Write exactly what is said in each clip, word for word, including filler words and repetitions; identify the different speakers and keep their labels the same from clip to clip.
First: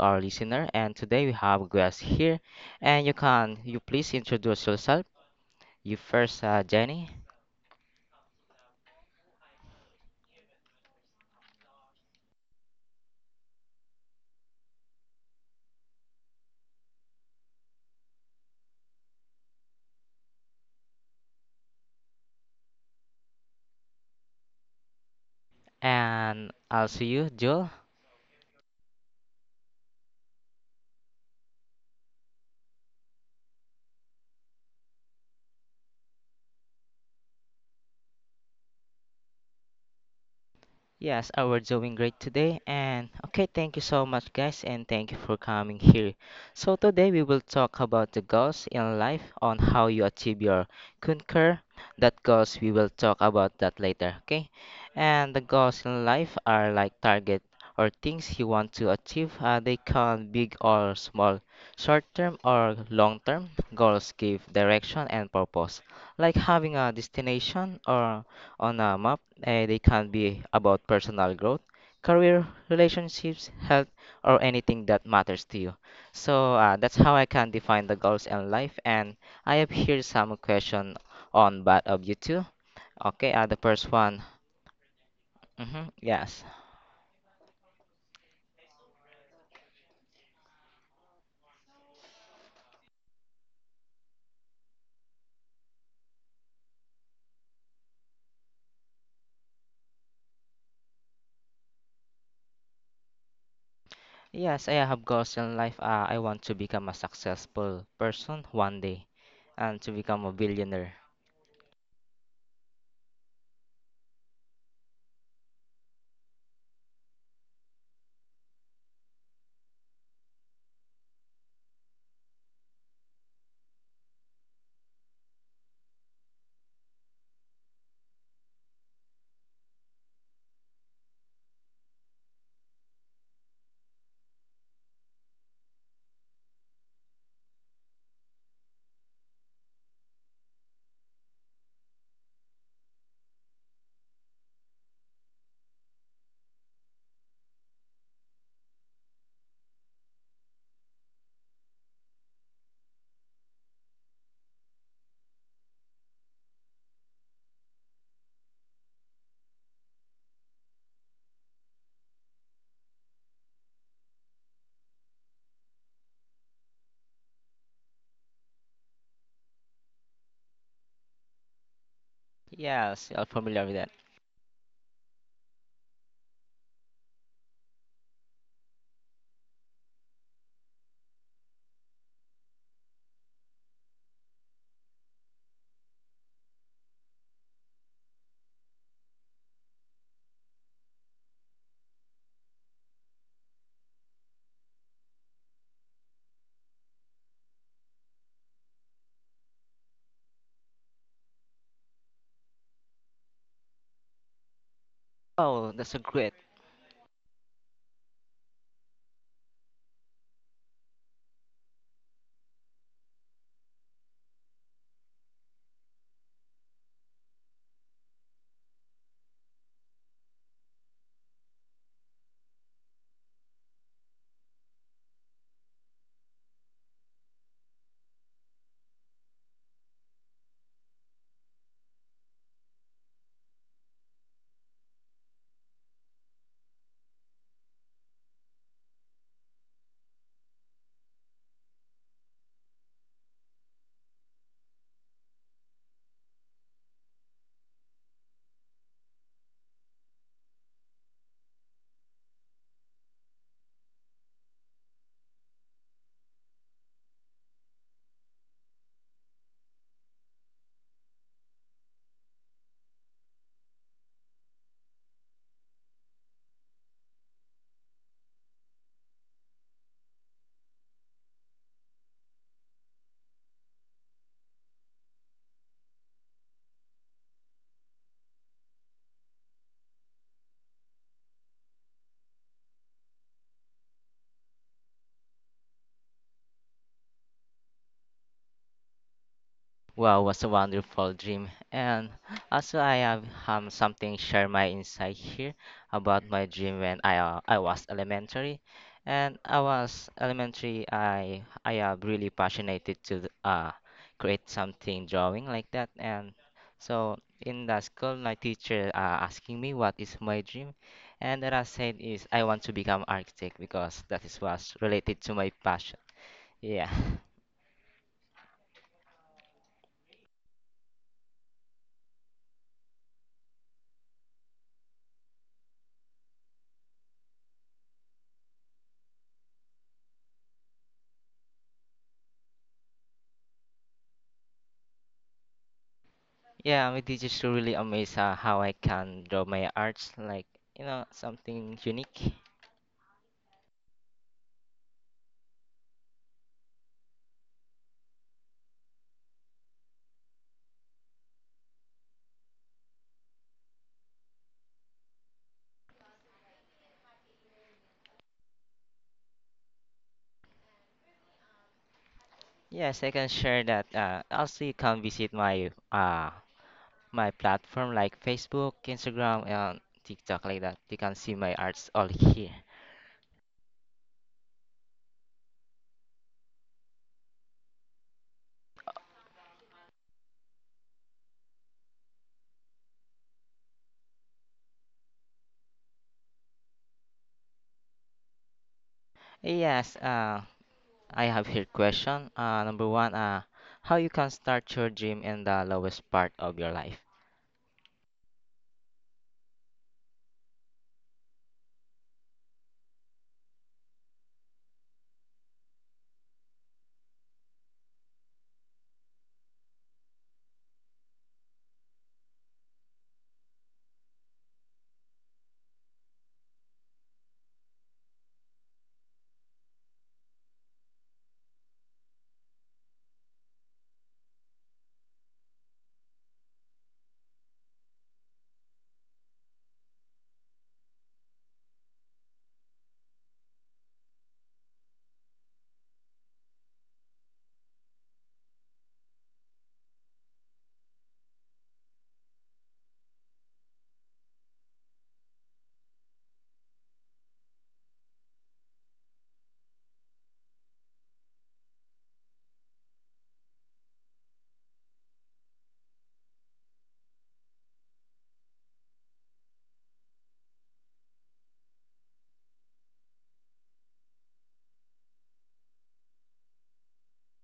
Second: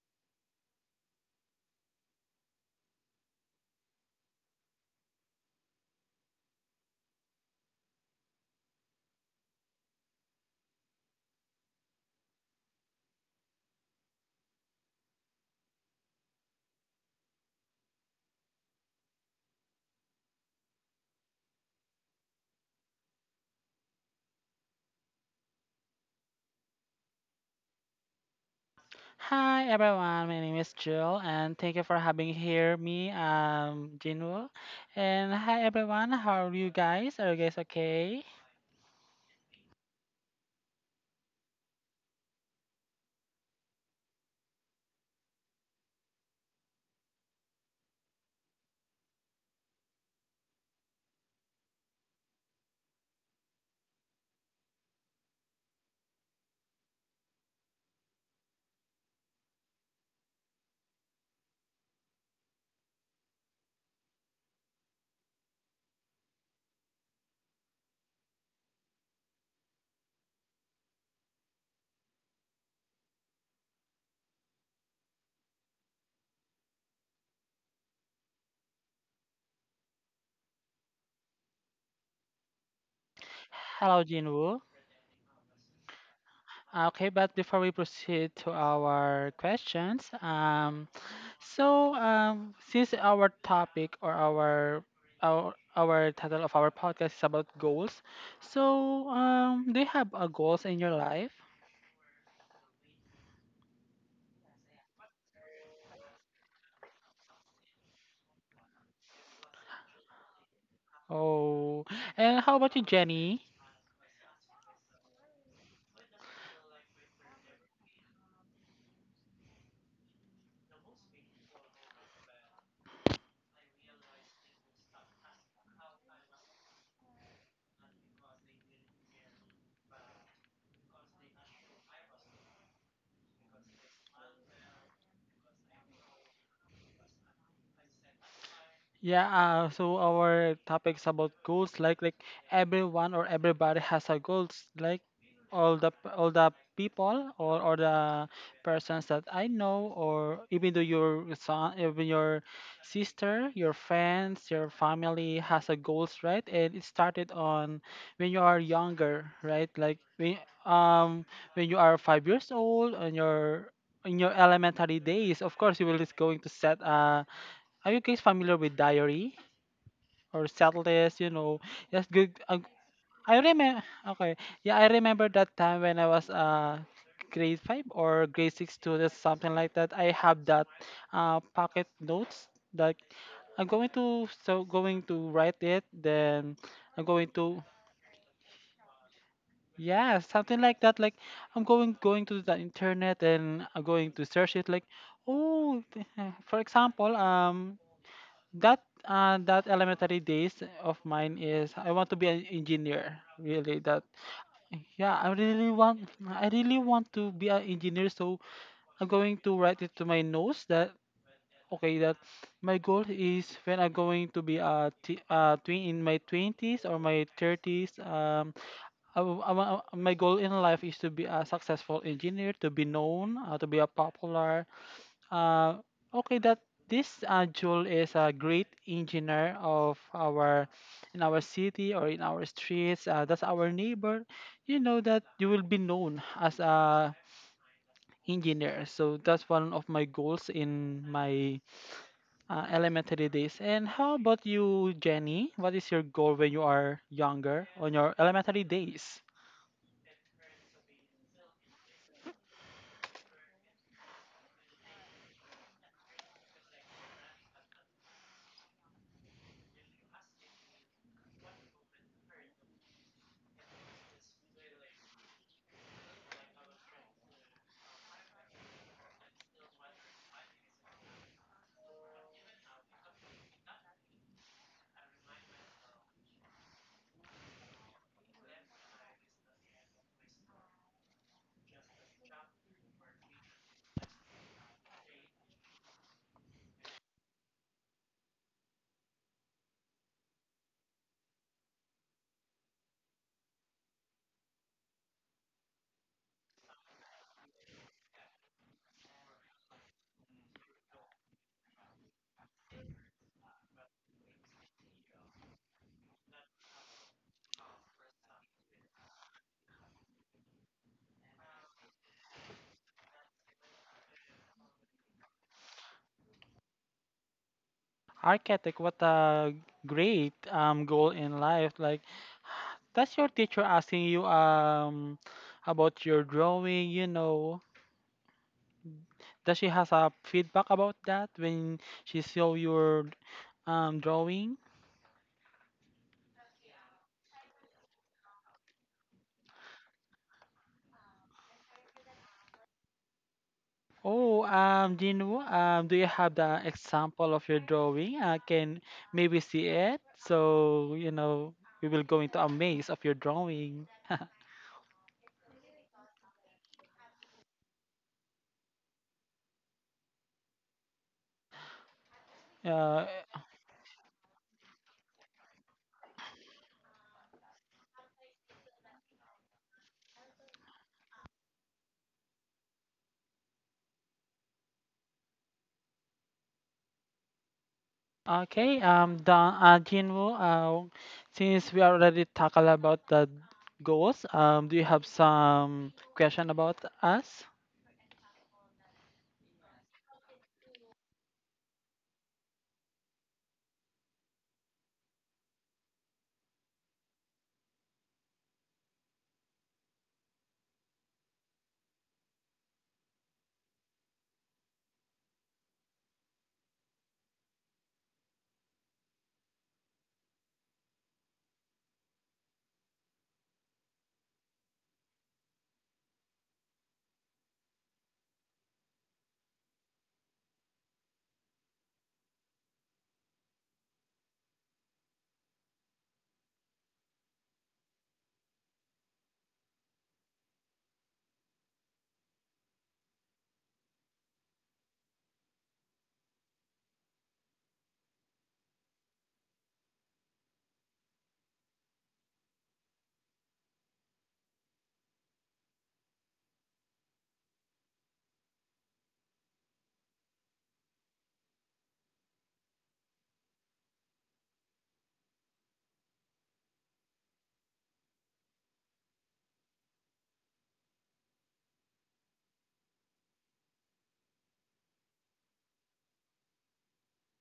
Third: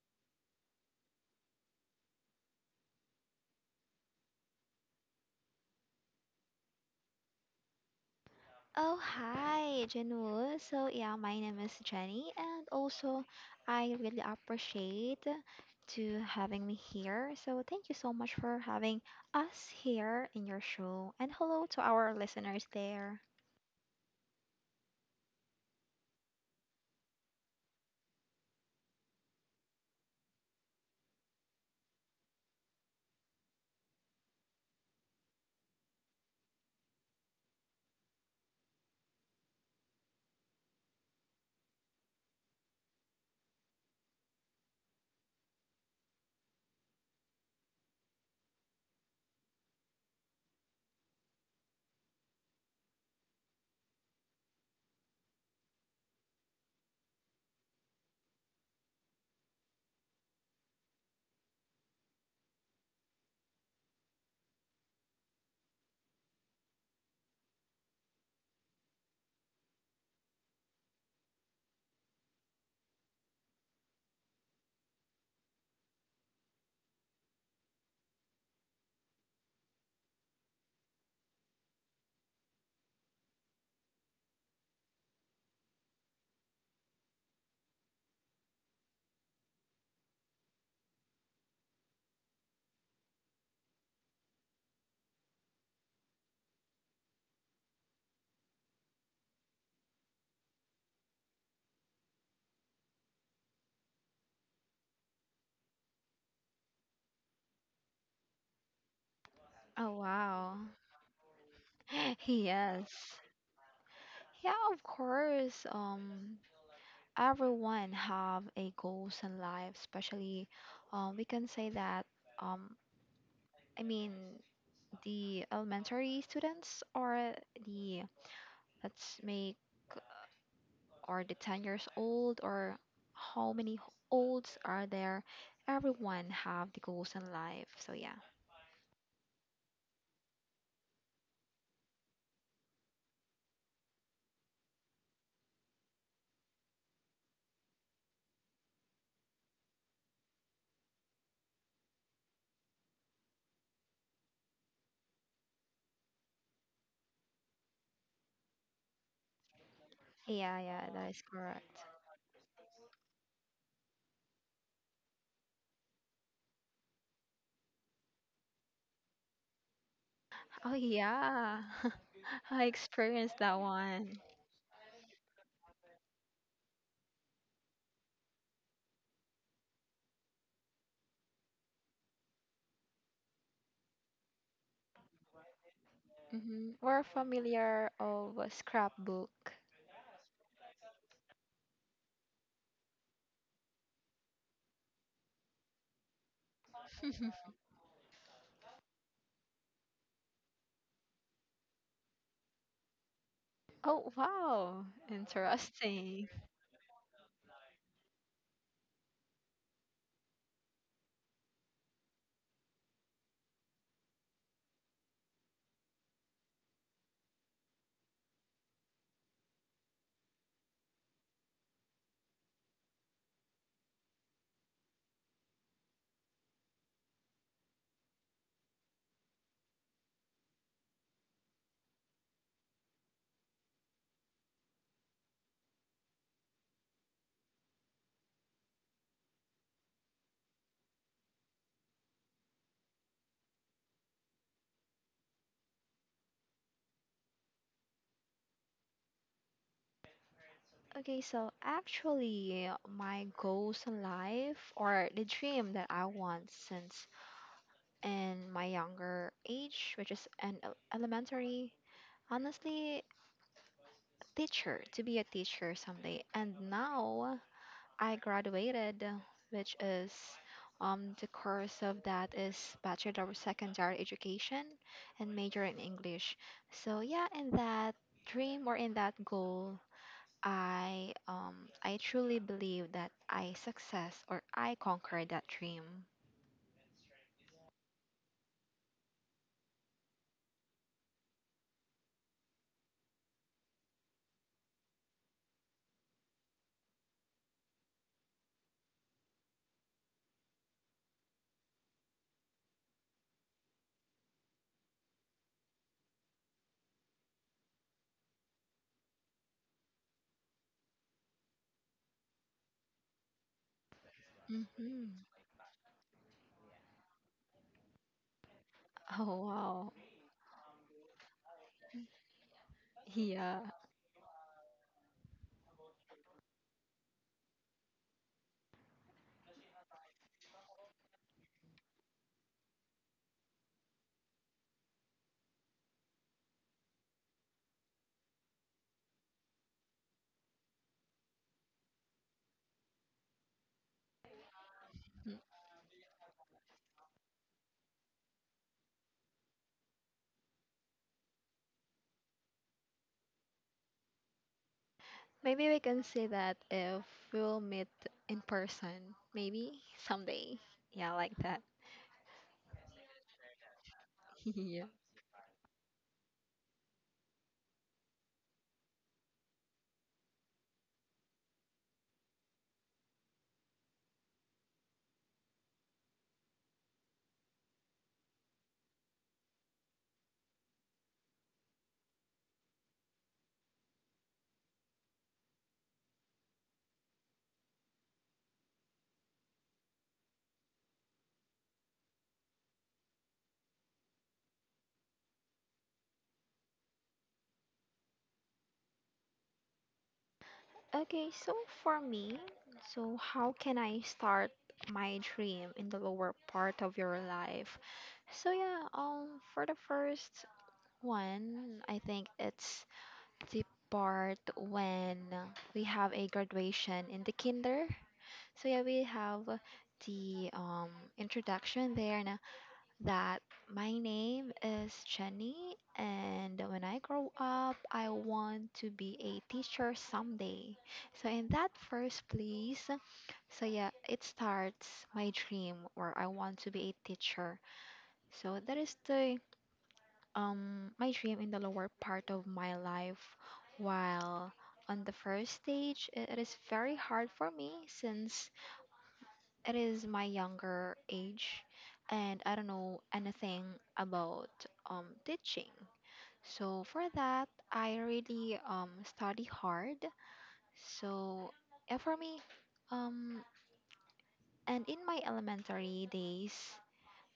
Speaker 1: our listener. And today we have guests here. And you can you please introduce yourself. You first, uh, Jenny,
Speaker 2: Oh, hi, Janul. So, yeah, my name is Jenny, and also I really appreciate to having me here. So, thank you so much for having us here in your show, and hello to our listeners there.
Speaker 1: and also you, Jill.
Speaker 3: Hi everyone, my name is Jill and thank you for having here me, um Jinwoo. And hi everyone, how are you guys? Are you guys okay?
Speaker 1: Yes, uh, we're doing great today. And okay, thank you so much, guys, and thank you for coming here. So, today we will talk about the goals in life on how you achieve your concur. That goals we will talk about that later, okay? And the goals in life are like target or things you want to achieve. Uh, they can big or small, short term or long term. Goals give direction and purpose, like having a destination or on a map, and it can be about personal growth, career, relationships, health, or anything that matters to you. So uh, that's how I can define the goals in life. And I have here some question on both of you two. Okay, uh, the first
Speaker 3: Hello
Speaker 1: one.
Speaker 3: Jinwoo.
Speaker 1: Mm-hmm, yes.
Speaker 3: Okay, but before we proceed to our questions, um so um since our topic or our our our title of our podcast is about goals. So um do you have a goals in your life?
Speaker 1: Yes, I have goals in life. Uh, I want to become a successful person one day and to
Speaker 2: Oh,
Speaker 1: become a
Speaker 2: wow.
Speaker 1: billionaire.
Speaker 3: Oh and how about you,
Speaker 2: Yes.
Speaker 3: Jenny?
Speaker 2: Yeah, of course. Um, everyone have a goals in life, especially um, we can say that um, I mean the elementary students or the Let's make are they ten years old or how many h- olds are there? Everyone have the goals in life. So yeah.
Speaker 3: Yeah, uh, so our topics about goals, like like everyone or everybody has a goals, like all the p- all the people or or the persons that I know, or even though your son, even your sister, your friends, your family has a goals, right? And it started on when you are younger, right? Like when
Speaker 2: Yeah, yeah, that
Speaker 3: um
Speaker 2: is
Speaker 3: when
Speaker 2: correct.
Speaker 3: you are five years old and your in your elementary days, of course, you will is going to set a. Are you guys familiar with diary? Or
Speaker 2: Oh
Speaker 3: settlers, you know.
Speaker 2: yeah.
Speaker 3: Yes, good. Uh,
Speaker 2: I
Speaker 1: Yes, you're
Speaker 3: I
Speaker 2: experienced that
Speaker 1: familiar with
Speaker 3: remember.
Speaker 1: that.
Speaker 2: one.
Speaker 3: Okay, yeah, I remember that time when I was uh grade five or grade six students, something like that. I have that uh pocket notes that I'm going to so going to write it. Then
Speaker 2: Hmm
Speaker 3: I'm
Speaker 2: We're
Speaker 3: going to
Speaker 2: familiar of a scrapbook.
Speaker 3: yeah something like that. Like I'm going going to the internet and I'm going to search it. Like oh, th- uh, for example, um that uh, that elementary days of mine is I want to be an engineer. Really, that
Speaker 2: Oh wow.
Speaker 3: yeah, I really
Speaker 1: Oh, that's a
Speaker 3: want
Speaker 1: great.
Speaker 2: Interesting.
Speaker 3: I really want to be an engineer. So I'm going to write it to my nose that okay that my goal is when I'm going to be a t- uh, twin in my twenties or my thirties. Um, I, w- I wa- my goal in life is to be a successful engineer, to be known, uh, to be a popular. Uh, okay, that this uh, Jule is a great engineer of our in our city or in our streets. Uh, that's our neighbor. You know that you will be known as a engineer. So that's one of my goals in my uh, elementary days. And how about you, Jenny? What is your goal when you are younger on your elementary days?
Speaker 2: Okay, so actually my goals in life or the dream that I want since in my younger age, which is an el- elementary. Honestly, teacher to be a teacher someday. And now I graduated, which is um, the course of that is Bachelor of Secondary Education and major in English. So yeah, in that dream or in that goal, I um, I truly believe that I success or I conquered that dream.
Speaker 1: Wow, was a wonderful dream. And also, I have um, something share my insight here about my dream when I uh, I was elementary, and I was elementary. I I am really passionate to th- uh create something drawing like that, and so in the school, my teacher uh, asking me what is my dream, and that I said is I want to become architect because that is
Speaker 2: Hmm
Speaker 1: was related to my passion. Yeah.
Speaker 3: Architect, what
Speaker 2: Oh
Speaker 3: a
Speaker 2: wow,
Speaker 3: great um, goal in life. Like that's your teacher
Speaker 2: yeah.
Speaker 3: asking you um about your drawing, you know. Does she has a feedback about that when she saw your um drawing?
Speaker 1: Yeah, I'm just really amazed how, how I can draw my arts, like, you know, something unique.
Speaker 3: Oh, um, Jinu, um, do you have the example of your drawing? I can maybe see it. So, you know, we will go into a maze of your drawing.
Speaker 2: Maybe we can see that if we'll meet in person. Maybe someday. Yeah, like that.
Speaker 1: Yes,
Speaker 3: Uh,
Speaker 1: I can share that. Uh, also, you
Speaker 2: yeah.
Speaker 1: can visit my uh my platform like Facebook, Instagram, and TikTok like that. You can see my arts all here.
Speaker 3: okay, um, Dan, uh, Jinwoo, uh, since we already talked about the goals, um, do you have some question about us?
Speaker 1: Yes, uh, I have here question. Uh, number one, uh, how you can start your dream in the lowest part of your life?
Speaker 2: Okay, so for me, so how can I start my dream in the lower part of your life? So yeah, um for the first one, I think it's the part when we have a graduation in the kinder. So yeah, we have the um introduction there and that my name is Jenny, and when I grow up, I want to be a teacher someday. So, in that first place, so yeah, it starts my dream where I want to be a teacher. So, that is the um my dream in the lower part of my life. While on the first stage, i- it is very hard for me since it is my younger age and I don't know anything about um, teaching. So for that, I really um, study hard. So yeah, for me, um, and in my elementary days,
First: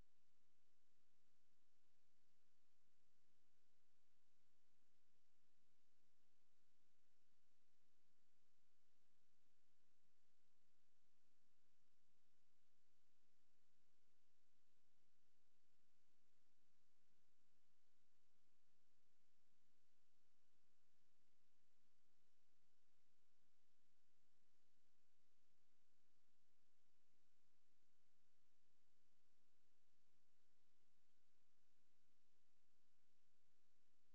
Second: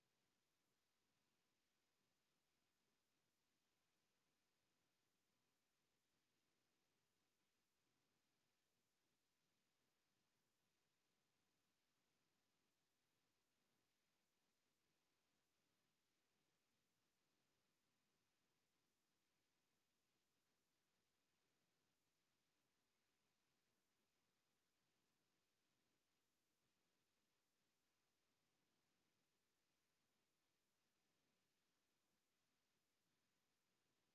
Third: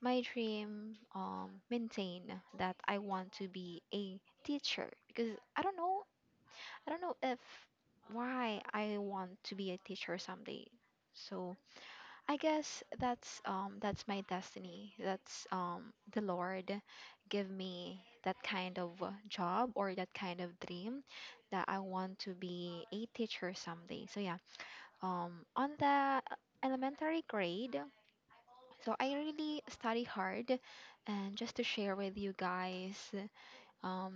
Speaker 2: my dream um, maintain that I want to be a teacher because I don't know, I don't know if why I want to be a teacher someday. So I guess that's um that's my destiny. That's um the Lord give me that kind of uh, job or that kind of dream that I want to be a teacher someday. So yeah, um on the elementary grade, so I really study hard and just to share with you guys um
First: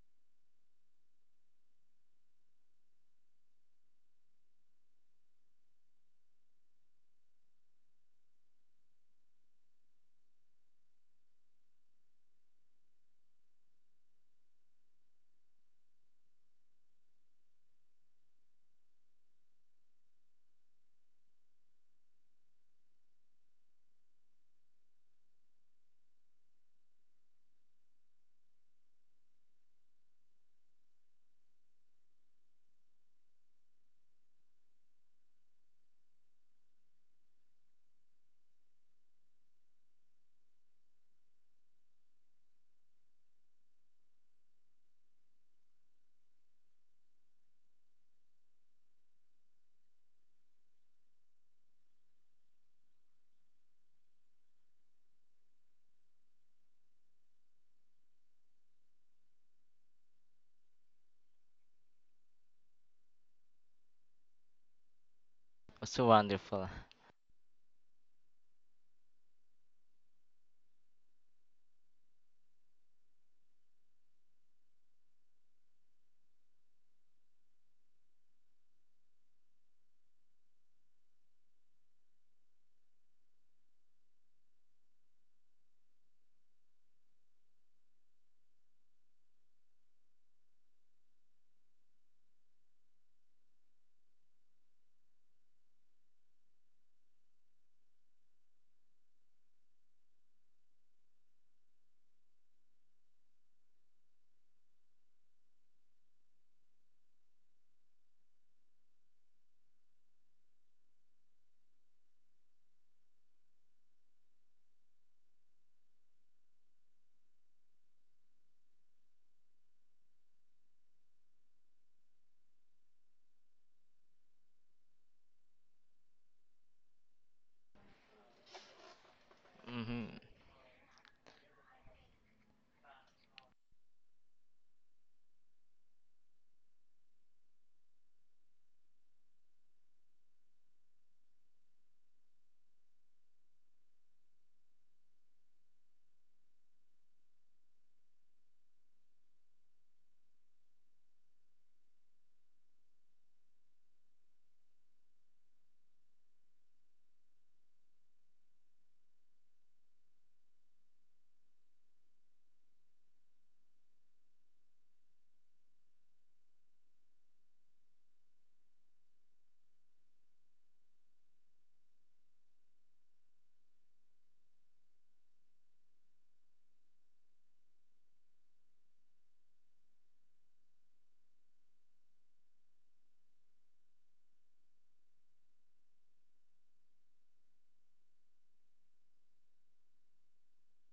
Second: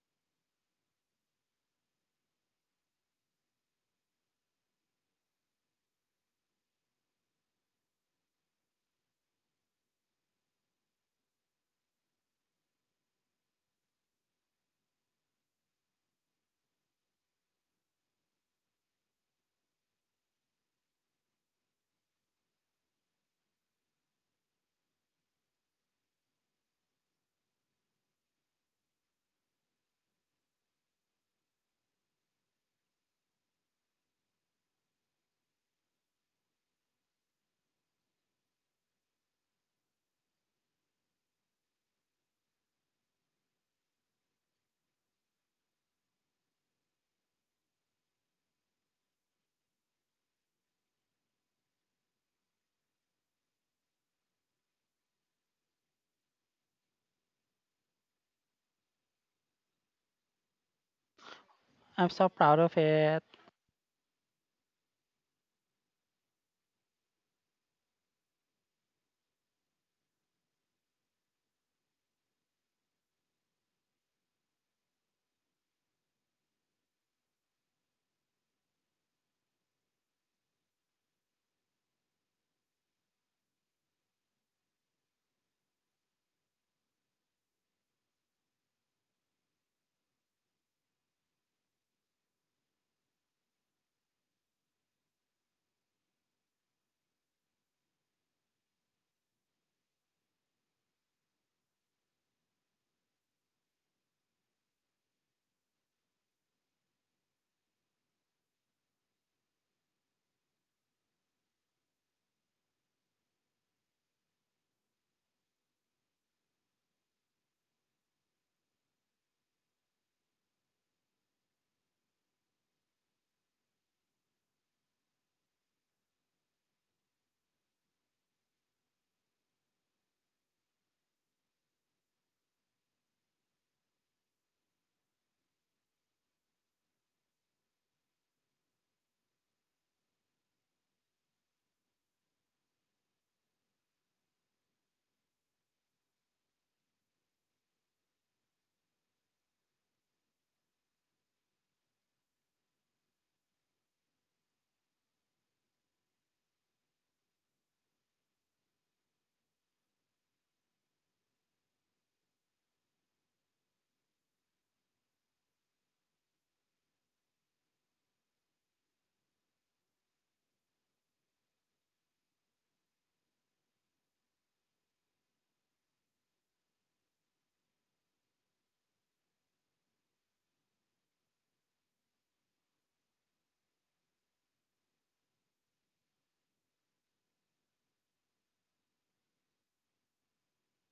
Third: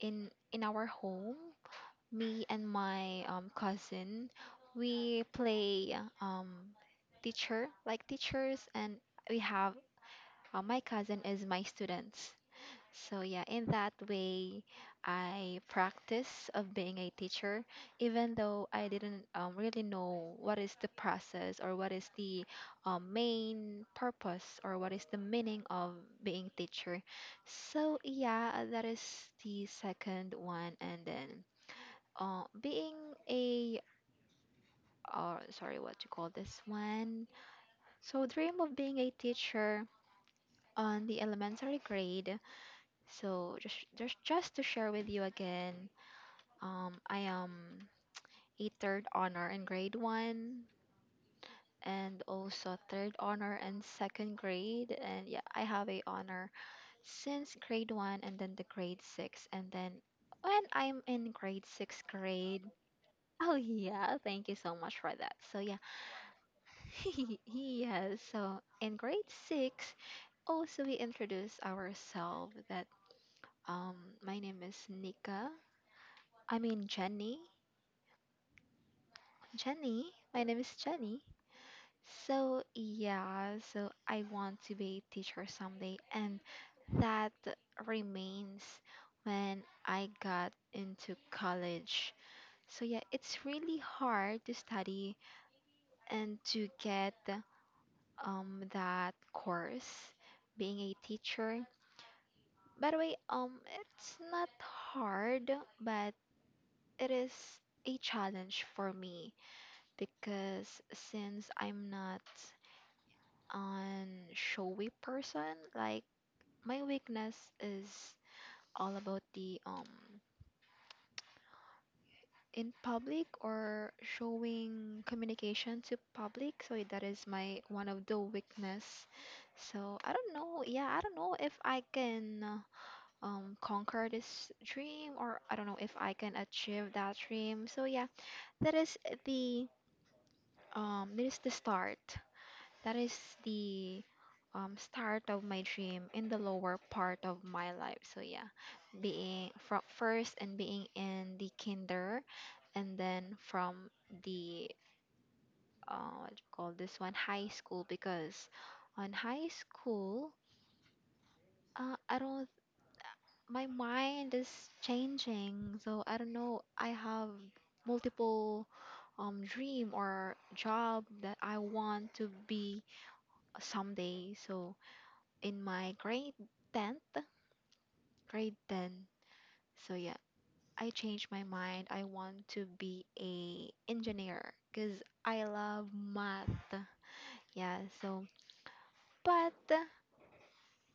Speaker 2: in in our home me and my um, cousin we play um, teacher like teachers and we have uh, my cousin is my students so yeah in that way I practice of being a teacher even though I didn't um, really know what is the process or what is the um, main purpose or what is the meaning of being teacher so yeah that is the second one and then uh, being a uh, sorry what you call this one so dream of being a teacher on the elementary grade so just just, just to share with you again um, I am a third honor in grade one and also third honor in second grade and yeah I have a honor since grade one and then the grade six and then when I'm in grade six
Speaker 3: I'm so proud
Speaker 2: grade
Speaker 3: of it.
Speaker 2: oh yeah thank you so much for that so yeah
Speaker 1: So wonderful.
Speaker 2: yes. So in grade six, also we introduce ourselves that um my name is Nika. I mean Jenny. Jenny. My name is Jenny. So yeah, so I want to be a teacher someday and that remains when I got into college. So yeah, it's really hard to study and to get um that course being a teacher. By the way, um, it's not hard, but it is a challenge for me because since I'm not an showy person, like my weakness is all about the um in public or showing communication to public. So that is my one of the weakness. So
Speaker 1: Hmm.
Speaker 2: I don't know. Yeah, I don't know if I can um conquer this dream or I don't know if I can achieve that dream. So yeah, that is the um that is the start. That is the um start of my dream in the lower part of my life. So yeah, being from first and being in the kinder and then from the uh what do you call this one high school because on high school uh, i don't my mind is changing so I don't know I have multiple um dream or job that I want to be someday so in my grade tenth grade ten so yeah I changed my mind I want to be a engineer because I love math yeah so but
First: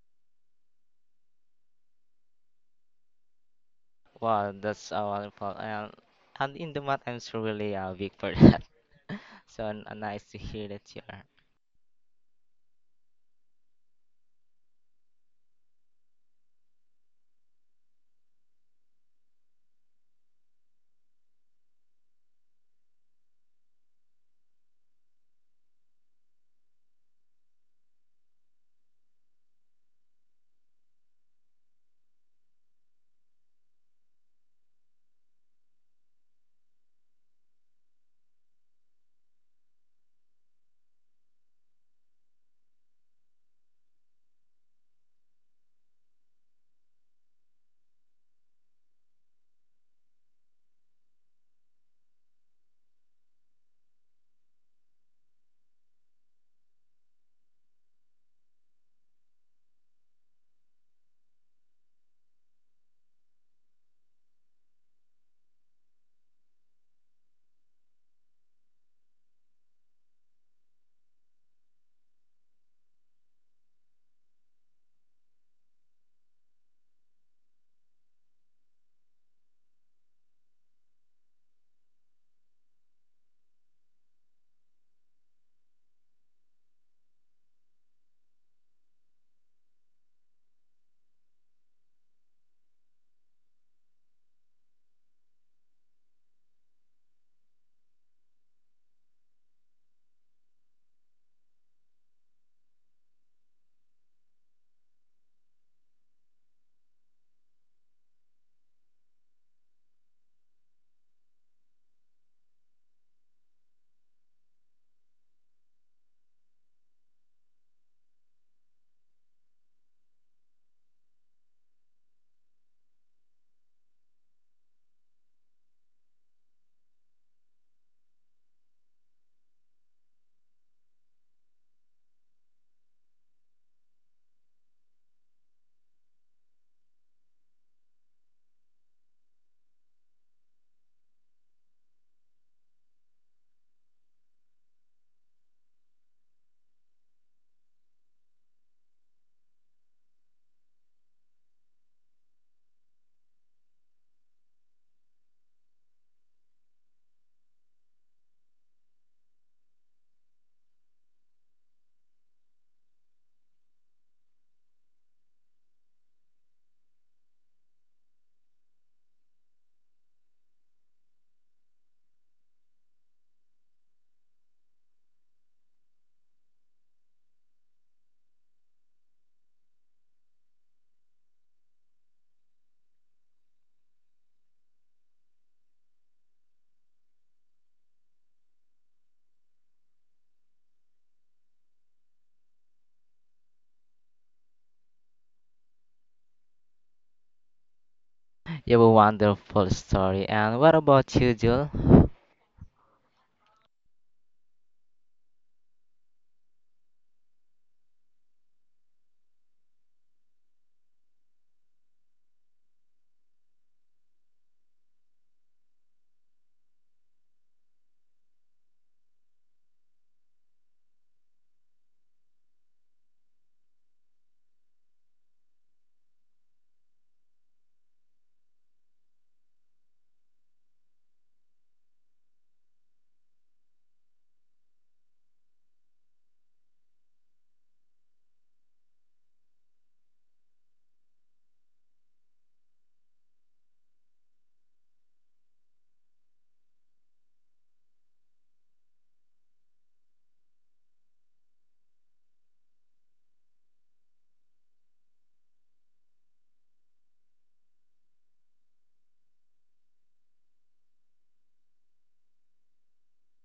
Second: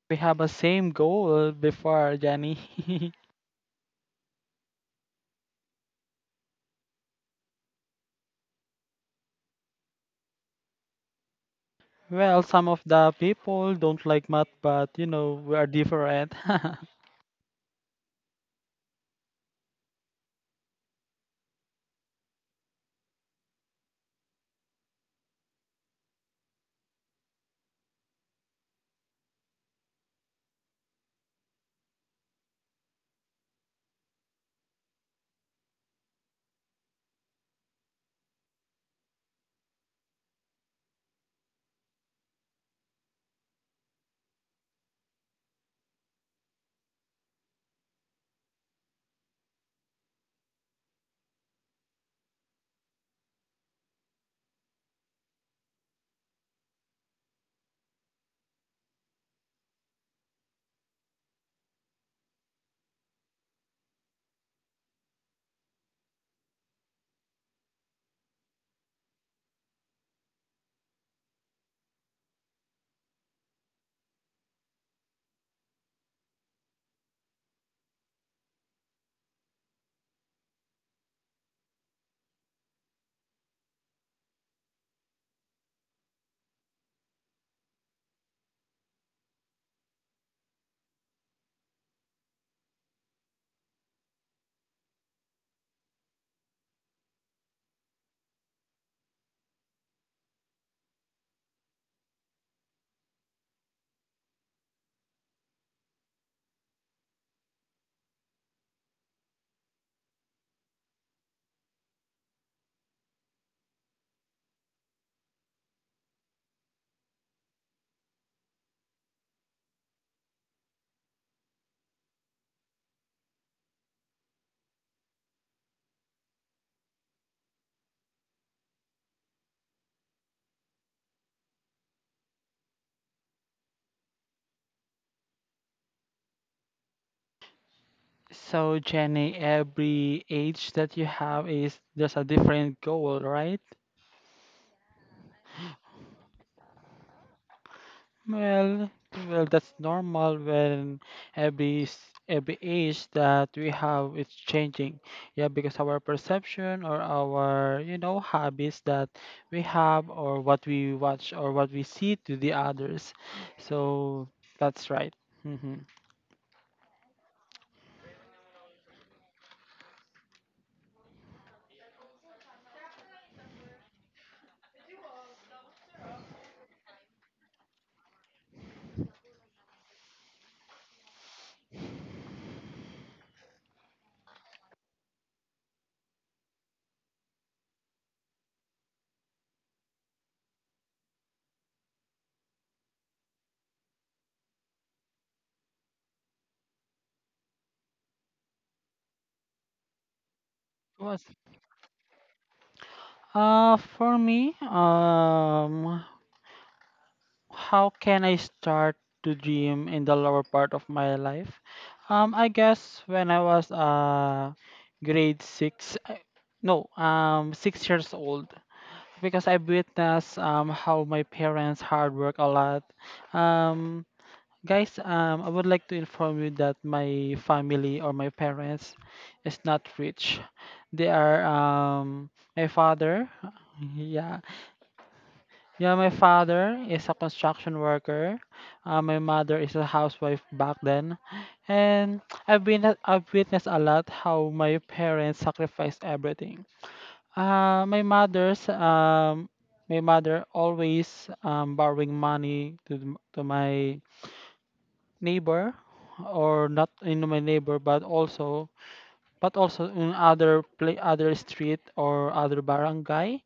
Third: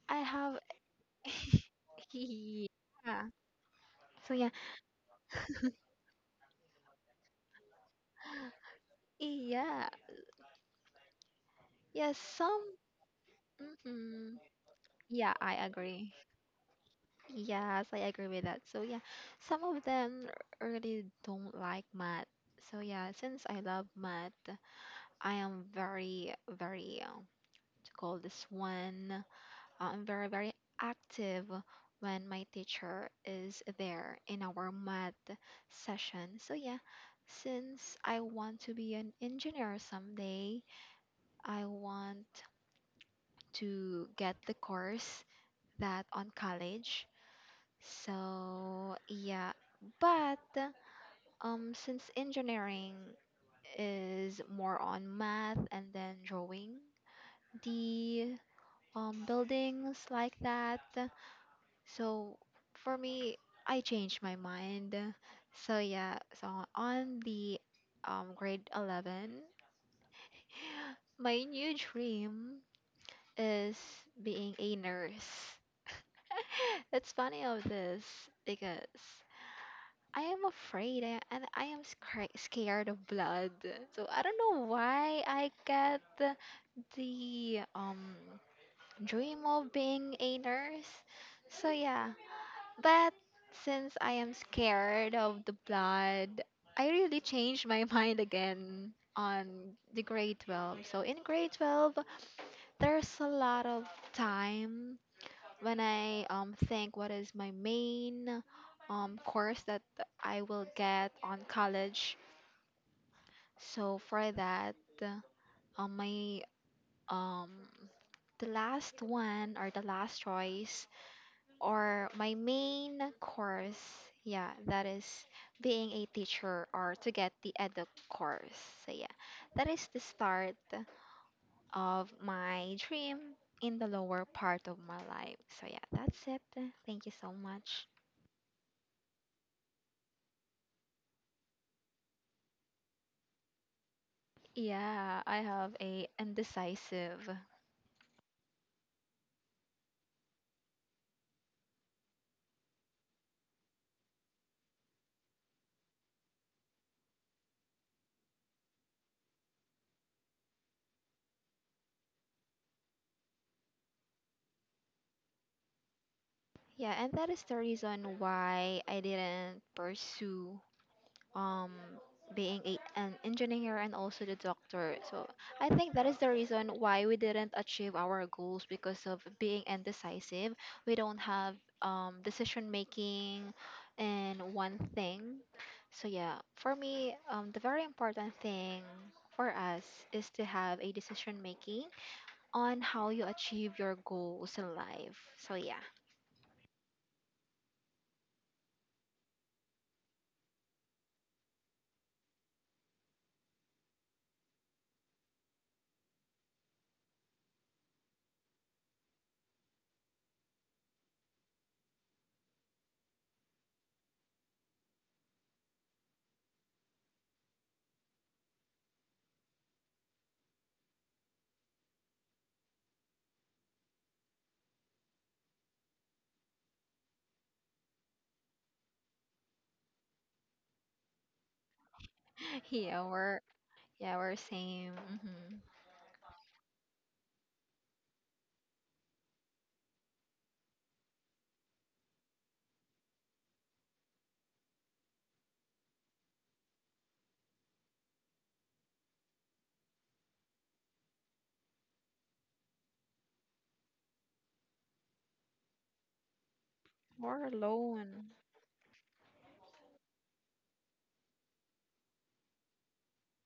Speaker 3: We
Speaker 2: I
Speaker 3: have a
Speaker 2: have
Speaker 3: same goal before, Jenny.
Speaker 2: yeah so yeah
Speaker 1: Wow, that's uh, wonderful. And and in the math, I'm so really uh, weak for that. So n-
Speaker 2: yeah.
Speaker 1: nice to hear that you're
Speaker 2: Yeah.
Speaker 3: Well,
Speaker 2: Some
Speaker 3: some of the people don't like
Speaker 2: mhm.
Speaker 3: math, but you
Speaker 2: Yeah,
Speaker 3: know,
Speaker 2: I
Speaker 3: we are
Speaker 2: agree.
Speaker 3: different.
Speaker 2: Yes, I agree with that. So yeah, some of them really don't like math. So yeah, since I love math, I am very, very uh, to call this one. I'm very, very active when my teacher is there in our math session. So yeah, since I want to be an engineer someday, I want to get the course that on college. So, yeah, but um since engineering is more on math and then drawing the um buildings like that, so for me I changed my mind. So, yeah, so on the um grade eleven, my new dream is being a nurse. It's funny of this because I am afraid I, and I am scra- scared of blood. So I don't know why I get the um dream of being a nurse. So yeah, but since I am scared of the blood, I really changed my mind again on the grade twelve. So in grade twelve, there's a lot of time when I um think what is my main um course that I will get on college. So for that, um my um the last one or the last choice or my main course, yeah, that is being a teacher or to get the edu course. So yeah, that is the start of my dream in the lower part of my life. So yeah, that's it. Thank you so much.
Speaker 3: So, Jenny, every age that you have is there's a different goal, right?
Speaker 2: Yeah, I have a indecisive.
Speaker 3: Well, well, that's normal when every s- every age that we have is changing. Yeah, because our perception or our, you know, habits that we have or what we watch or what we see to the others. So that's right. Mm-hmm.
Speaker 2: Yeah, and that is the reason why I didn't pursue um being a, an engineer and also the doctor. So I think that is the reason why we didn't achieve our goals because of being indecisive. We don't have um decision making in one thing. So yeah, for me, um, the very important thing for us is to have a decision making on how you achieve your goals in life. So yeah,
Speaker 1: you have a wonderful story. And what about
Speaker 3: Was
Speaker 1: you, Jill?
Speaker 3: uh for me, um how can I start to dream in the lower part of my life? Um, I guess when I was uh grade six, I- no, um, six years old, because I witnessed um how my parents hard work a lot. Um, guys, um, I would like to inform you that my family or my parents is not rich. They are um my
Speaker 2: yeah,
Speaker 3: father.
Speaker 2: we're yeah we're
Speaker 3: Yeah,
Speaker 2: same. Hmm
Speaker 3: yeah, my father is a construction worker. Uh, my mother is a housewife back then, and I've been I've witnessed a lot how my parents sacrificed everything. Uh, my mother's um, my mother always um, borrowing money to the- to my neighbor, or not in my
Speaker 2: We're
Speaker 3: neighbor, but
Speaker 2: alone.
Speaker 3: also but also in other play other street or other barangay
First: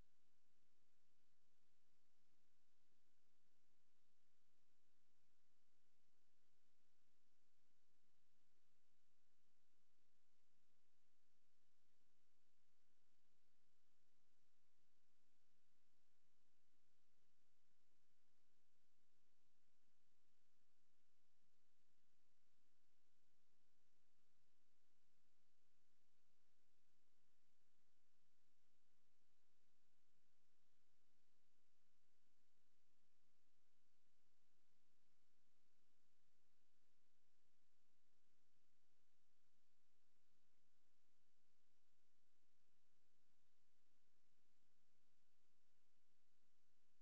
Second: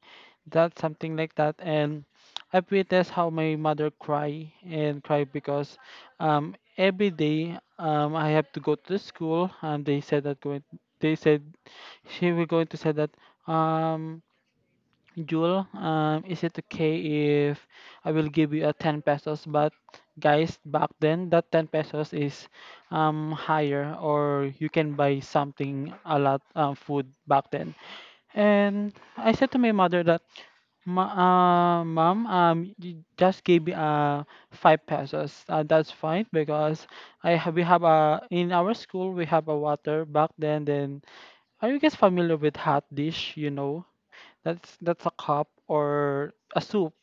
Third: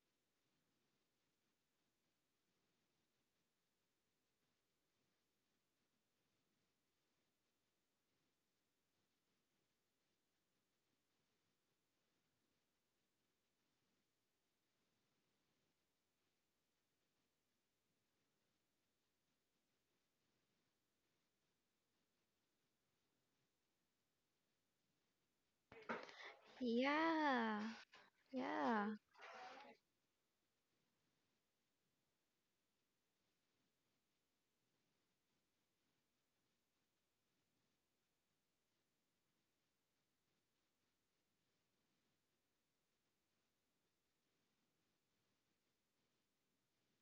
Speaker 3: that something like that, and I've witnessed how my mother cry and cry because um every day um I have to go to the school, and they said that going they said she will going to say that um Jule, um, is it okay if I will give you a ten pesos? But guys, back then that ten pesos is um, higher, or you can buy something a lot um, food back
Speaker 2: Yeah,
Speaker 3: then.
Speaker 2: yeah,
Speaker 3: And I said to my mother that, Ma uh, mom, um, you just gave me uh five pesos. Uh, that's fine because I have we have a in our school we have a water back then. Then are you guys familiar with hot dish? You know, that's that's a cup or a soup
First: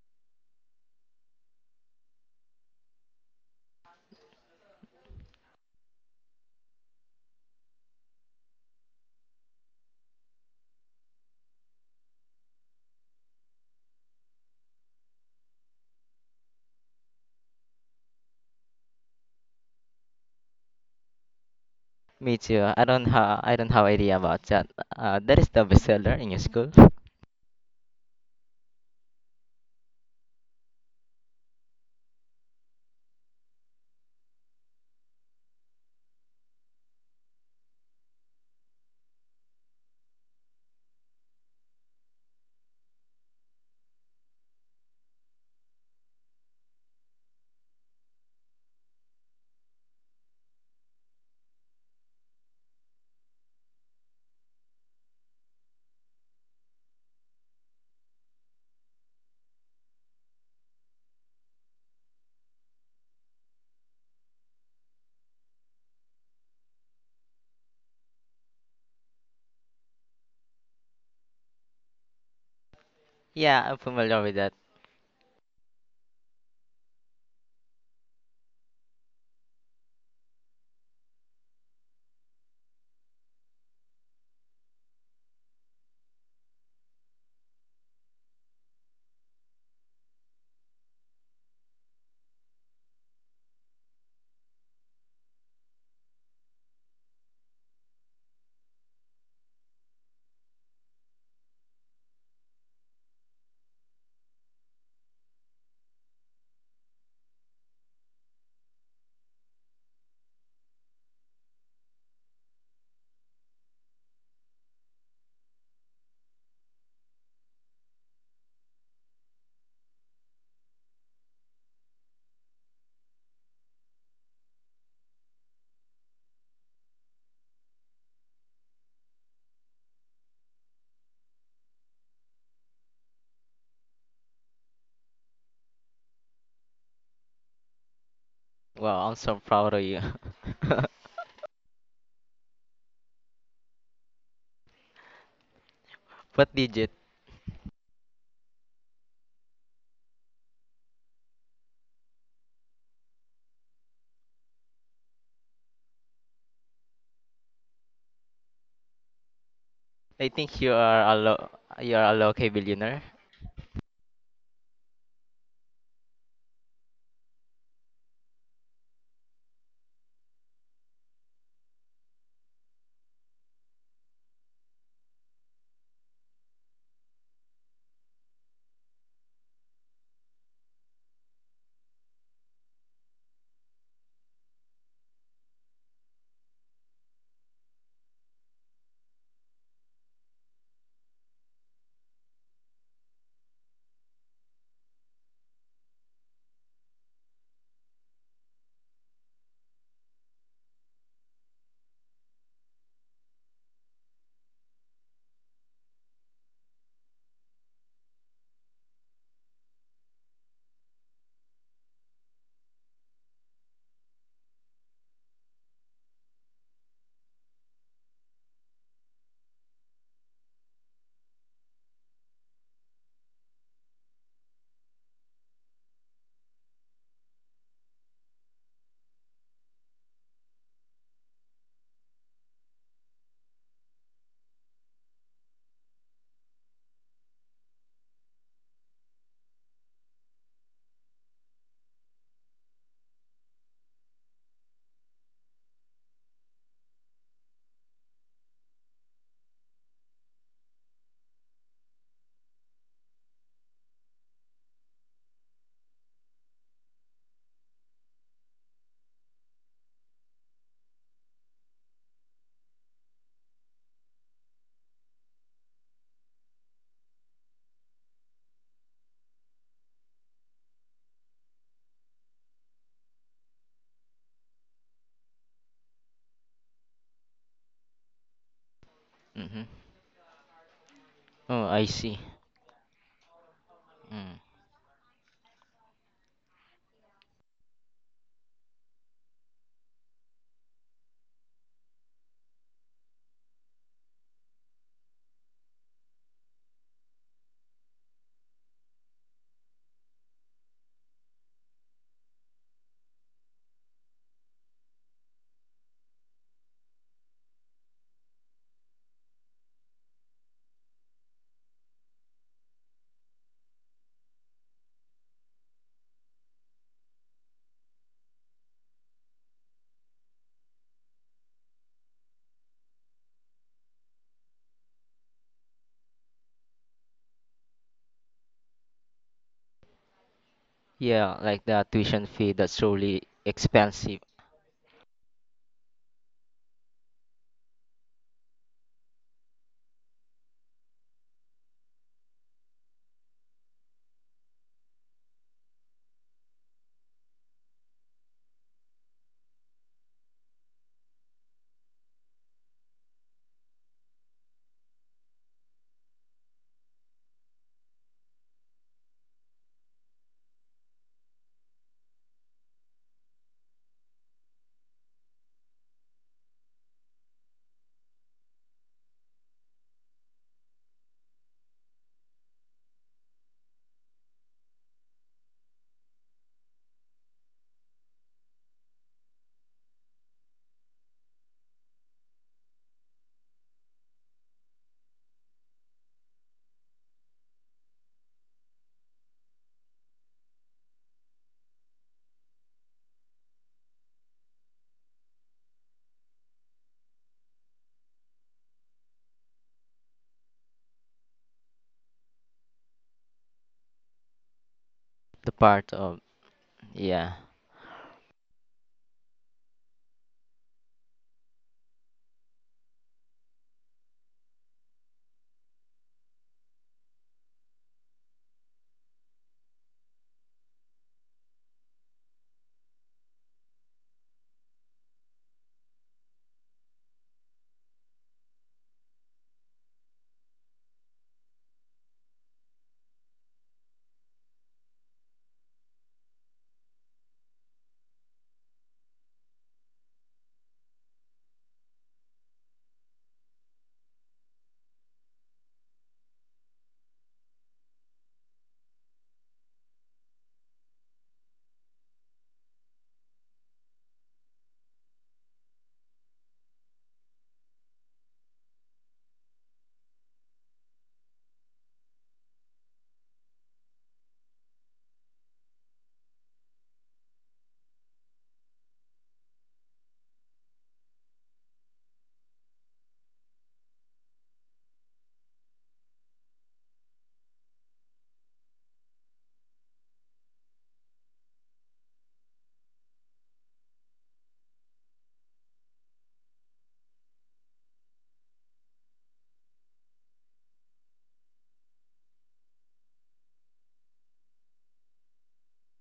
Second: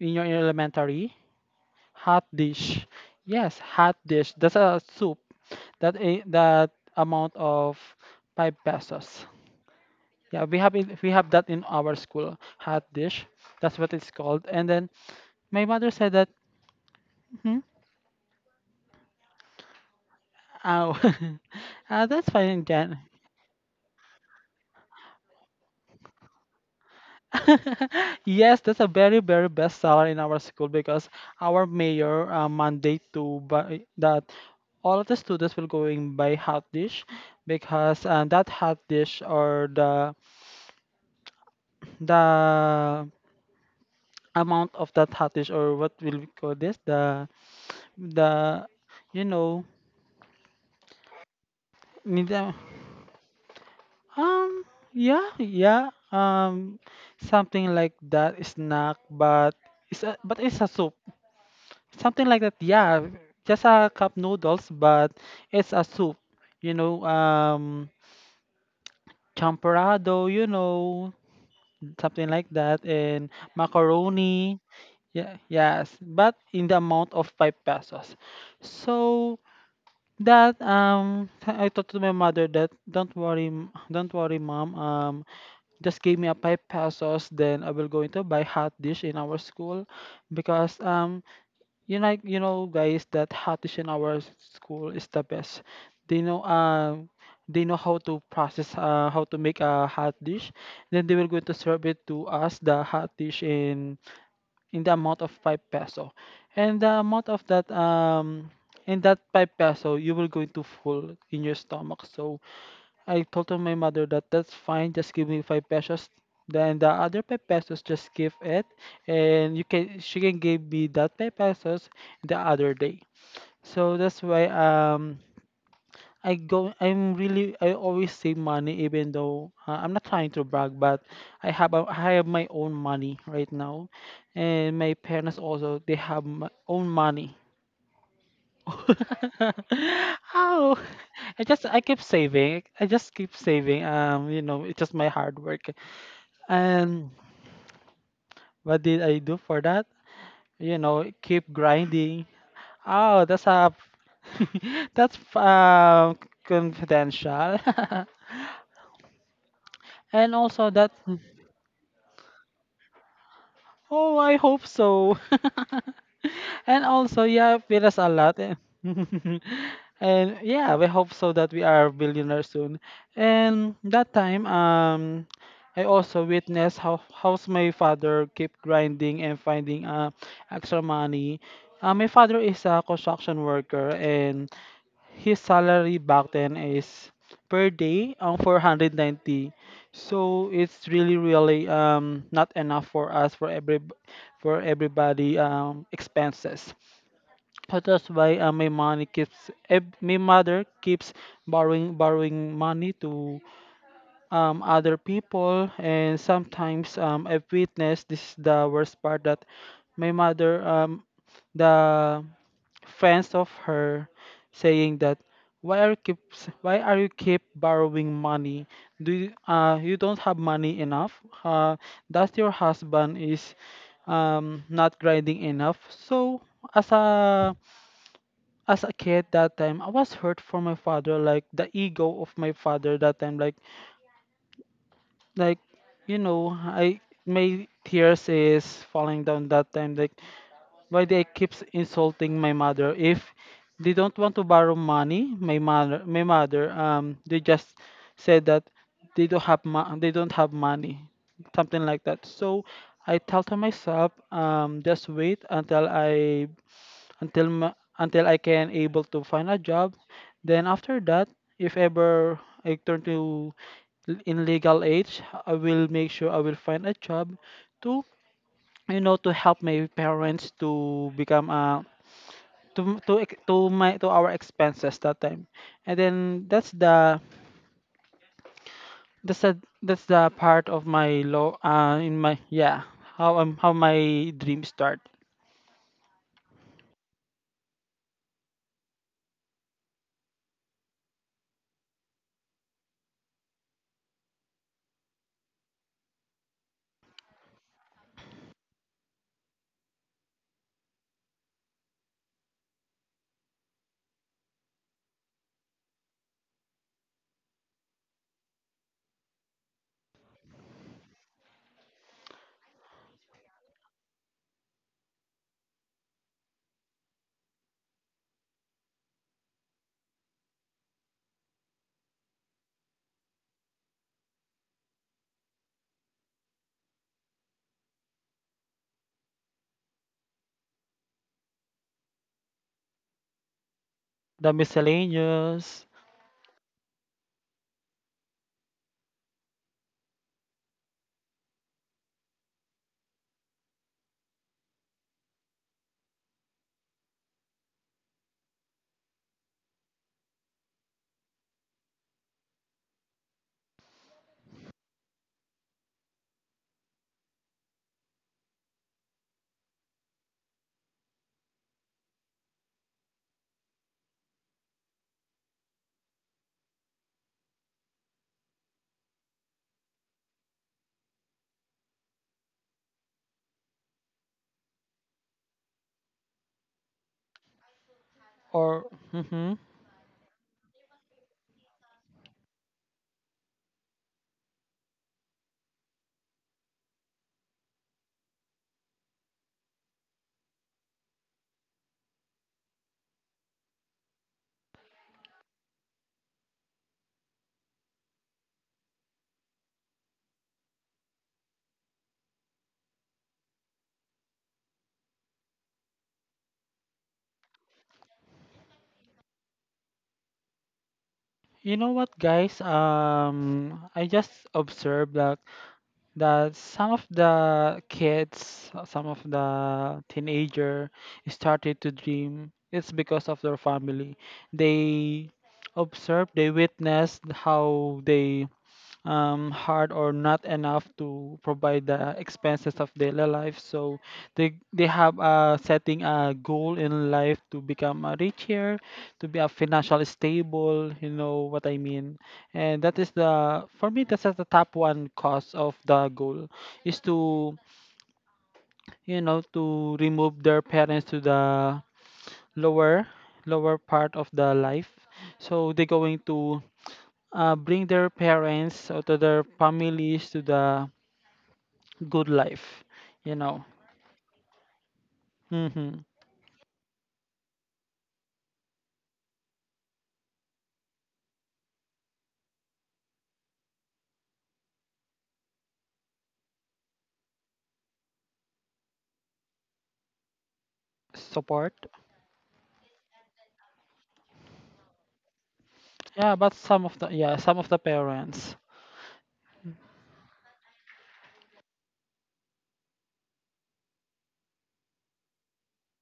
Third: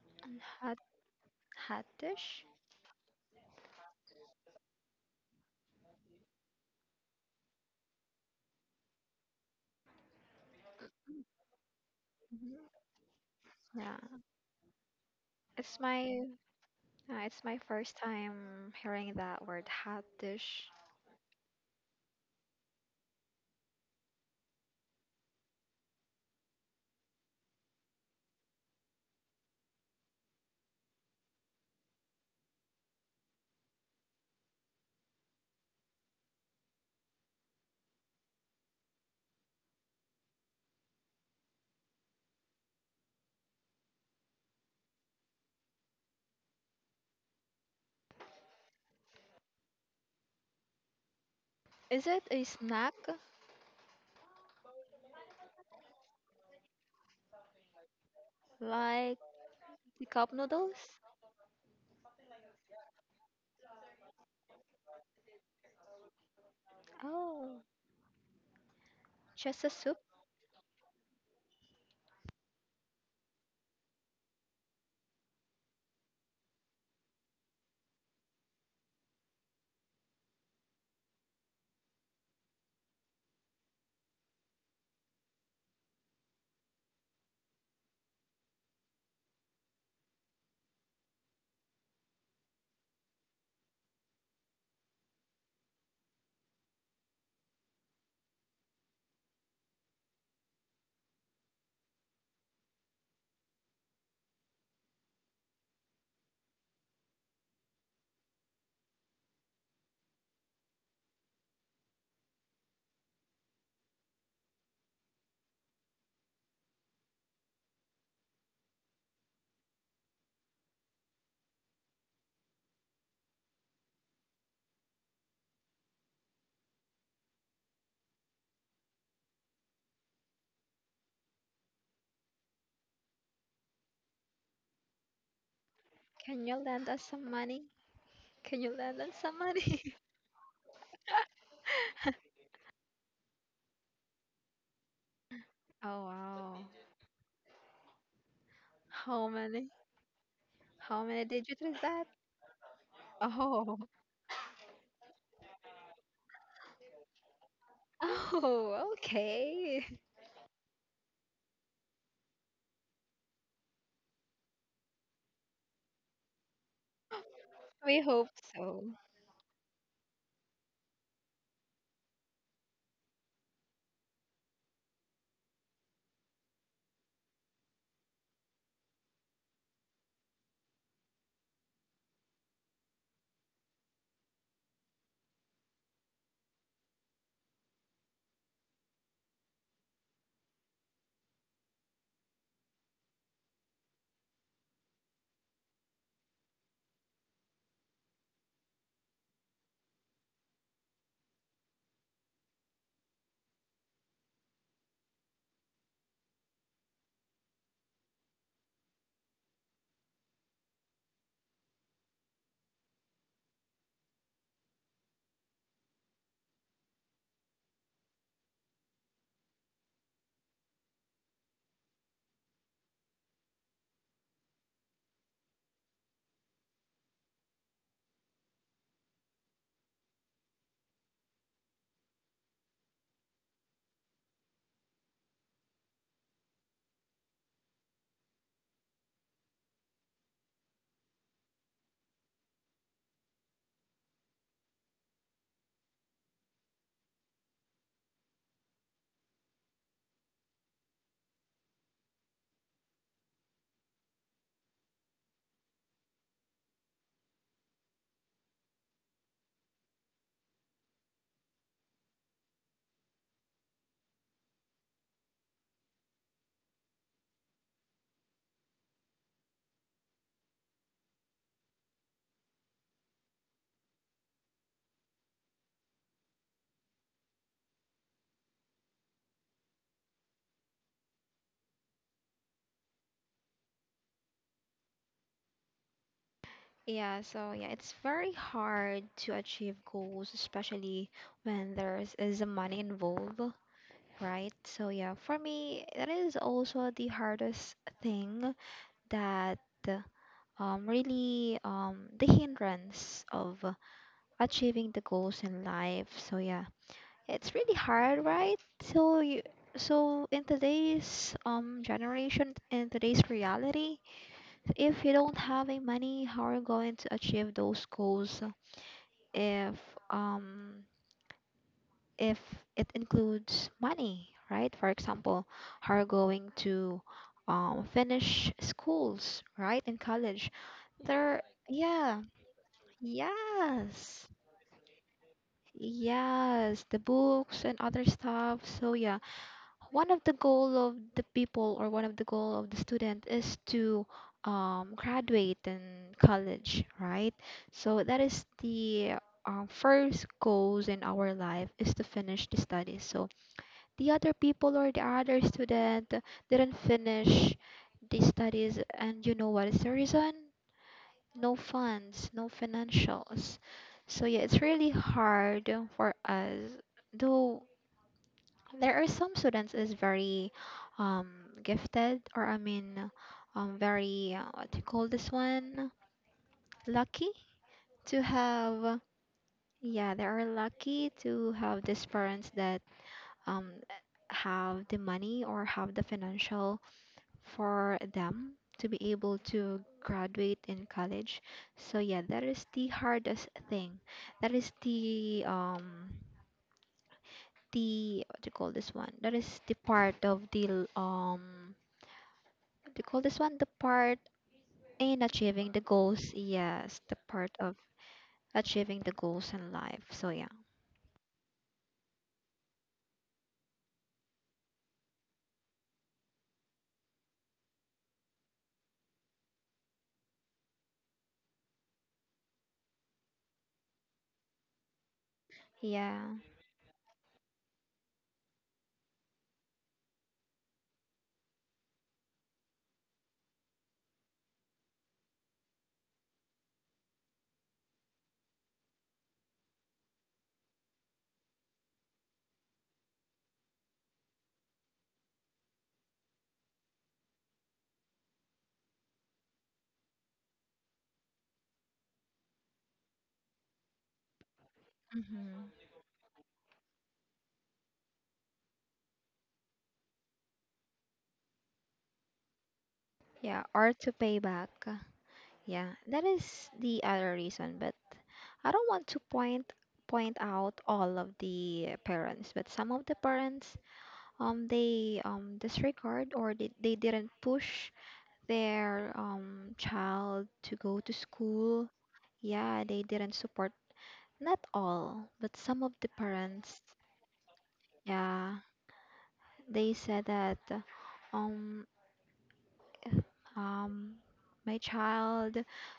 Speaker 3: in your
Speaker 2: and hot
Speaker 3: elementary
Speaker 2: hot
Speaker 3: hot
Speaker 2: dish.
Speaker 3: dish. Yes, hot dish. That's a soup. That a that amount of five pesos. Yeah, we have it, we have that in our school. Hot
Speaker 2: Hmm
Speaker 3: dish. That's what
Speaker 2: Yeah,
Speaker 3: it's called. And then my
Speaker 2: it's
Speaker 3: mother said
Speaker 2: my
Speaker 3: that.
Speaker 2: uh, it's my
Speaker 3: Hmm,
Speaker 2: first time hearing that word hot dish.
Speaker 3: ow, uh, that's
Speaker 1: Me
Speaker 3: fine,
Speaker 1: too. I
Speaker 3: Jan.
Speaker 1: don't have I don't have idea about that. Uh, that is the bestseller in your school.
Speaker 3: Yes, that's a very, very best seller in our school because our mayor uh, mandate to buy that all of the students will go in buy hot dish because uh, that hot dish or the the amount of that hot dish or what will we call this the the you know
Speaker 2: Is it
Speaker 3: need
Speaker 2: a
Speaker 3: a-
Speaker 2: snack
Speaker 3: um yeah yeah um something like that snack
Speaker 2: like
Speaker 3: but it's
Speaker 2: the
Speaker 3: a,
Speaker 2: cup
Speaker 3: but it's a soup
Speaker 2: noodles?
Speaker 3: something like that. Yeah, just a cup noodles, but it's a soup. You know,
Speaker 2: Oh,
Speaker 3: um,
Speaker 2: just a soup.
Speaker 3: champorado. You know, something like that, and
Speaker 1: Yeah, I'm familiar with that.
Speaker 3: macaroni. Yeah, yes, but in the amount of five pesos. So that um, I told to my mother that don't worry, m- don't worry, mom. Um, just give me a five pesos, then I will going to buy hot dish in our school, because um you like you know, guys, that Hatish in our s- school is the best. They know, um, they know how to process, uh, how to make a hot dish. Then they will going to serve it to us the hot dish in in the amount of five peso, and the amount of that um in that five peso you will going to full in your stomach. So I told to my mother that that's fine, just give me five pesos. Then the other five pesos, just give it, and you can she can give me that five pesos the other day. So that's why um I go I'm really I always save money even though uh, I'm not trying to brag, but I have a, I have my own money right now, and my parents also they have my
Speaker 2: Can you
Speaker 3: own
Speaker 2: lend us some
Speaker 3: money.
Speaker 2: money? Can you lend
Speaker 1: Wow, I'm
Speaker 2: us
Speaker 1: so
Speaker 2: some
Speaker 1: proud of
Speaker 2: money?
Speaker 1: you.
Speaker 3: How? I just I keep saving. I just keep saving. Um, you know, it's just my hard work.
Speaker 2: Oh
Speaker 1: What
Speaker 2: wow.
Speaker 1: digit?
Speaker 3: And what did I
Speaker 2: How
Speaker 3: do for
Speaker 2: many?
Speaker 3: that? You
Speaker 2: How
Speaker 3: know,
Speaker 2: many
Speaker 3: keep
Speaker 2: digits is that?
Speaker 3: grinding. Oh, that's a
Speaker 2: Oh,
Speaker 3: that's um confidential.
Speaker 2: oh, okay.
Speaker 1: I
Speaker 3: And
Speaker 1: think
Speaker 3: also
Speaker 1: you
Speaker 3: that.
Speaker 1: are a lo, you are a local billionaire.
Speaker 3: Oh, I hope so. And also, yeah, feed us
Speaker 2: We
Speaker 3: a
Speaker 2: hope
Speaker 3: lot. Eh.
Speaker 2: so.
Speaker 3: And yeah, we hope so that we are billionaires soon. And that time, um, I also witnessed how how's my father keep grinding and finding uh extra money. Uh, my father is a construction worker and his salary back then is per day um four hundred ninety, so it's really really um not enough for us for every for everybody um expenses. So that's why uh, my money keeps ev- my mother keeps borrowing borrowing money to um other people, and sometimes um I've witnessed this is the worst part that my mother um the fans of her saying that why are you keep why are you keep borrowing money. Do you, uh you don't have money enough uh that your husband is um not grinding enough. So as a as a kid that time I was hurt for my father, like the ego of my father that time, like like you know I my tears is falling down that time, like why they keeps insulting my mother if they don't want to borrow money. My mother, my mother um they just said that they don't have mo- they don't have money, something like that. So I tell to myself um just wait until i until ma- until I can able to find a job. Then after that, if ever I turn to l- in legal age, I will make sure I will find a job to you know to help my parents, to become uh to to ex- to my to our expenses that time. And then that's the that's the
Speaker 1: Mm-hmm.
Speaker 3: that's the part of my low
Speaker 1: Oh, I
Speaker 3: uh
Speaker 1: see.
Speaker 3: in my yeah how um how my
Speaker 1: Mm.
Speaker 3: dream start.
Speaker 2: Yeah, so yeah, it's very hard to achieve goals, especially when there's is the money involved, right? So yeah, for me, that is also the hardest thing that um really um the hindrance of achieving the goals in life. So yeah, it's really hard, right? So you, so in today's um generation, in today's reality, if you don't have any money, how are you going to achieve those goals? If um if it includes money, right? For example, how are you going to um finish schools, right? In college,
Speaker 1: Yeah,
Speaker 2: there,
Speaker 1: like the
Speaker 2: yeah.
Speaker 1: tuition fee that's really expensive.
Speaker 2: Yes.
Speaker 3: The miscellaneous
Speaker 2: Yes, the books and other stuff. So yeah, one of the goal of the people or one of the goal of the student is to um, graduate in college right so that is the um, first goals in our life is to finish the studies so the other people or the other student didn't finish the studies and you know what is the reason no funds no financials so yeah it's really hard for us though there are some students is very um gifted or I mean um very uh, what do you call this one lucky to
Speaker 3: or
Speaker 2: have
Speaker 3: hmm.
Speaker 2: yeah they are lucky to have these parents that um have the money or have the financial for them to be able to graduate in college so yeah that is the hardest thing that is the um the what do you call this one that is the part of the l- um do you call this one? The part in
Speaker 1: The
Speaker 2: achieving the
Speaker 1: part of,
Speaker 2: goals. Yes, the
Speaker 1: yeah.
Speaker 2: part of achieving the goals in life. So yeah,
Speaker 3: You know what guys, um I just observed that that some of the kids, uh, some of the teenager started to dream. It's because of their family. They
Speaker 2: yeah,
Speaker 3: observe, they witnessed how they um, hard or not enough to provide the expenses of daily life. So they they have uh, setting a goal in life to become a richer, to be a financially stable. You know what I mean. And that is the for me that's the top one cause of the goal is to you know to remove their parents to the lower lower part of the life. So
Speaker 2: hmm
Speaker 3: they're going to uh, bring their parents or to their families to the good life, you
Speaker 2: yeah.
Speaker 3: know.
Speaker 2: Or to pay back. Yeah,
Speaker 3: Hmm.
Speaker 2: that is the other reason. But I don't want to point point out all of the parents, but some of the parents. um, they um disregard, or they, they didn't push their um child to go to
Speaker 3: Support.
Speaker 2: school. Yeah, they didn't support. Not all, but some of the
Speaker 3: Yeah, but
Speaker 2: parents,
Speaker 3: some of the yeah, some of the parents,
Speaker 2: yeah, they said that, um um my child,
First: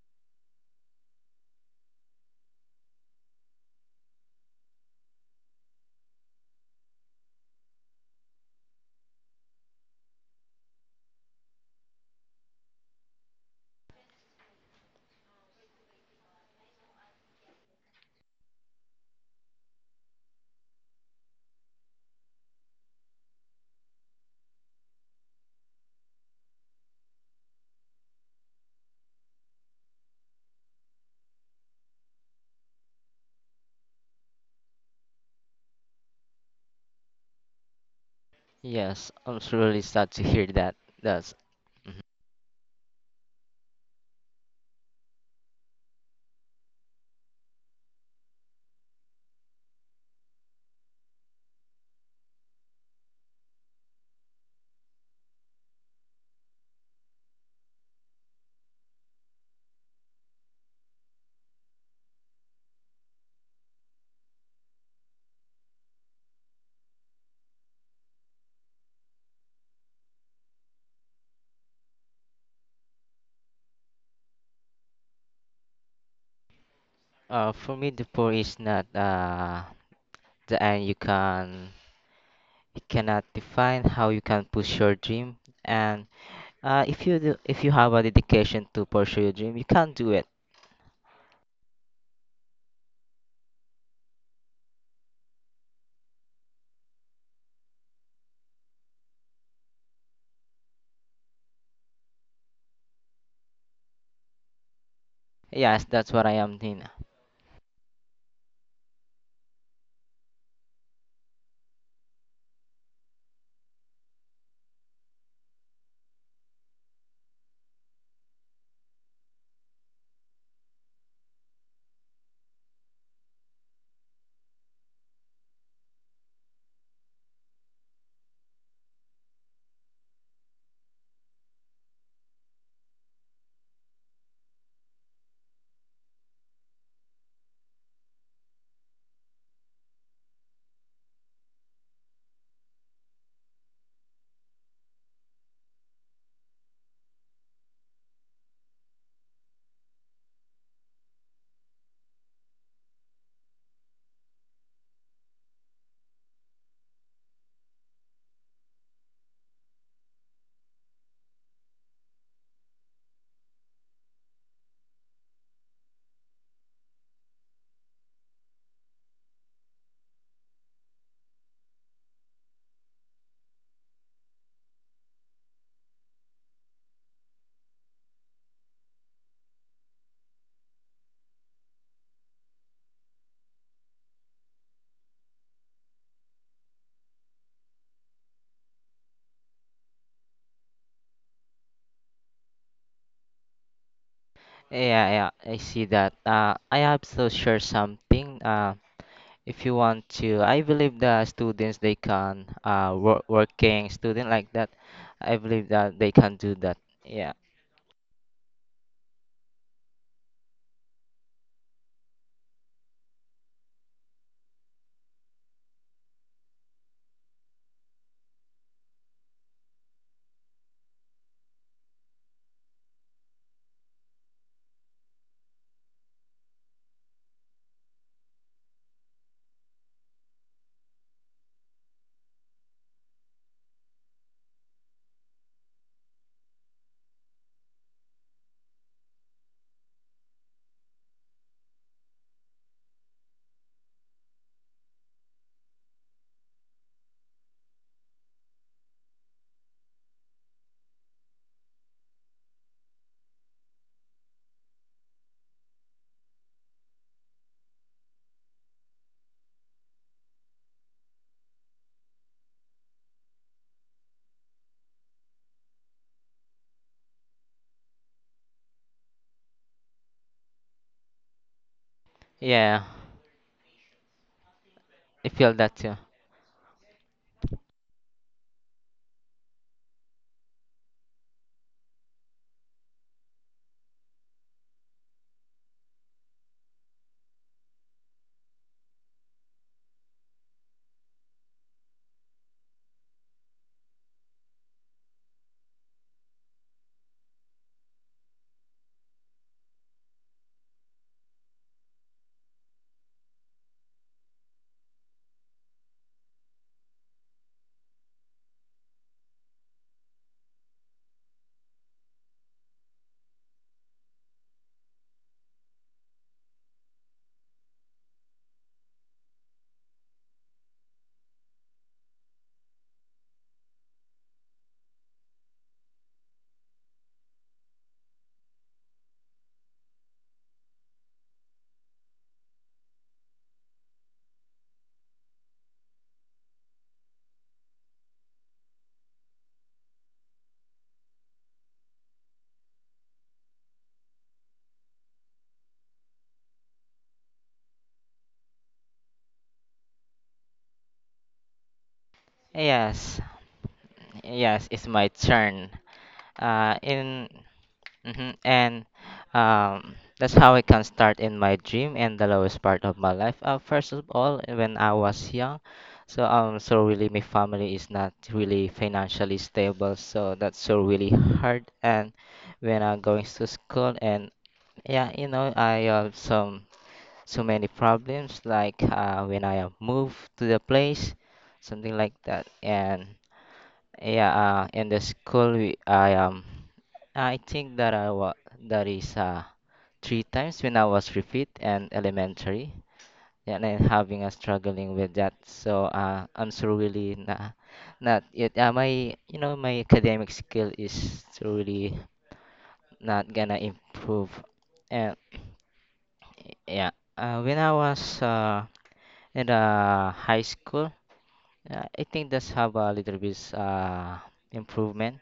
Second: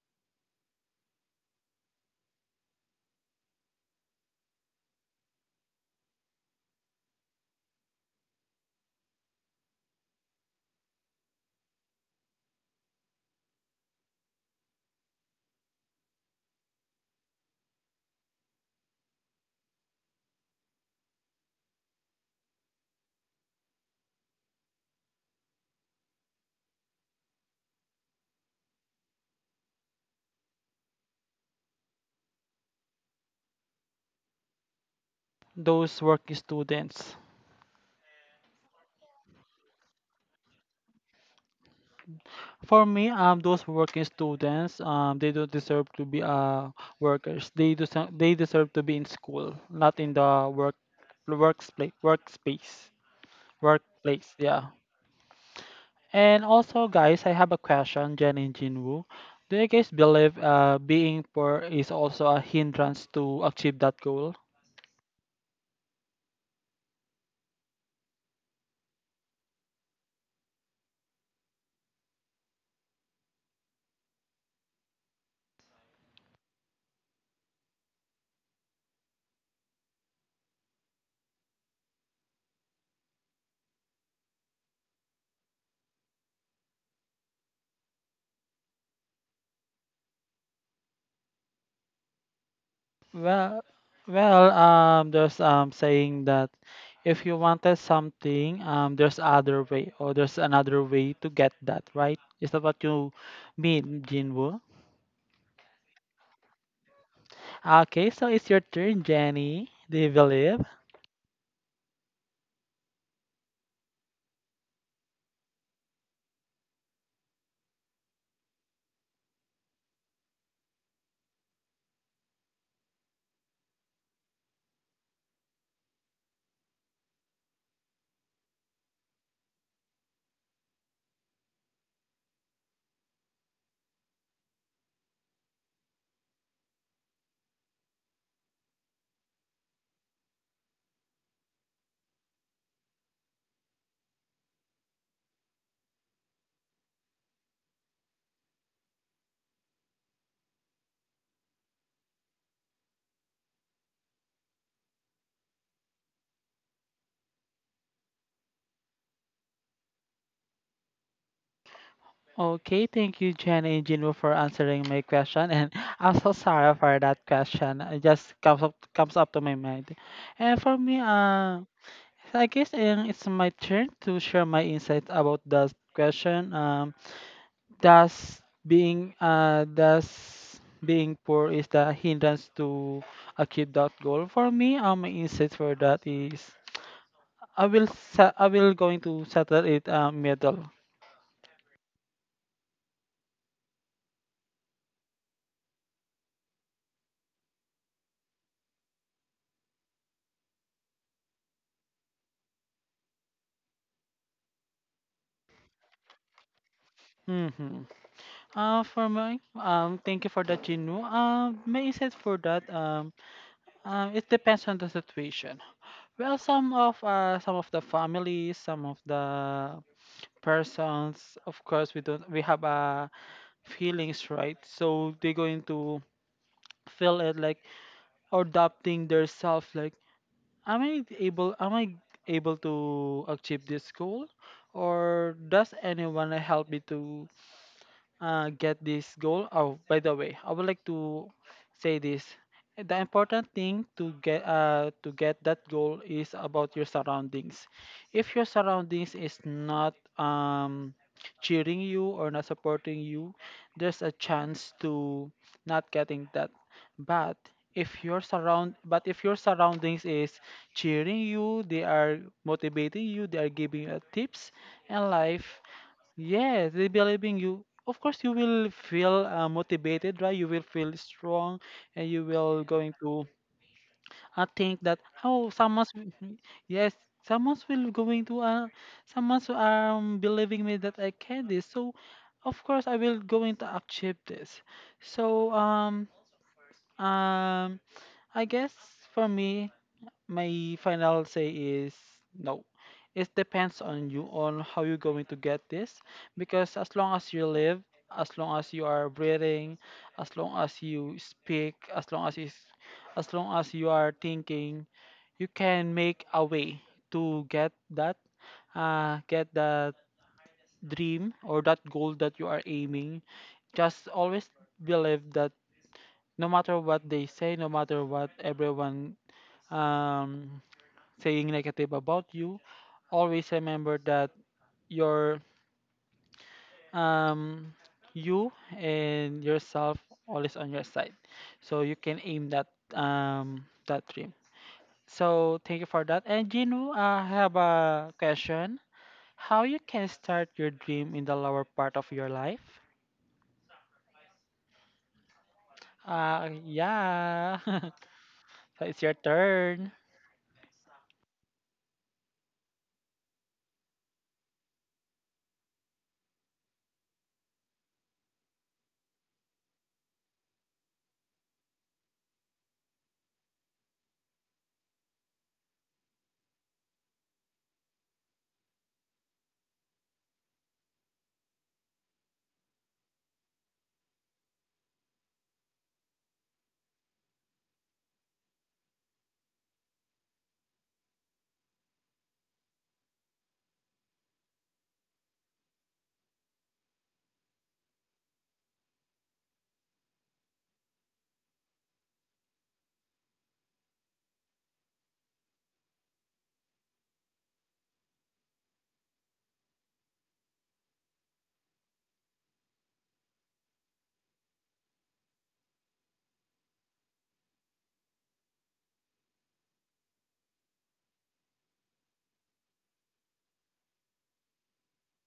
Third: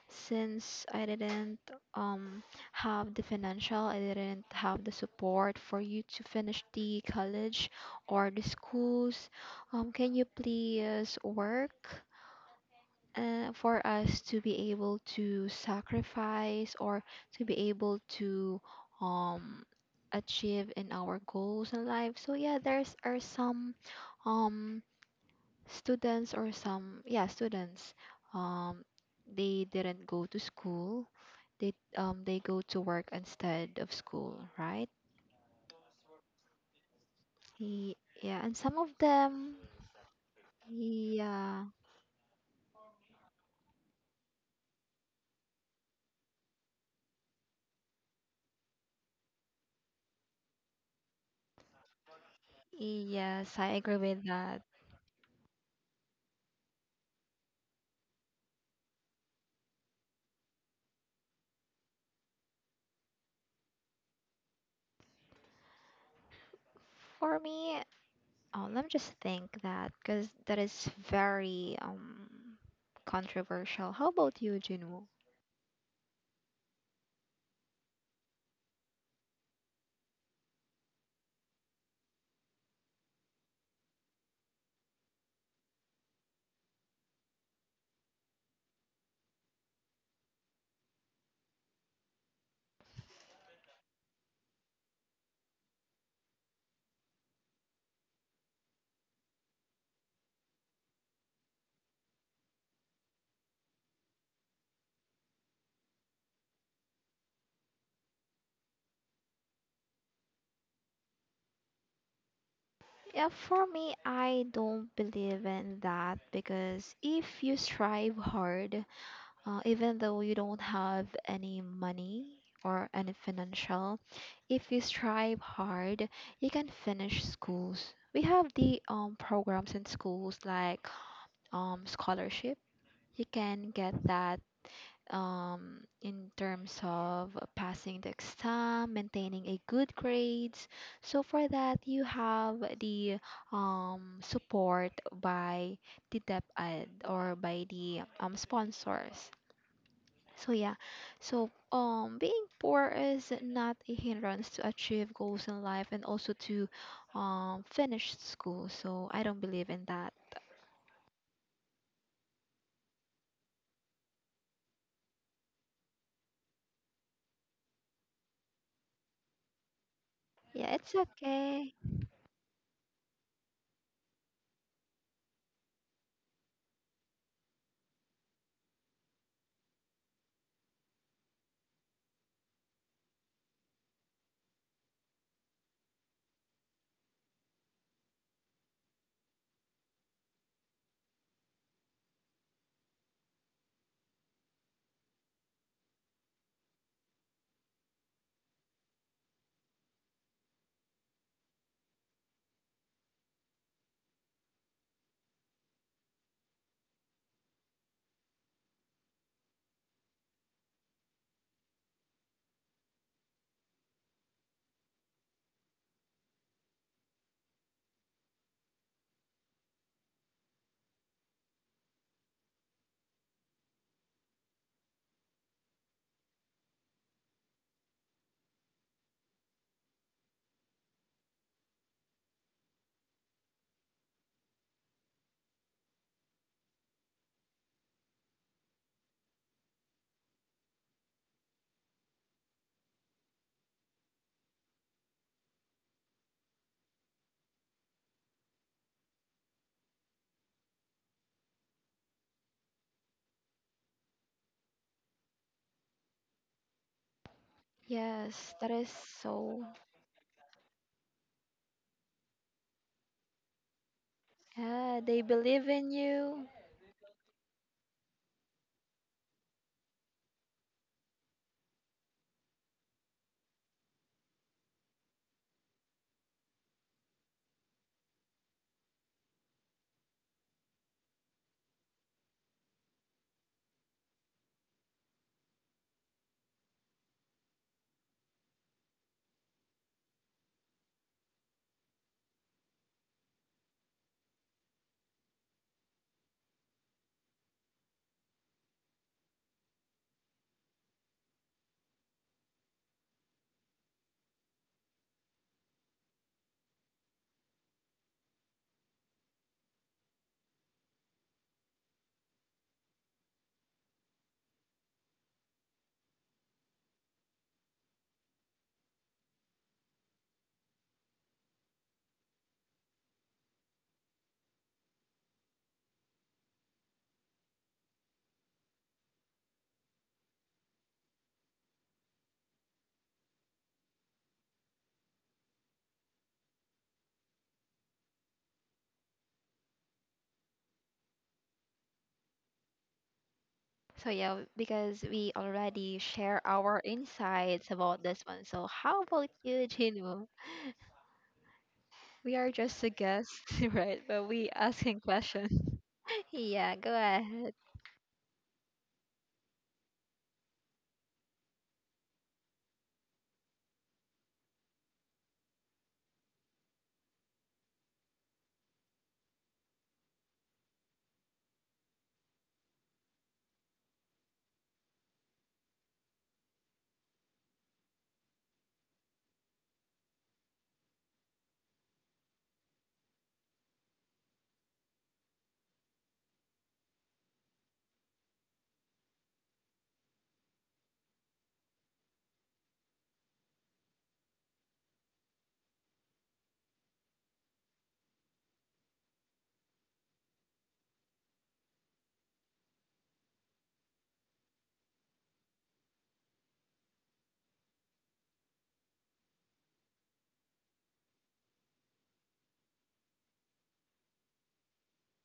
Speaker 2: since I didn't um have the financial, I didn't have the support for you to finish the college or the schools. Um, can you please work? Uh, for us to be able to sacrifice, or to be able to um achieve in our goals in life. So yeah, there's are some um students, or some, yeah, students, um they didn't go to school. They um they go to work instead of school, right?
Speaker 3: those working students.
Speaker 2: Ye- yeah, and some of
Speaker 1: Yes, I'm
Speaker 2: them.
Speaker 1: really sad to hear that. That's
Speaker 2: Yeah.
Speaker 1: mhm.
Speaker 3: For me, um, those working students, um, they don't deserve to be uh workers. They deserve they deserve to be in school, not in the work workspace workspace
Speaker 2: Yes, I agree with
Speaker 3: workplace.
Speaker 2: that.
Speaker 3: Yeah. And also, guys, I have a question, Jen and Jinwoo. Do you guys believe uh being poor is also a hindrance to achieve that goal?
Speaker 2: For me, oh, let me just think that, because that is very um controversial. How about you, Jinwoo?
Speaker 1: Uh, for me, the poor is not uh, the end. You can you cannot define how you can push your dream, and uh, if you do, if you have a dedication to pursue your dream, you can do it.
Speaker 3: Well, well, um, there's um saying that if you wanted something, um, there's other way or there's another way to get that, right? Is that what you mean, Jinwoo?
Speaker 1: Yes, that's what I am doing.
Speaker 3: Okay, so it's your turn, Jenny. Do you believe?
Speaker 2: Yeah, for me, I don't believe in that, because if you strive hard, uh, even though you don't have any money or any financial, if you strive hard, you can finish schools. We have the um programs in schools like um scholarship. You can get that, um, in terms of passing the exam, maintaining a good grades. So for that, you have the um, support by the DepEd, or by the, um, sponsors. So yeah, so um, being poor is not a hindrance to achieve goals in life, and also to um, finish school. So I don't believe in that.
Speaker 3: Okay, thank you, Jenny and Jinwoo, for answering my question. And I'm so sorry for that question. It just comes up comes up to my mind. And
Speaker 2: Yeah,
Speaker 3: for
Speaker 2: it's
Speaker 3: me, uh,
Speaker 2: okay.
Speaker 3: I guess um, it's my turn to share my insights about that question. Um. Thus, being uh, thus being poor is the hindrance to achieve that goal. For me, um, my insight for that is I will sa- I will going to settle it uh, middle.
Speaker 1: Yeah, yeah, I see that. Uh, I also share something. Uh, if you want to, I believe the students they can uh work, working student like that. I believe that they can do that. Yeah,
Speaker 3: Mm-hmm. Uh, for my um, thank you for that, Jinu. Um, my insight for that um, um, it depends on the situation. Well, some of uh, some of the families, some of the persons, of course, we don't we have uh, feelings, right? So they're going to feel it like or doubting their self like am i able am I able to achieve this goal or does anyone help me to uh, get this goal. Oh, by the way, I would like to say this. The important thing to get uh, to get that goal is about your surroundings. If your surroundings is not um, cheering you or not supporting you, there's a chance to not getting that. But if your
Speaker 2: Yes, that
Speaker 3: surround
Speaker 2: is
Speaker 3: but if your
Speaker 2: so.
Speaker 3: surroundings is cheering you, they are motivating you, they are giving you tips
Speaker 2: Yeah,
Speaker 3: and
Speaker 2: they
Speaker 3: life.
Speaker 2: believe in you.
Speaker 3: Yes, they believe in you. Of course, you will feel uh, motivated, right? You will feel strong, and you will
Speaker 1: yeah,
Speaker 3: going to uh, think that
Speaker 1: I
Speaker 3: oh,
Speaker 1: feel that
Speaker 3: someone's
Speaker 1: too.
Speaker 3: yes, someone's will going to uh, someone's um believing me that I can this. So, of course, I will going to achieve this. So um um I guess for me my final say is no. It depends on you on how you're going to get this because as long as you live, as long as you are breathing, as long as you speak, as long as you, s- as long as you are thinking, you can make a way to get that uh get that dream or that goal that you are aiming. Just always believe that no matter what they say, no matter what everyone um saying negative about you, always remember that your um you and yourself always on your side. So you can aim that um that dream. So thank you for that. And Gino, I have a question. How you can start your dream in the lower part of your life?
Speaker 2: So yeah, because we already share
Speaker 3: Uh,
Speaker 2: our
Speaker 3: yeah.
Speaker 2: insights about this one. So
Speaker 3: So it's
Speaker 2: how
Speaker 3: your
Speaker 2: about you,
Speaker 3: turn.
Speaker 2: Jinwoo? We are just a
Speaker 1: Yes.
Speaker 2: guest, right? But we
Speaker 1: Yes, it's
Speaker 2: asking
Speaker 1: my
Speaker 2: questions.
Speaker 1: turn.
Speaker 2: Yeah,
Speaker 1: Uh,
Speaker 2: go
Speaker 1: in
Speaker 2: ahead.
Speaker 1: mhm, and um, That's how I can start in my dream and the lowest part of my life. Uh, first of all, when I was young, so um, so really my family is not really financially stable, so that's so really hard. And when I'm going to school, and yeah, you know, I have some so many problems like uh, when I move to the place, something like that, and. Yeah, uh, in the school we, I um I think that I was that is uh three times when I was repeat and elementary, and then having a struggling with that. So uh I'm so really not not yet uh, my you know my academic skill is so really not gonna improve. And yeah, uh, when I was uh in the high school. Yeah, I think that's have a little bit uh improvement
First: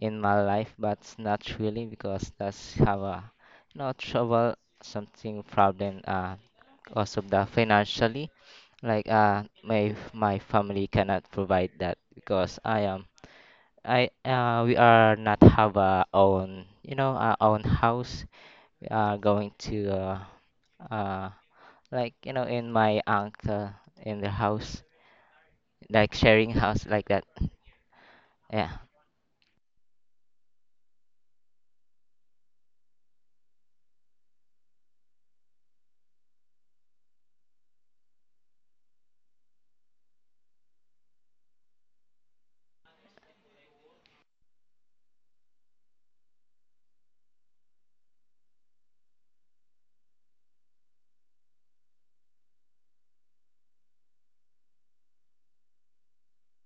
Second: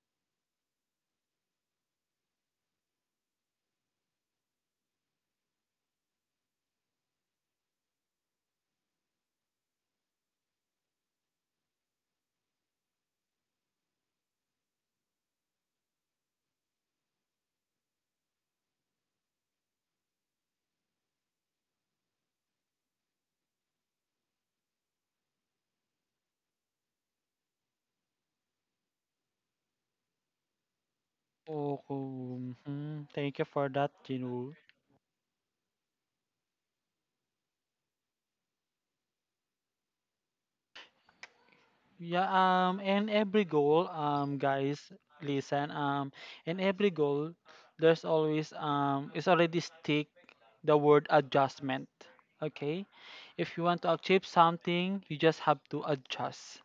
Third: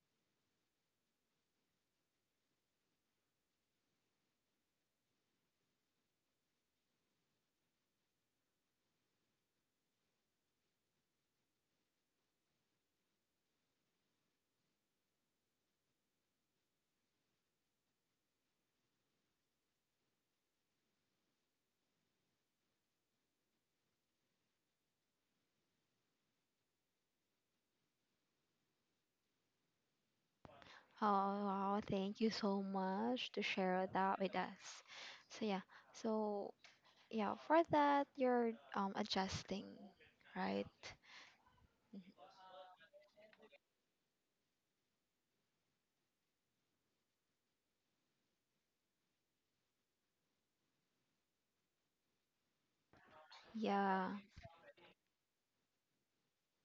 Speaker 1: in my life, but it's not really because that's have a you know trouble something problem uh also the financially like uh my my family cannot provide that because I am I uh we are not have our own you know our own house, we are going to uh, uh like you know in my uncle in the house like sharing house like that, yeah.
Speaker 2: Oh,
Speaker 3: Oh,
Speaker 2: wow, thank you
Speaker 3: cool.
Speaker 2: so
Speaker 3: Mhm.
Speaker 2: much
Speaker 3: Thank
Speaker 2: to
Speaker 3: you for
Speaker 2: share
Speaker 3: that,
Speaker 2: that with
Speaker 3: Gino.
Speaker 2: us. So yeah, so yeah, for that you're um adjusting, right?
Speaker 3: Yeah,
Speaker 2: Mm-hmm.
Speaker 3: um, and every goal, um, guys, listen, um, in every goal, there's always, um, it's already stick the word adjustment. Okay, if you want to
Speaker 2: Yeah.
Speaker 3: achieve something, you just have to adjust,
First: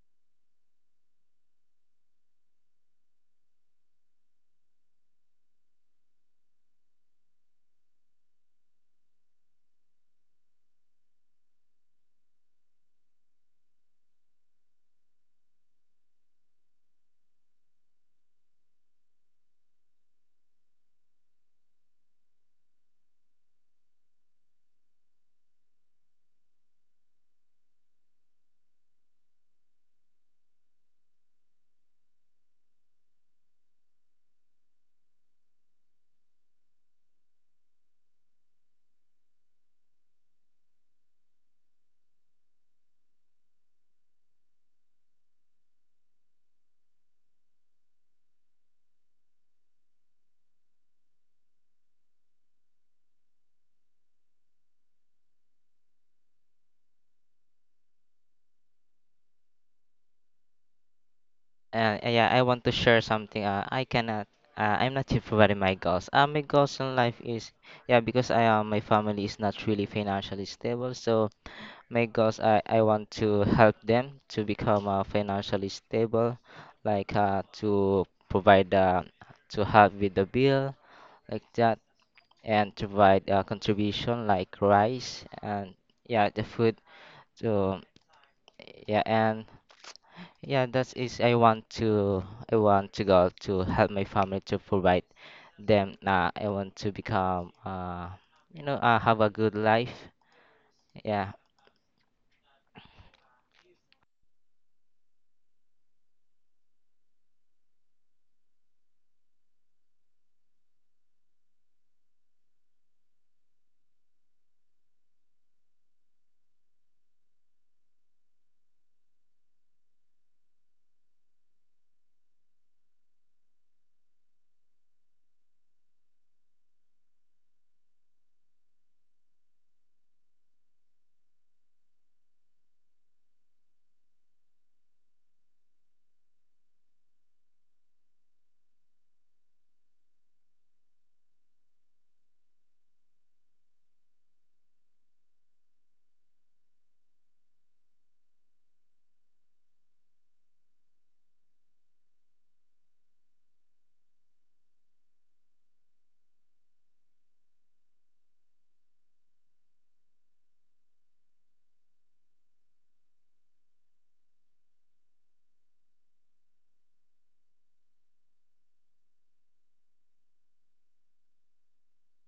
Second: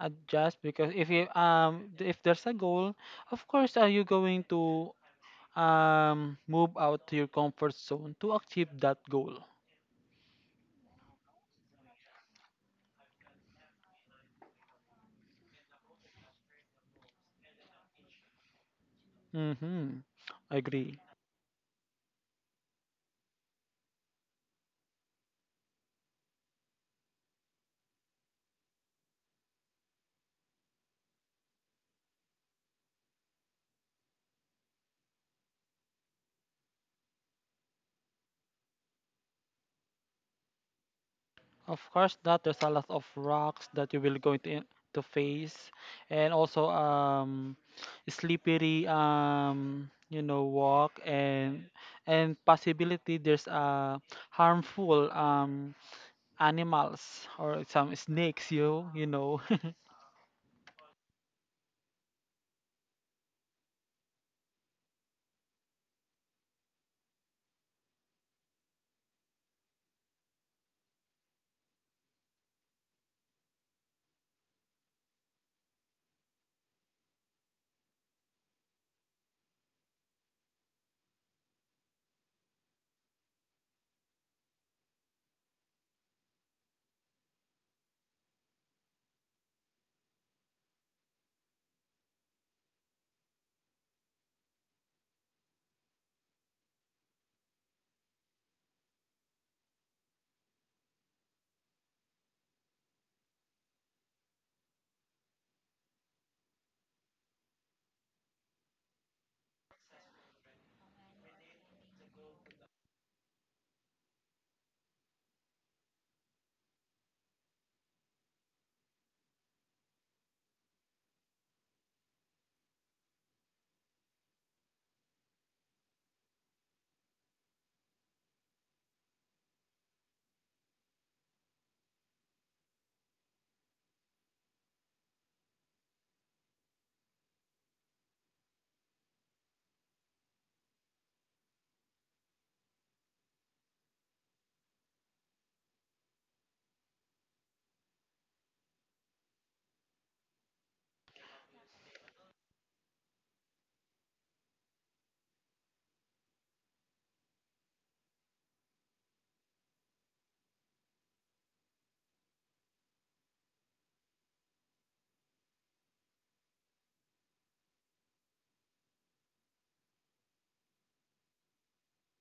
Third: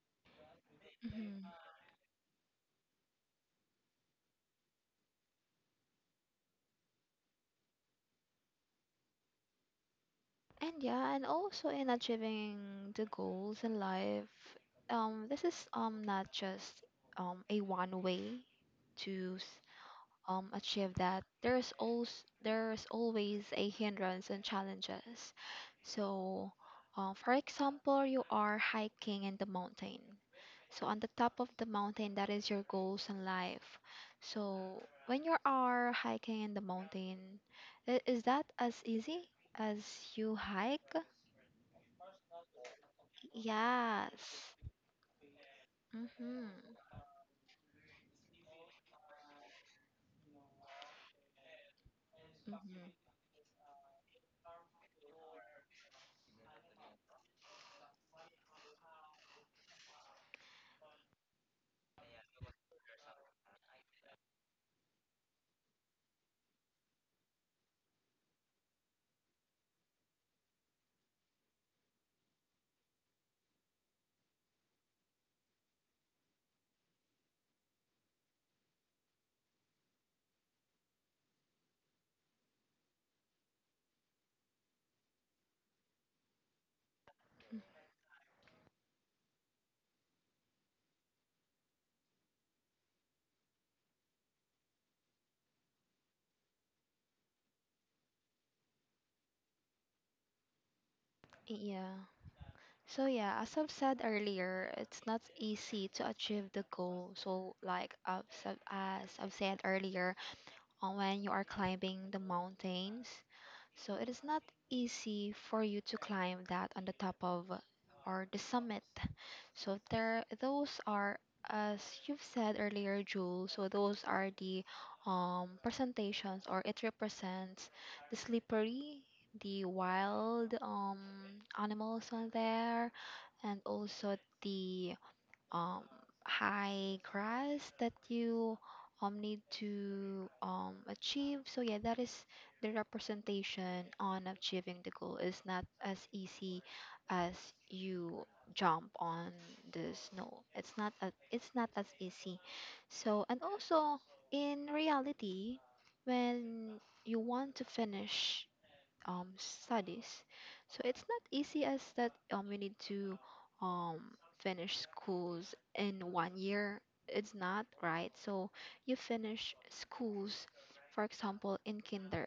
Speaker 3: adjust because if you,
Speaker 2: Mm-hmm.
Speaker 3: um, if there's a goal, of course, are you going to, um, move out to your comfort zone to achieve that goal?
Speaker 2: And yeah, and also in achieving the goals in life, um, this is um not just um a one way to,
Speaker 3: Mm-hmm.
Speaker 2: um, achieve
Speaker 3: Agree.
Speaker 2: that. There's always there's always a hindrance and challenges. So, uh, for example, you are hiking in the mountain. So on the top of the mountain, that is your goals in life. So when you are hiking in the mountain, i- is that as easy as you hike?
Speaker 3: Of course, that there's a lot of rocks that you will going
Speaker 2: Yes.
Speaker 3: to in- to face, and
Speaker 2: Mm-hmm.
Speaker 3: also um, slippery um, you know walk and and possibility there's uh harmful um animals or some snakes you you know.
Speaker 1: Uh, uh, yeah, I want to share something. Uh, I cannot. Uh, I'm not sure what are my goals. Uh, my goals in life is yeah because I uh, my family is not really financially stable. So my goals I I want to help them to become uh, financially stable, like uh, to provide uh, to help with the bill like that, and to provide uh, contribution like rice and yeah the food to yeah and yeah, that is I want to I want to go to help my family to provide them. Uh, I want to become uh you know uh, have a good life. Yeah,
Speaker 2: Yeah. So yeah, as I've said earlier, it's not easy to achieve the goal. So like I've, said- as I've said earlier, on when you are climbing the mountains, so it is not easy for you to climb that on the top of, or the summit. So there, those are, as you've said earlier, Jules. So those are the, um, presentations, or it represents the slippery, the wild um, animals on there, and also the um, high grass that you um, need to um, achieve. So yeah, that is the representation on achieving the goal. It's not as easy as you jump on the snow. It's not a, it's not as easy. So and also in reality, when you want to finish um, studies. So it's not easy as that, um, you need to um, finish schools in one year. It's not, right? So you finish schools, for example, in kinder.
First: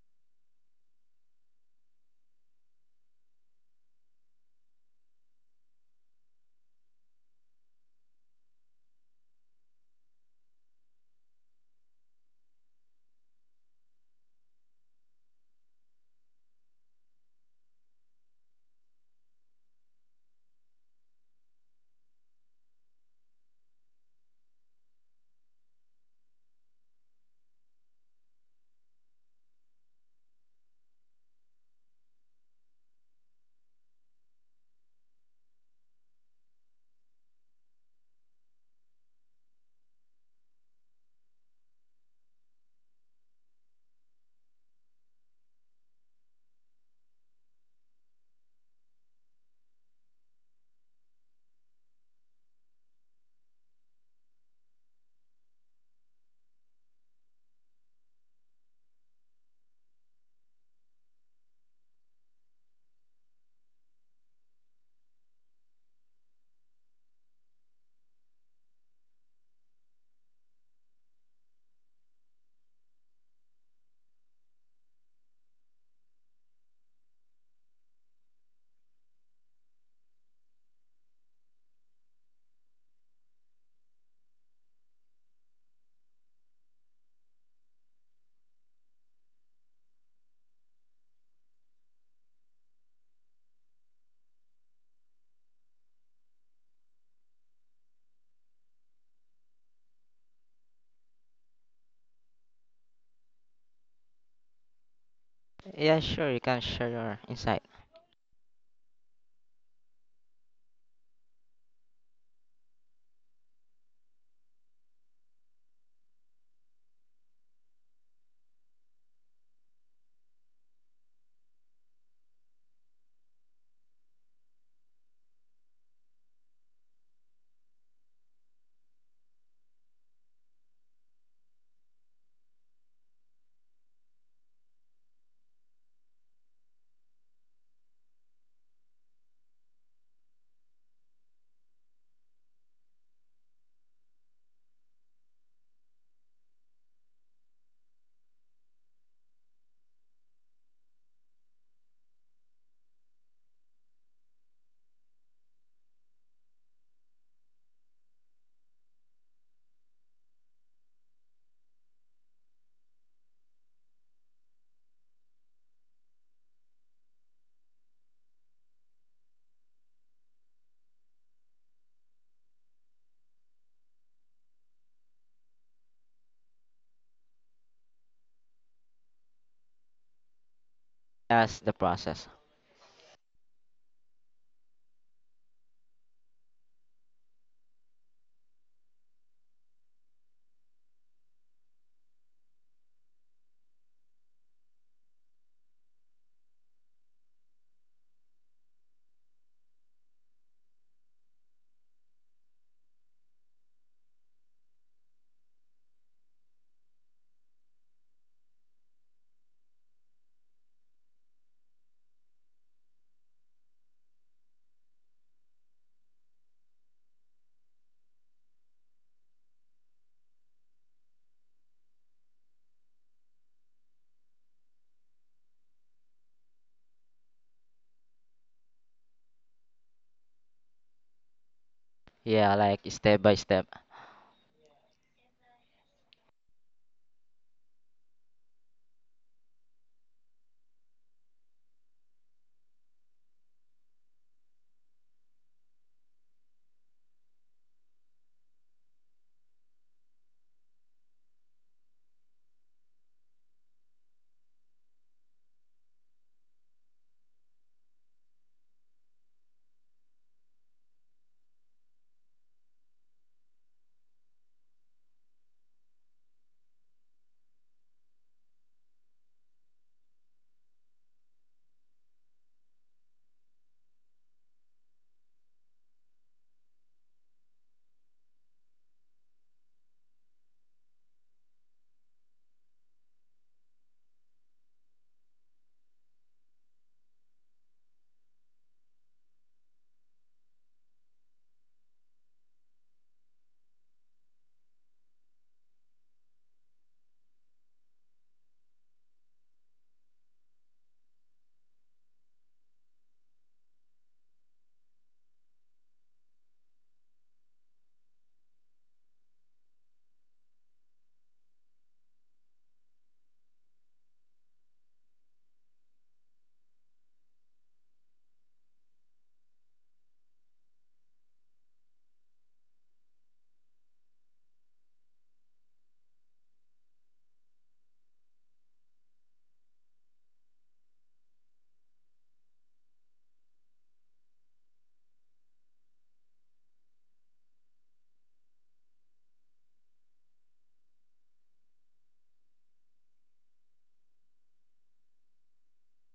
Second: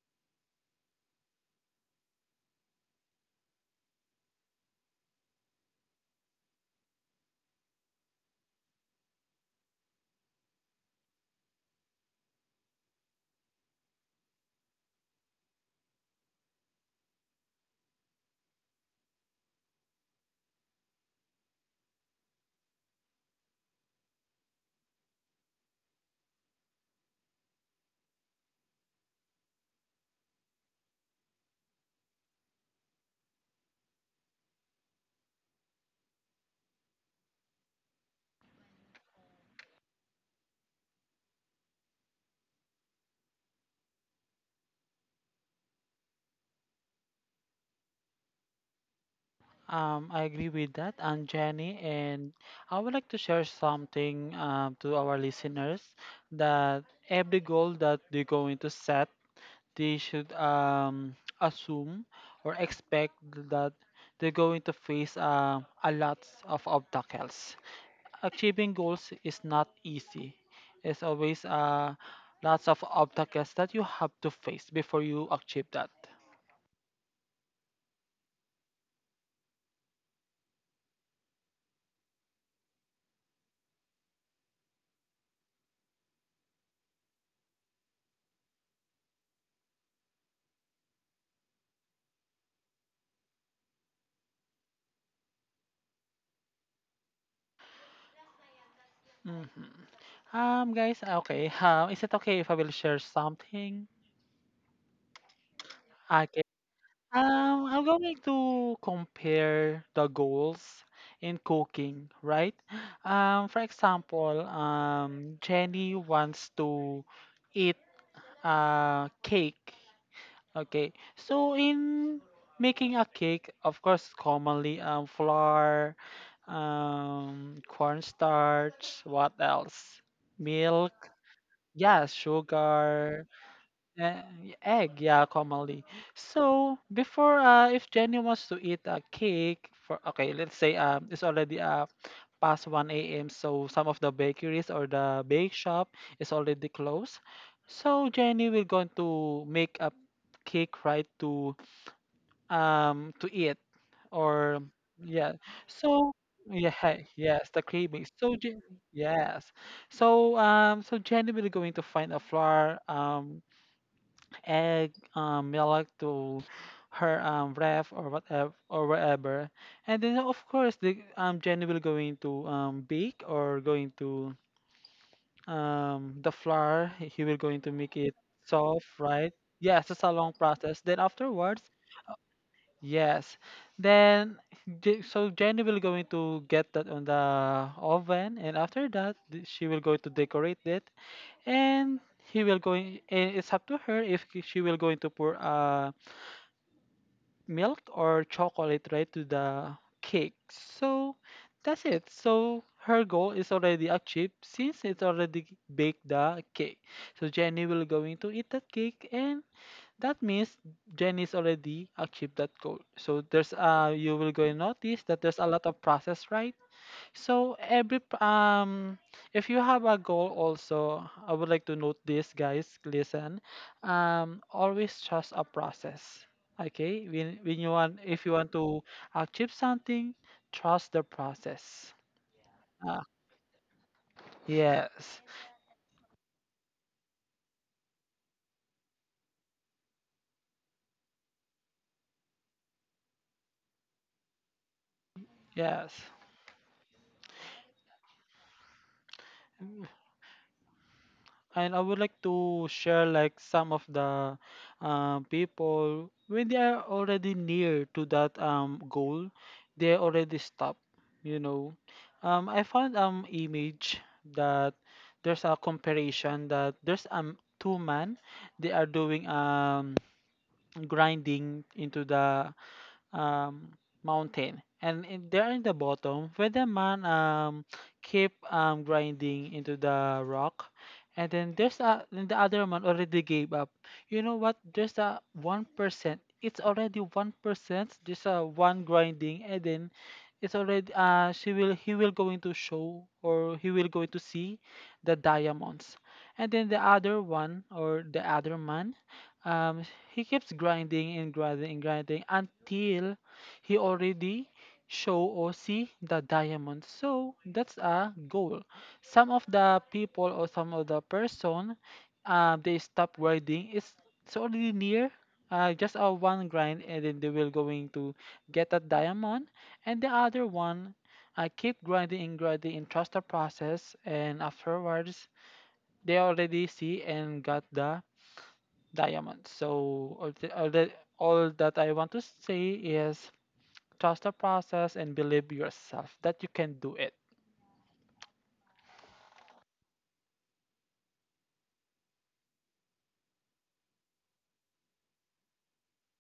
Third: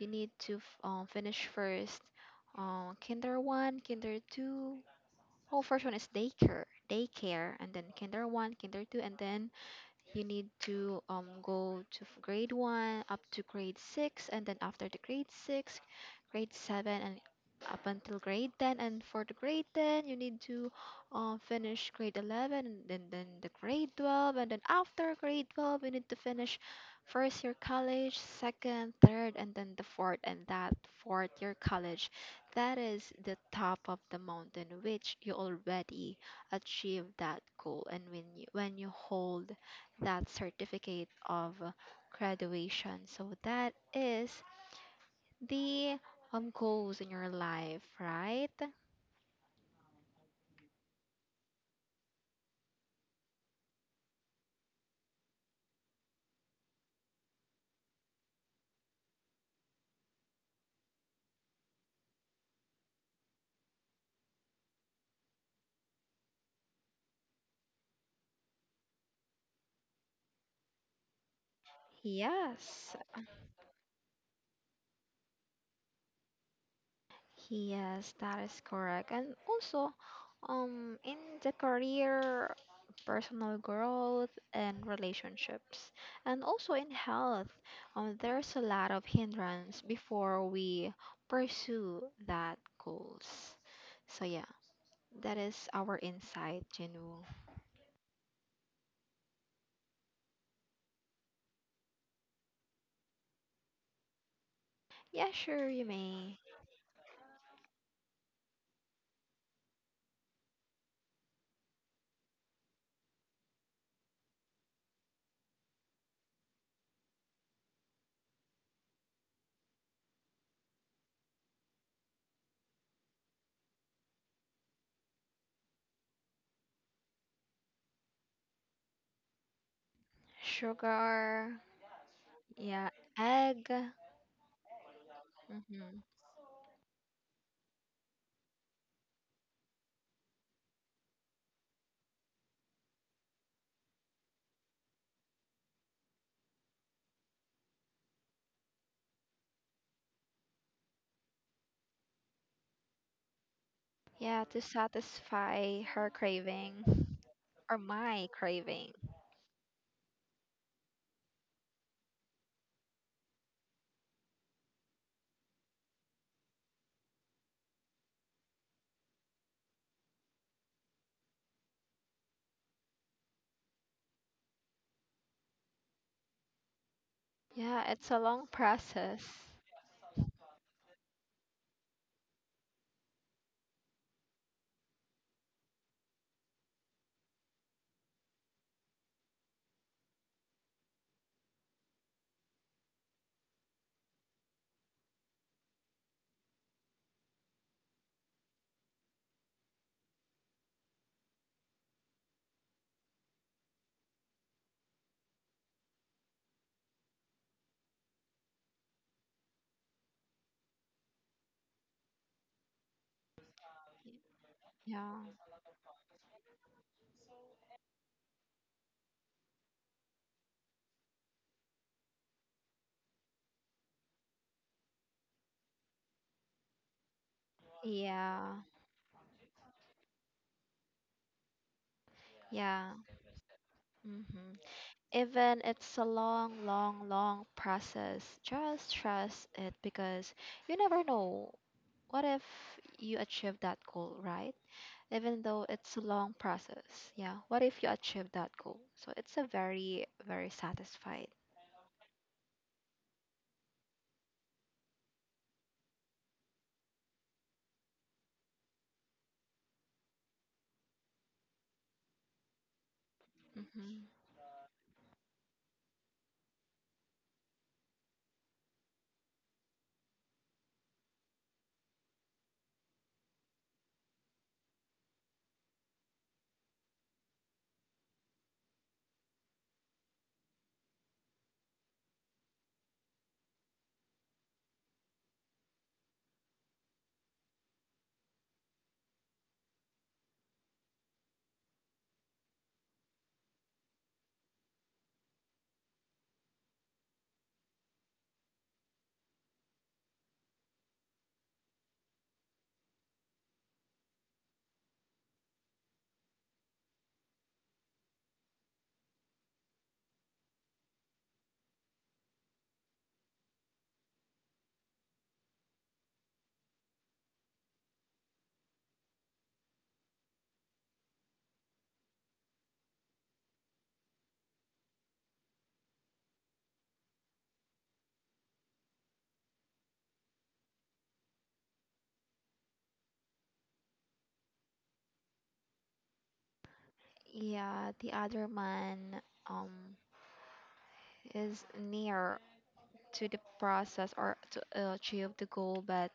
Speaker 2: You need to f- um, finish first, uh, kinder one, kinder two. Oh, first one is daycare, daycare, and then kinder one, kinder two, and then you need to, um, go to f- grade one up to grade six, and then after the grade six, grade seven, and up until grade ten. And for the grade ten, you need to, um, finish grade eleven, and then then the grade twelve, and then after grade twelve, you need to finish first year college, second, third, and then the fourth, and that fourth year college. That is the top of the mountain, which you already achieve that goal, and when you when you hold that certificate of uh, graduation. So that is the um goals in your life, right?
Speaker 3: Um, I agree with that, and Jenny, and I would like to share something uh, to our listeners that every goal that they're going to set, they should um, assume or expect that they're going to face uh, a lot of obstacles. Achieving goals is not easy. It's always uh, lots of
Speaker 2: Yes.
Speaker 3: obstacles that you have to face before you achieve that.
Speaker 2: Yes, that is correct. And also, um, in the career, personal growth, and relationships, and also in health, um, there's a lot of hindrance before we pursue that goals. So yeah, that is our insight, Jinu.
Speaker 3: Mhm. Um, guys, ah, okay. Um, is it okay if I will share something?
Speaker 2: Yeah, sure, you
Speaker 1: yeah, sure.
Speaker 2: may.
Speaker 1: You
Speaker 3: Okay.
Speaker 1: can share your insight
Speaker 3: Um, I'm going to compare the goals in cooking, right? Um, for example, um, Jenny wants to eat a cake. Okay. So in making a cake, of course, commonly um, flour, um, cornstarch, what else? Milk.
Speaker 2: Sugar,
Speaker 3: Yeah,
Speaker 2: yeah,
Speaker 3: sugar,
Speaker 2: egg.
Speaker 3: uh, egg, yeah, commonly.
Speaker 2: Hmm.
Speaker 3: So before, uh, if Jenny wants to eat a cake for, okay, let's say um, it's already uh, past one a m. So some of the bakeries or the bake shop is already closed. So Jenny will going to make a cake right to um to eat
Speaker 2: Yeah,
Speaker 3: or
Speaker 2: to
Speaker 3: yeah.
Speaker 2: satisfy her
Speaker 3: So yeah, hey,
Speaker 2: craving,
Speaker 3: yes, the
Speaker 2: or
Speaker 3: craving.
Speaker 2: my
Speaker 3: So Je-
Speaker 2: craving.
Speaker 3: yes. So um so Jenny will going to find a flour um egg, um, milk to her um ref or whatever or wherever. And then of course the um Jenny will going to um bake or going to um the flour. He will going to
Speaker 2: Yeah,
Speaker 3: make
Speaker 2: it's
Speaker 3: it
Speaker 2: a long
Speaker 3: soft, right?
Speaker 2: process.
Speaker 3: Yes, it's a long process. Then afterwards,
Speaker 1: as the process.
Speaker 3: yes. Then J- so Jenny will going to get that on the oven, and after that th- she will go to decorate it, and he will going. And it's up to her if she will going to pour a milk or chocolate right to the cake. So that's it. So her goal is already achieved since it's already baked the cake. So Jenny will going to eat that cake and that means Jenny's already achieved that goal. So there's uh you will go and notice that
Speaker 2: Yeah,
Speaker 3: there's a lot of process right so every p- um if you have a goal also, I would like to note this guys, listen. Um always trust a process. Okay? When when you want if you want
Speaker 2: yeah,
Speaker 3: to achieve something, trust the process.
Speaker 1: Yeah, like
Speaker 2: yeah.
Speaker 3: Ah,
Speaker 1: step by step.
Speaker 2: Hmm.
Speaker 3: yes.
Speaker 2: Even it's a long, long, long process. Just trust it, because you never know. What if you achieve that goal, right? Even though
Speaker 3: Yes.
Speaker 2: it's a long process. Yeah. What if you achieve that goal? So it's a very, very satisfied.
Speaker 3: And I would like to share like some of the uh, people when they are already near to that um goal, they already stop. You know, um, I found um image
Speaker 2: Hmm.
Speaker 3: that there's a comparison that there's um two men they are doing um grinding into the um, mountain. And in, there in the bottom, where the man um, keep um, grinding into the rock. And then there's a then the other man already gave up. You know what? There's a one percent. It's already one percent. There's a one grinding, and then it's already uh she will he will going to show or he will going to see the diamonds. And then the other one or the other man, um he keeps grinding and grinding and grinding until he already show or see the diamond. So that's a goal. Some of the people or some of the person, uh, they stop grinding. It's it's already near. Uh, just a one grind and then they will going to get a diamond and the other one I keep grinding and grinding and trust the process and afterwards they already see and got the diamond. So all, the, all, the, all that I want to say is trust the process and believe yourself that you can do it.
Speaker 2: Yeah. The other man, um, is near to the process, or to uh, achieve the goal, but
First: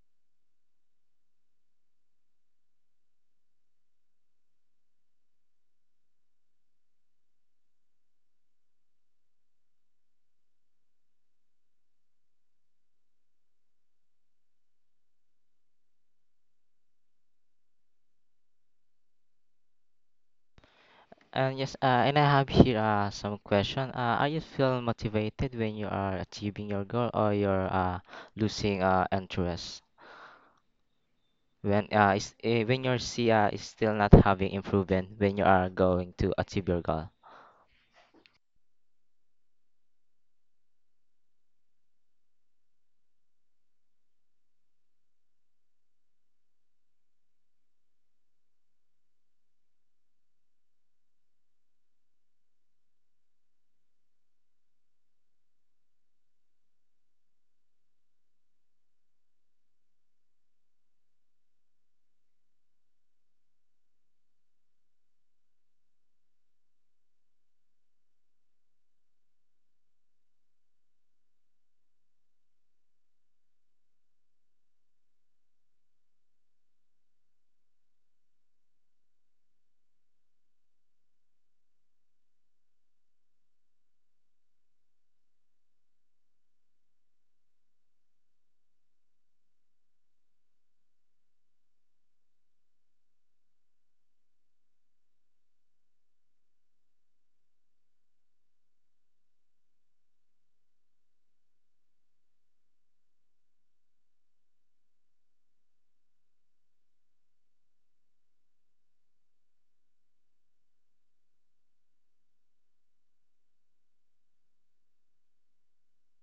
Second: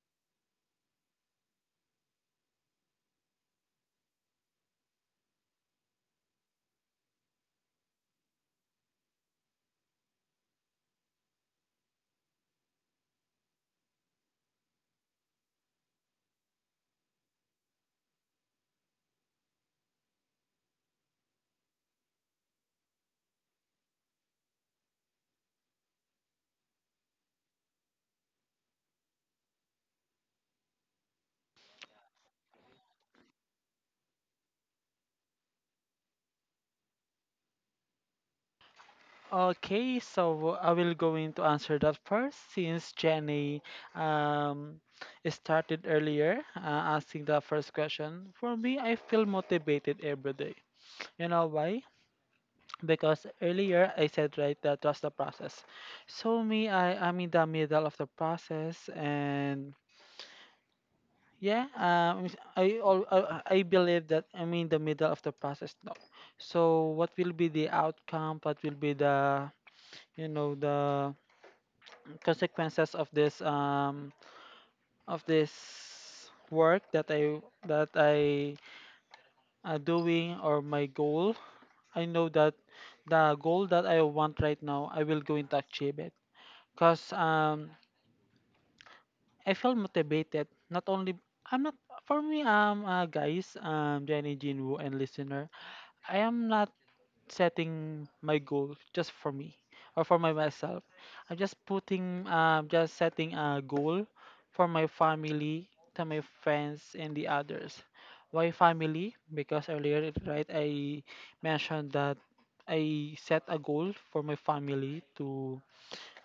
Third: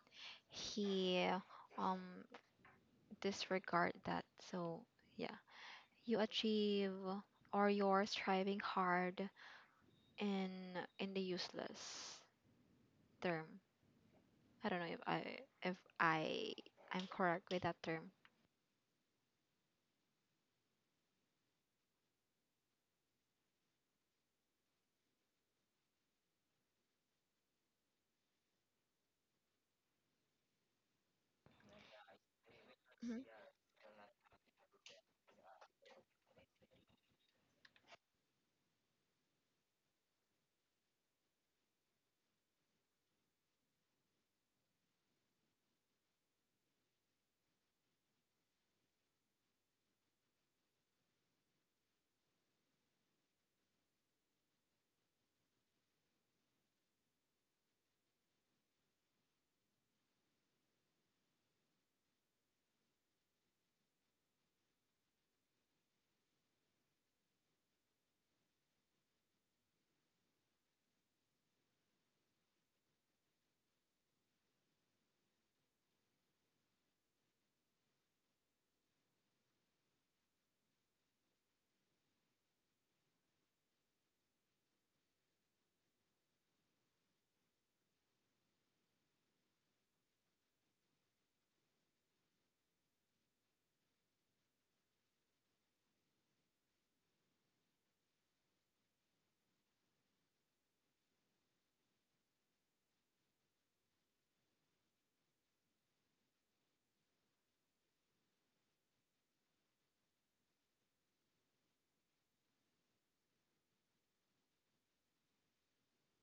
Speaker 2: he, um, disregard that. So yeah, you achieve, or you're striving hard in in the useless term. I don't know if I if I I'm correct with that term.
Speaker 1: And yes, uh, and I have here uh, some question. Uh, are you feel motivated when you are achieving your goal or you're uh, losing uh, interest? when uh, is, eh, when your
Speaker 2: Mhm.
Speaker 1: C I is still not having improvement when you are going to achieve your goal.
Speaker 3: Okay, so I will going to answer that first since Jenny um, started earlier uh, asking the first question. For me, I feel motivated every day. You know why? Because earlier I said right that trust the process. So me, I am in the middle of the process and yeah, um, I al- uh, uh, I believe that I'm in the middle of the process now. So what will be the outcome? What will be the you know the consequences of this um of this work that I that I uh, doing or my goal? I know that the goal that I want right now, I will going to achieve it. Cause um I feel motivated. Not only I'm not for me um uh, guys um Jenny Jinwoo and listener. I am not setting my goal just for me or for my myself. I'm just putting, um, just setting a goal for my family, to my friends, and the others. Why family? Because earlier, right, I mentioned that I set a goal for my family to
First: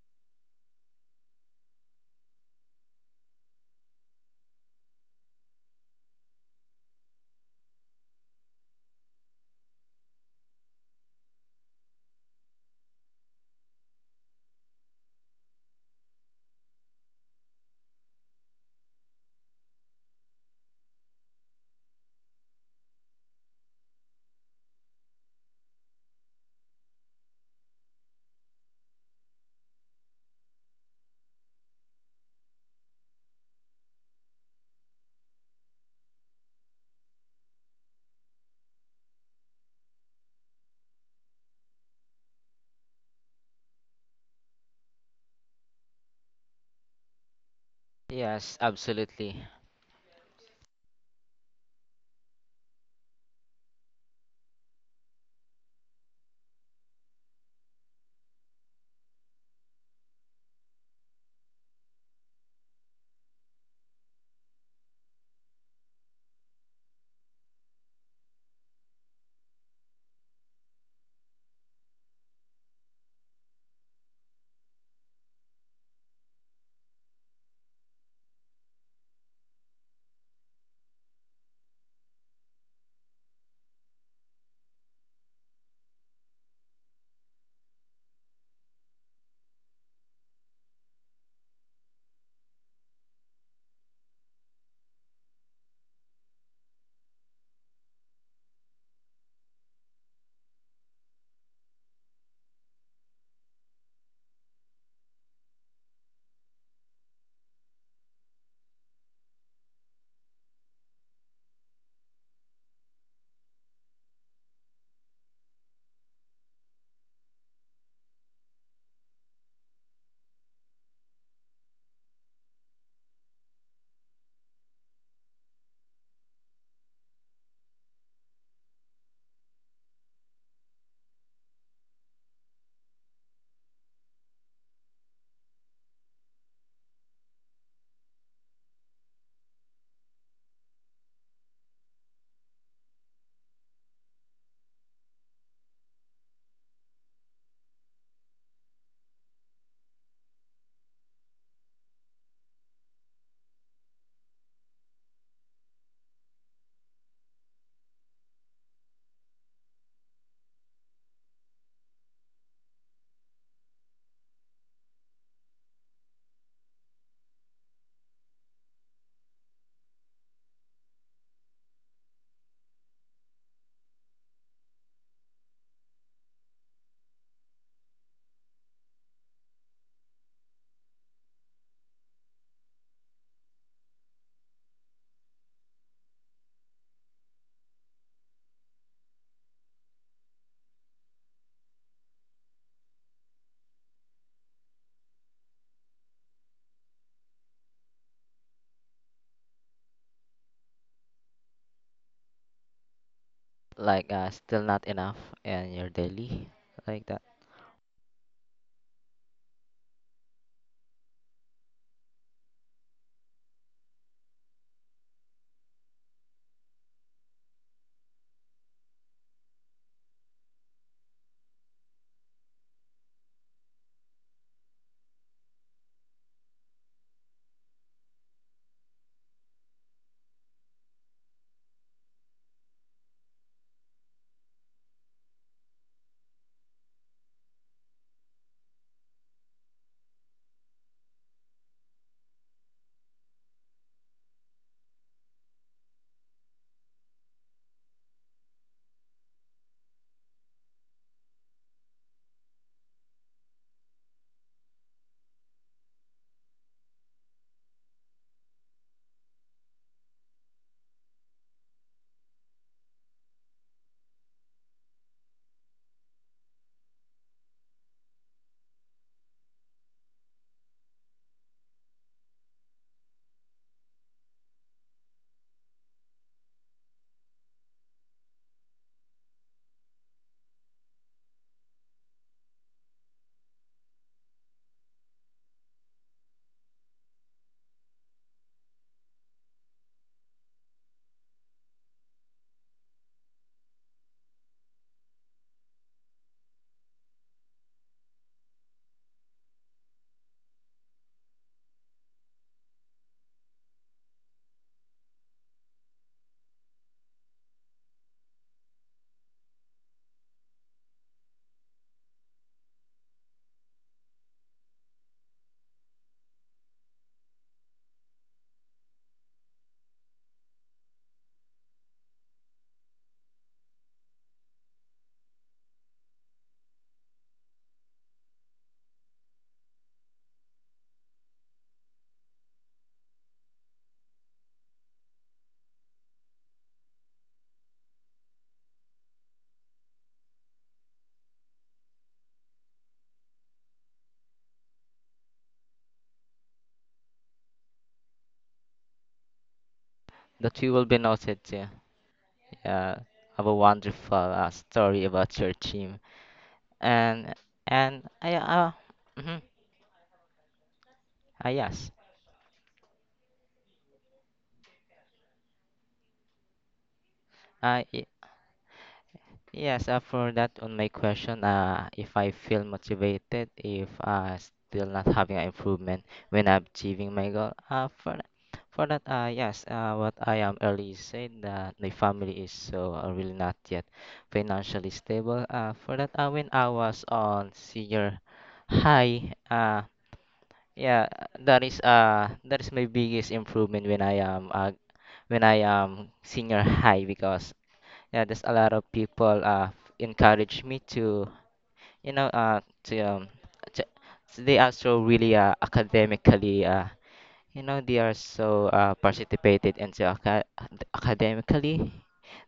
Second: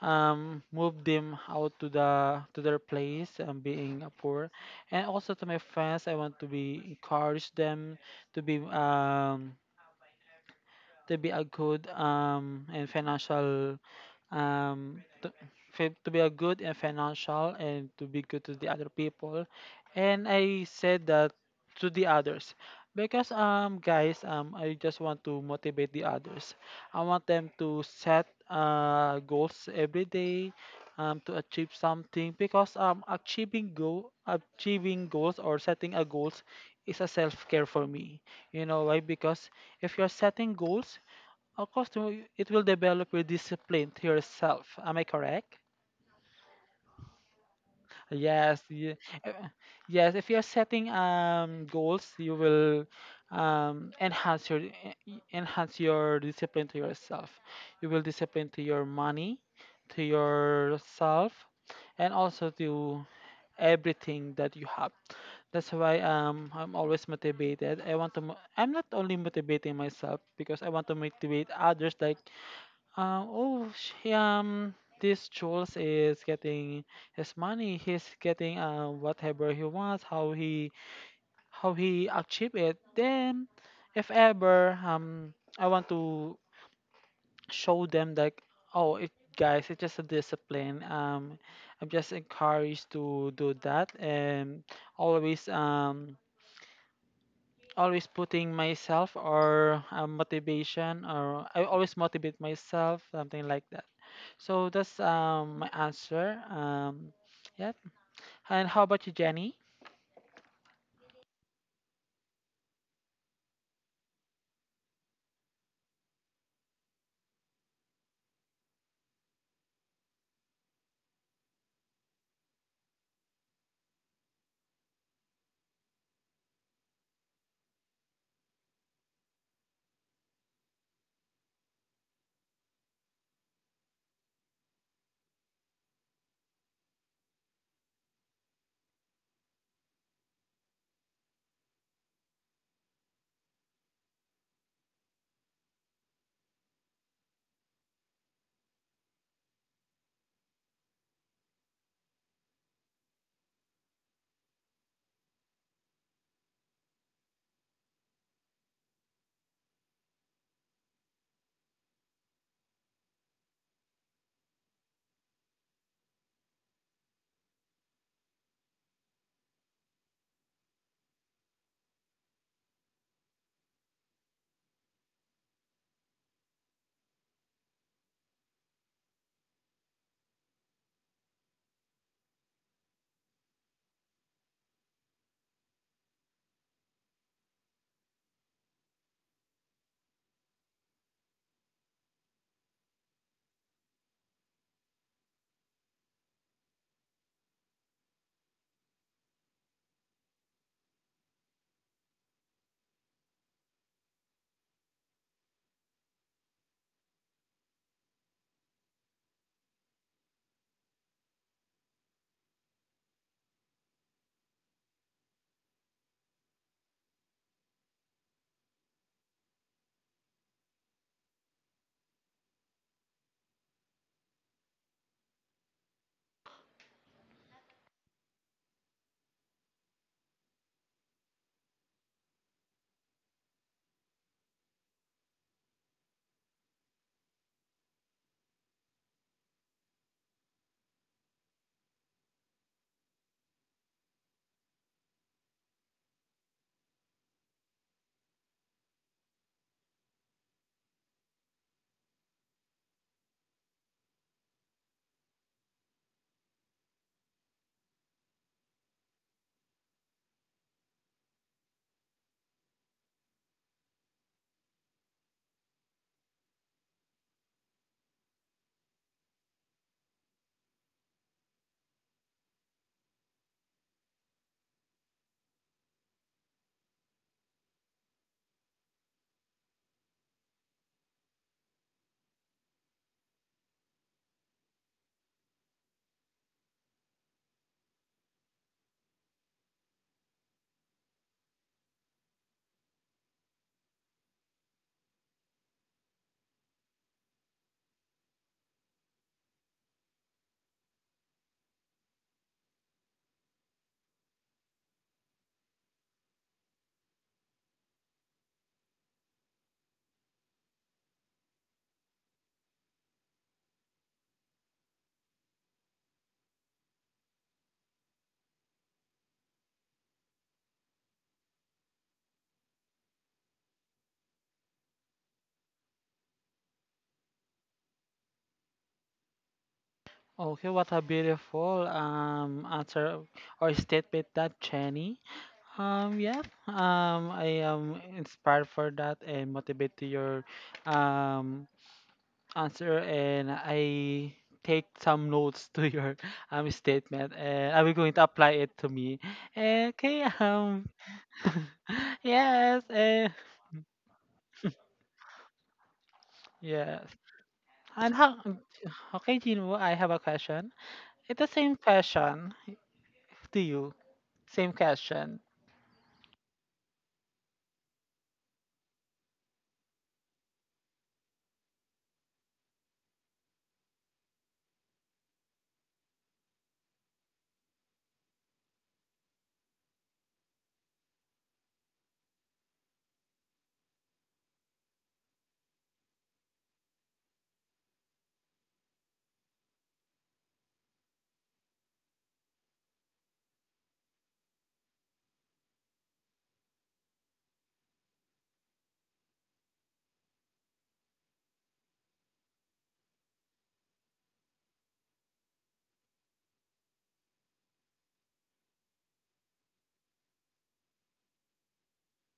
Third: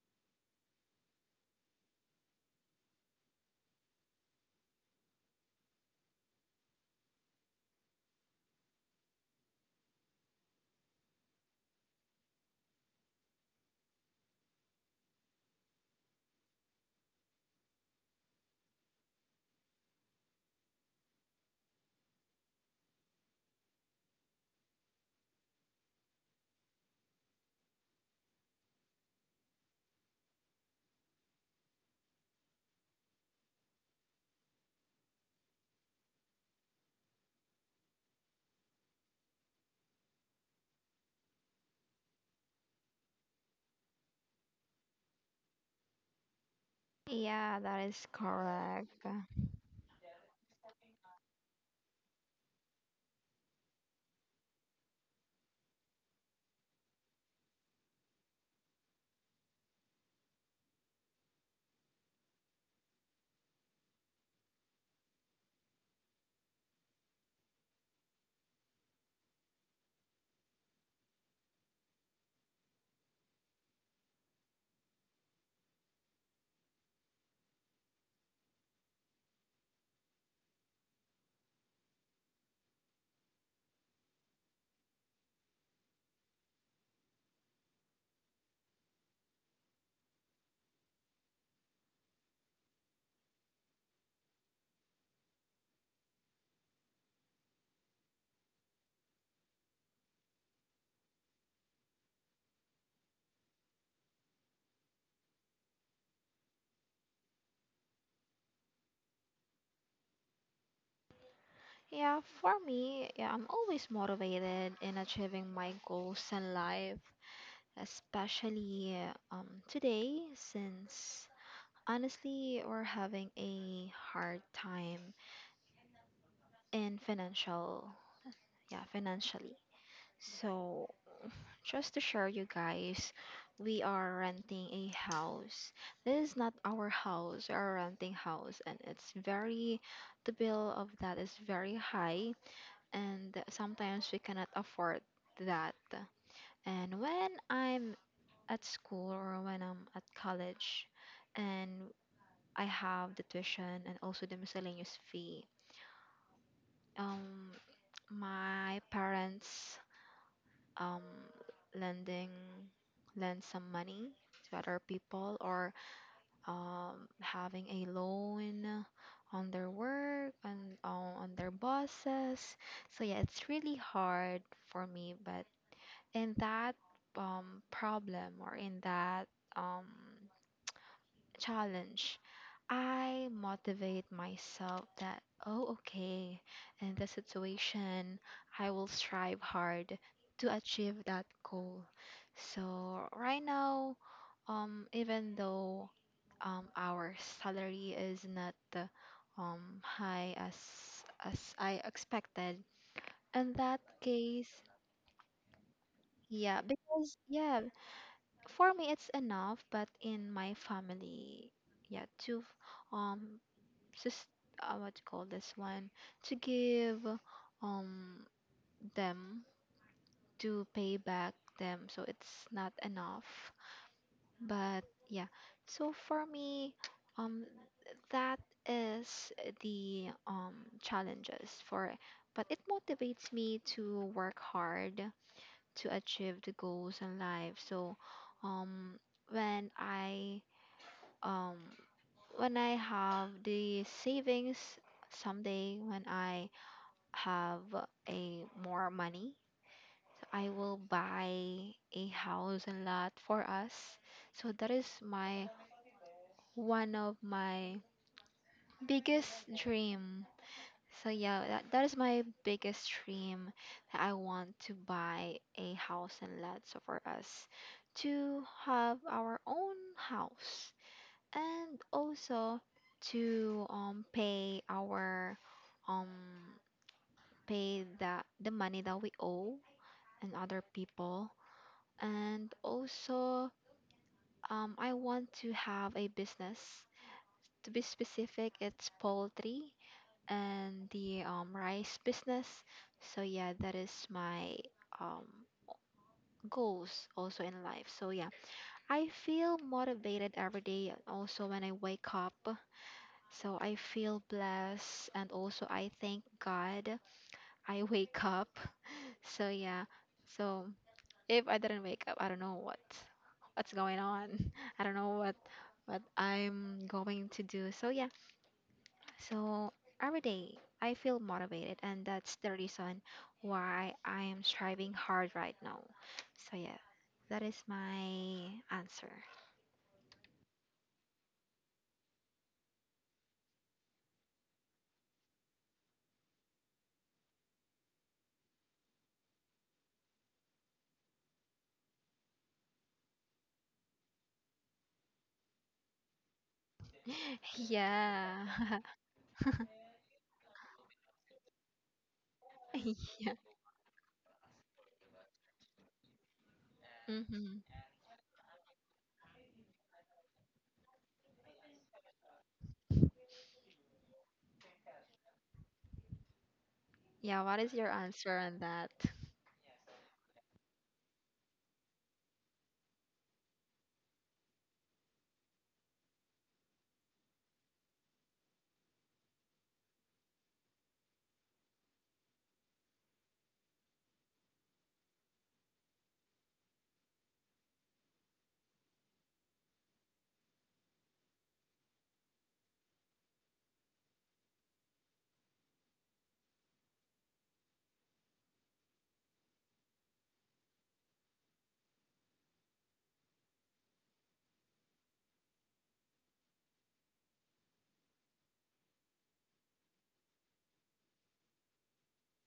Speaker 3: um, move them out to the to their place, um, being poor, and also to my friends. I want to be encourage them to be um, to be a good um and financial um to, fi- to be a good and financial and to be good to the other people, and I said that to the others because, um guys, um I just want to motivate the others. I want them to set uh goals every day um to achieve something because um achieving goal achieving goals or setting a goals is a self-care for me. You know why? Because if you're setting goals, of course, you- it will develop your discipline to yourself. Am I correct?
Speaker 2: Yeah, that is
Speaker 1: Yes,
Speaker 3: Yes. ye-
Speaker 2: correct.
Speaker 1: absolutely.
Speaker 3: uh, Yes. If you're setting um goals, you will um enhance your e- e- enhance your discipline to yourself. You will discipline to your money, to yourself, and also to everything that you have. That's why um I'm always motivated. I want to. Mo- I'm not only motivating myself because I want to motivate others, like, Um, oh, sh- yeah, um, this Jules is getting his money. He's getting uh, whatever he wants. How he how he achieve it. Then, if ever, um, I want to show them, like, oh, it guys, it's just a discipline. Um, I'm just encouraged to do that and always um always putting myself or, uh, motivation, or I always motivate myself, something like that. So that's um my answer. Um, yeah. And how about you, Jenny?
Speaker 2: Yeah, for me, yeah, I'm always motivated in achieving my goals in life, especially uh, um, today, since honestly, we're having a hard time in financial, yeah, financially. So just to share you guys, we are renting a house. This is not our house, we are renting house, and it's very the bill of that is very high, and sometimes we cannot afford that. And when I'm at school, or when I'm at college, and I have the tuition, and also the miscellaneous fee, um my parents, um, lending lend some money to other people, or um, having a loan on their work, and on, on their bosses. So yeah, it's really hard for me. But in that, um, problem, or in that, um, challenge. I motivate myself that, oh, okay, in this situation, I will strive hard to achieve that goal. So, right now, um, even though, um, our salary is not, uh, um, high as as I expected, in that
Speaker 1: Like uh,
Speaker 2: case,
Speaker 1: still not enough in your daily
Speaker 2: yeah,
Speaker 1: like
Speaker 2: because
Speaker 1: that.
Speaker 2: yeah, for me it's enough, but in my family, yeah, to um just, uh, what you call this one, to give um them, to pay back them, so it's not enough, but yeah, so for me, um that is the um challenges for it, but it motivates me to work hard to achieve the goals in life. So um when I, um when i have the savings, someday, when I have a more money, I will buy a house and lot for us. So that is my one of my biggest dream. So yeah, that, that is my biggest dream, that I want to buy a house and lot, so for us to have our own house, and also to um pay our um pay the the money that we owe and other people. And also, um, I want to have a business. To be specific, it's poultry and the um, rice business. So, yeah, that is my, um, goals also in life. So, yeah, I feel motivated every day, also when I wake up. So, I feel blessed, and also I thank God I wake up. So, yeah, so. If I didn't wake up, I don't know what what's going on. I don't know what what I'm going to do. So yeah. So every day I feel motivated, and that's the reason why I am striving hard right now. So yeah. That is my answer.
Speaker 3: Okay, what a beautiful um answer or statement that Jenny. Um, yeah. Um, I am inspired for that and motivated to your um answer, and I take some notes to your um statement, and I will going to apply
Speaker 2: Yeah.
Speaker 3: it to me. Okay.
Speaker 1: That you will be
Speaker 3: Um.
Speaker 1: noted too.
Speaker 3: yes.
Speaker 1: Yeah,
Speaker 2: Yeah.
Speaker 3: And
Speaker 1: have a wonderful uh, story about your team
Speaker 3: yes.
Speaker 1: and
Speaker 2: Hmm.
Speaker 1: and
Speaker 3: And
Speaker 1: I
Speaker 3: how?
Speaker 1: uh, mhm,
Speaker 3: Okay, Jinwoo, I have a question. It's
Speaker 1: uh
Speaker 3: the same
Speaker 1: yes.
Speaker 3: question to you. Same question.
Speaker 2: Yeah, what is
Speaker 1: Uh,
Speaker 2: your answer on that?
Speaker 1: Yes, uh, for that on my question, uh, if I feel motivated, if uh, still not having an improvement when I'm achieving my goal, uh, for that, for that, uh, yes, uh, what I am early said that my family is so uh, really not yet financially stable. Uh, for that, uh, when I was on senior high, uh, yeah, that is uh, that is my biggest improvement when I am uh, when I am senior high because yeah there's a lot of people uh encourage me to you know uh to um to, they are so really uh academically uh you know they are so uh participated into aca- academically,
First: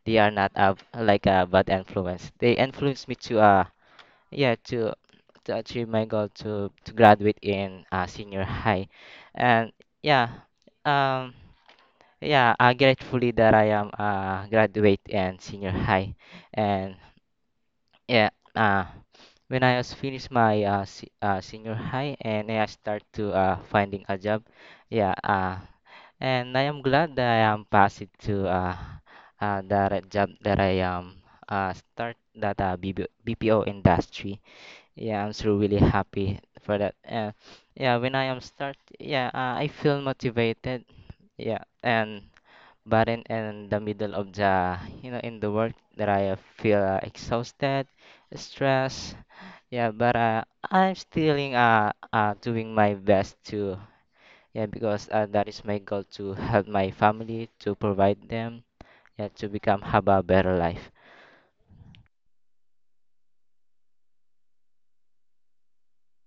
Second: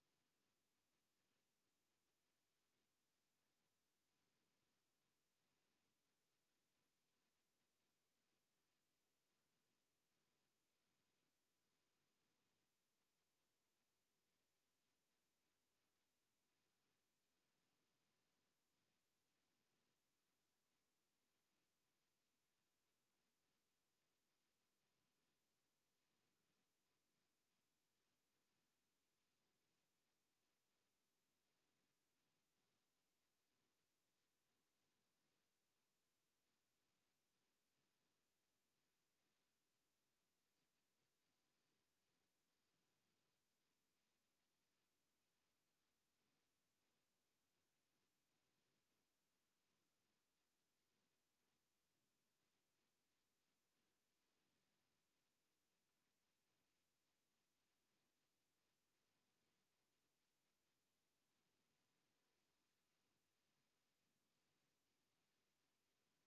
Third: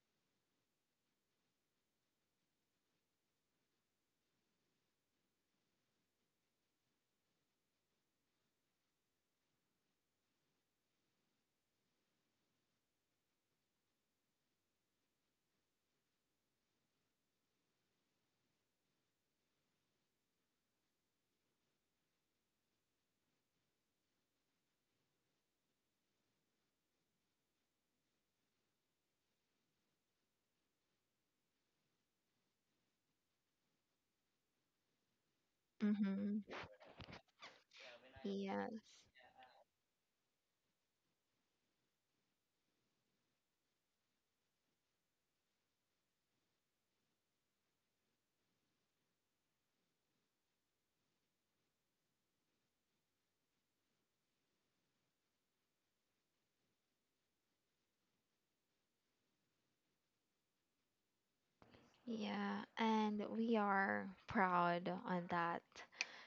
Speaker 1: they are not uh, like a bad influence, they influence me to uh yeah to to achieve my goal to to graduate in uh, senior high and yeah um yeah uh, gratefully that I am uh graduate in senior high and yeah. Uh, when I was finished my uh, se- uh senior high and I start to uh finding a job, yeah. Uh, and I am glad that I am passed to uh, uh that uh, job that I um uh start that uh BB B P O industry. Yeah, I'm so really happy
Speaker 2: Mm-hmm.
Speaker 1: for that. Uh, yeah, when I am
Speaker 2: Yes.
Speaker 1: start, yeah, uh, I feel motivated. Yeah, and but in, in the middle of the you know in the work that I feel uh, exhausted, stressed. Yeah, but uh, I'm still uh, uh doing my best to yeah because uh, that is my goal to help my family to provide them yeah to become have a better life.
Speaker 2: Yeah, and we are proud on that.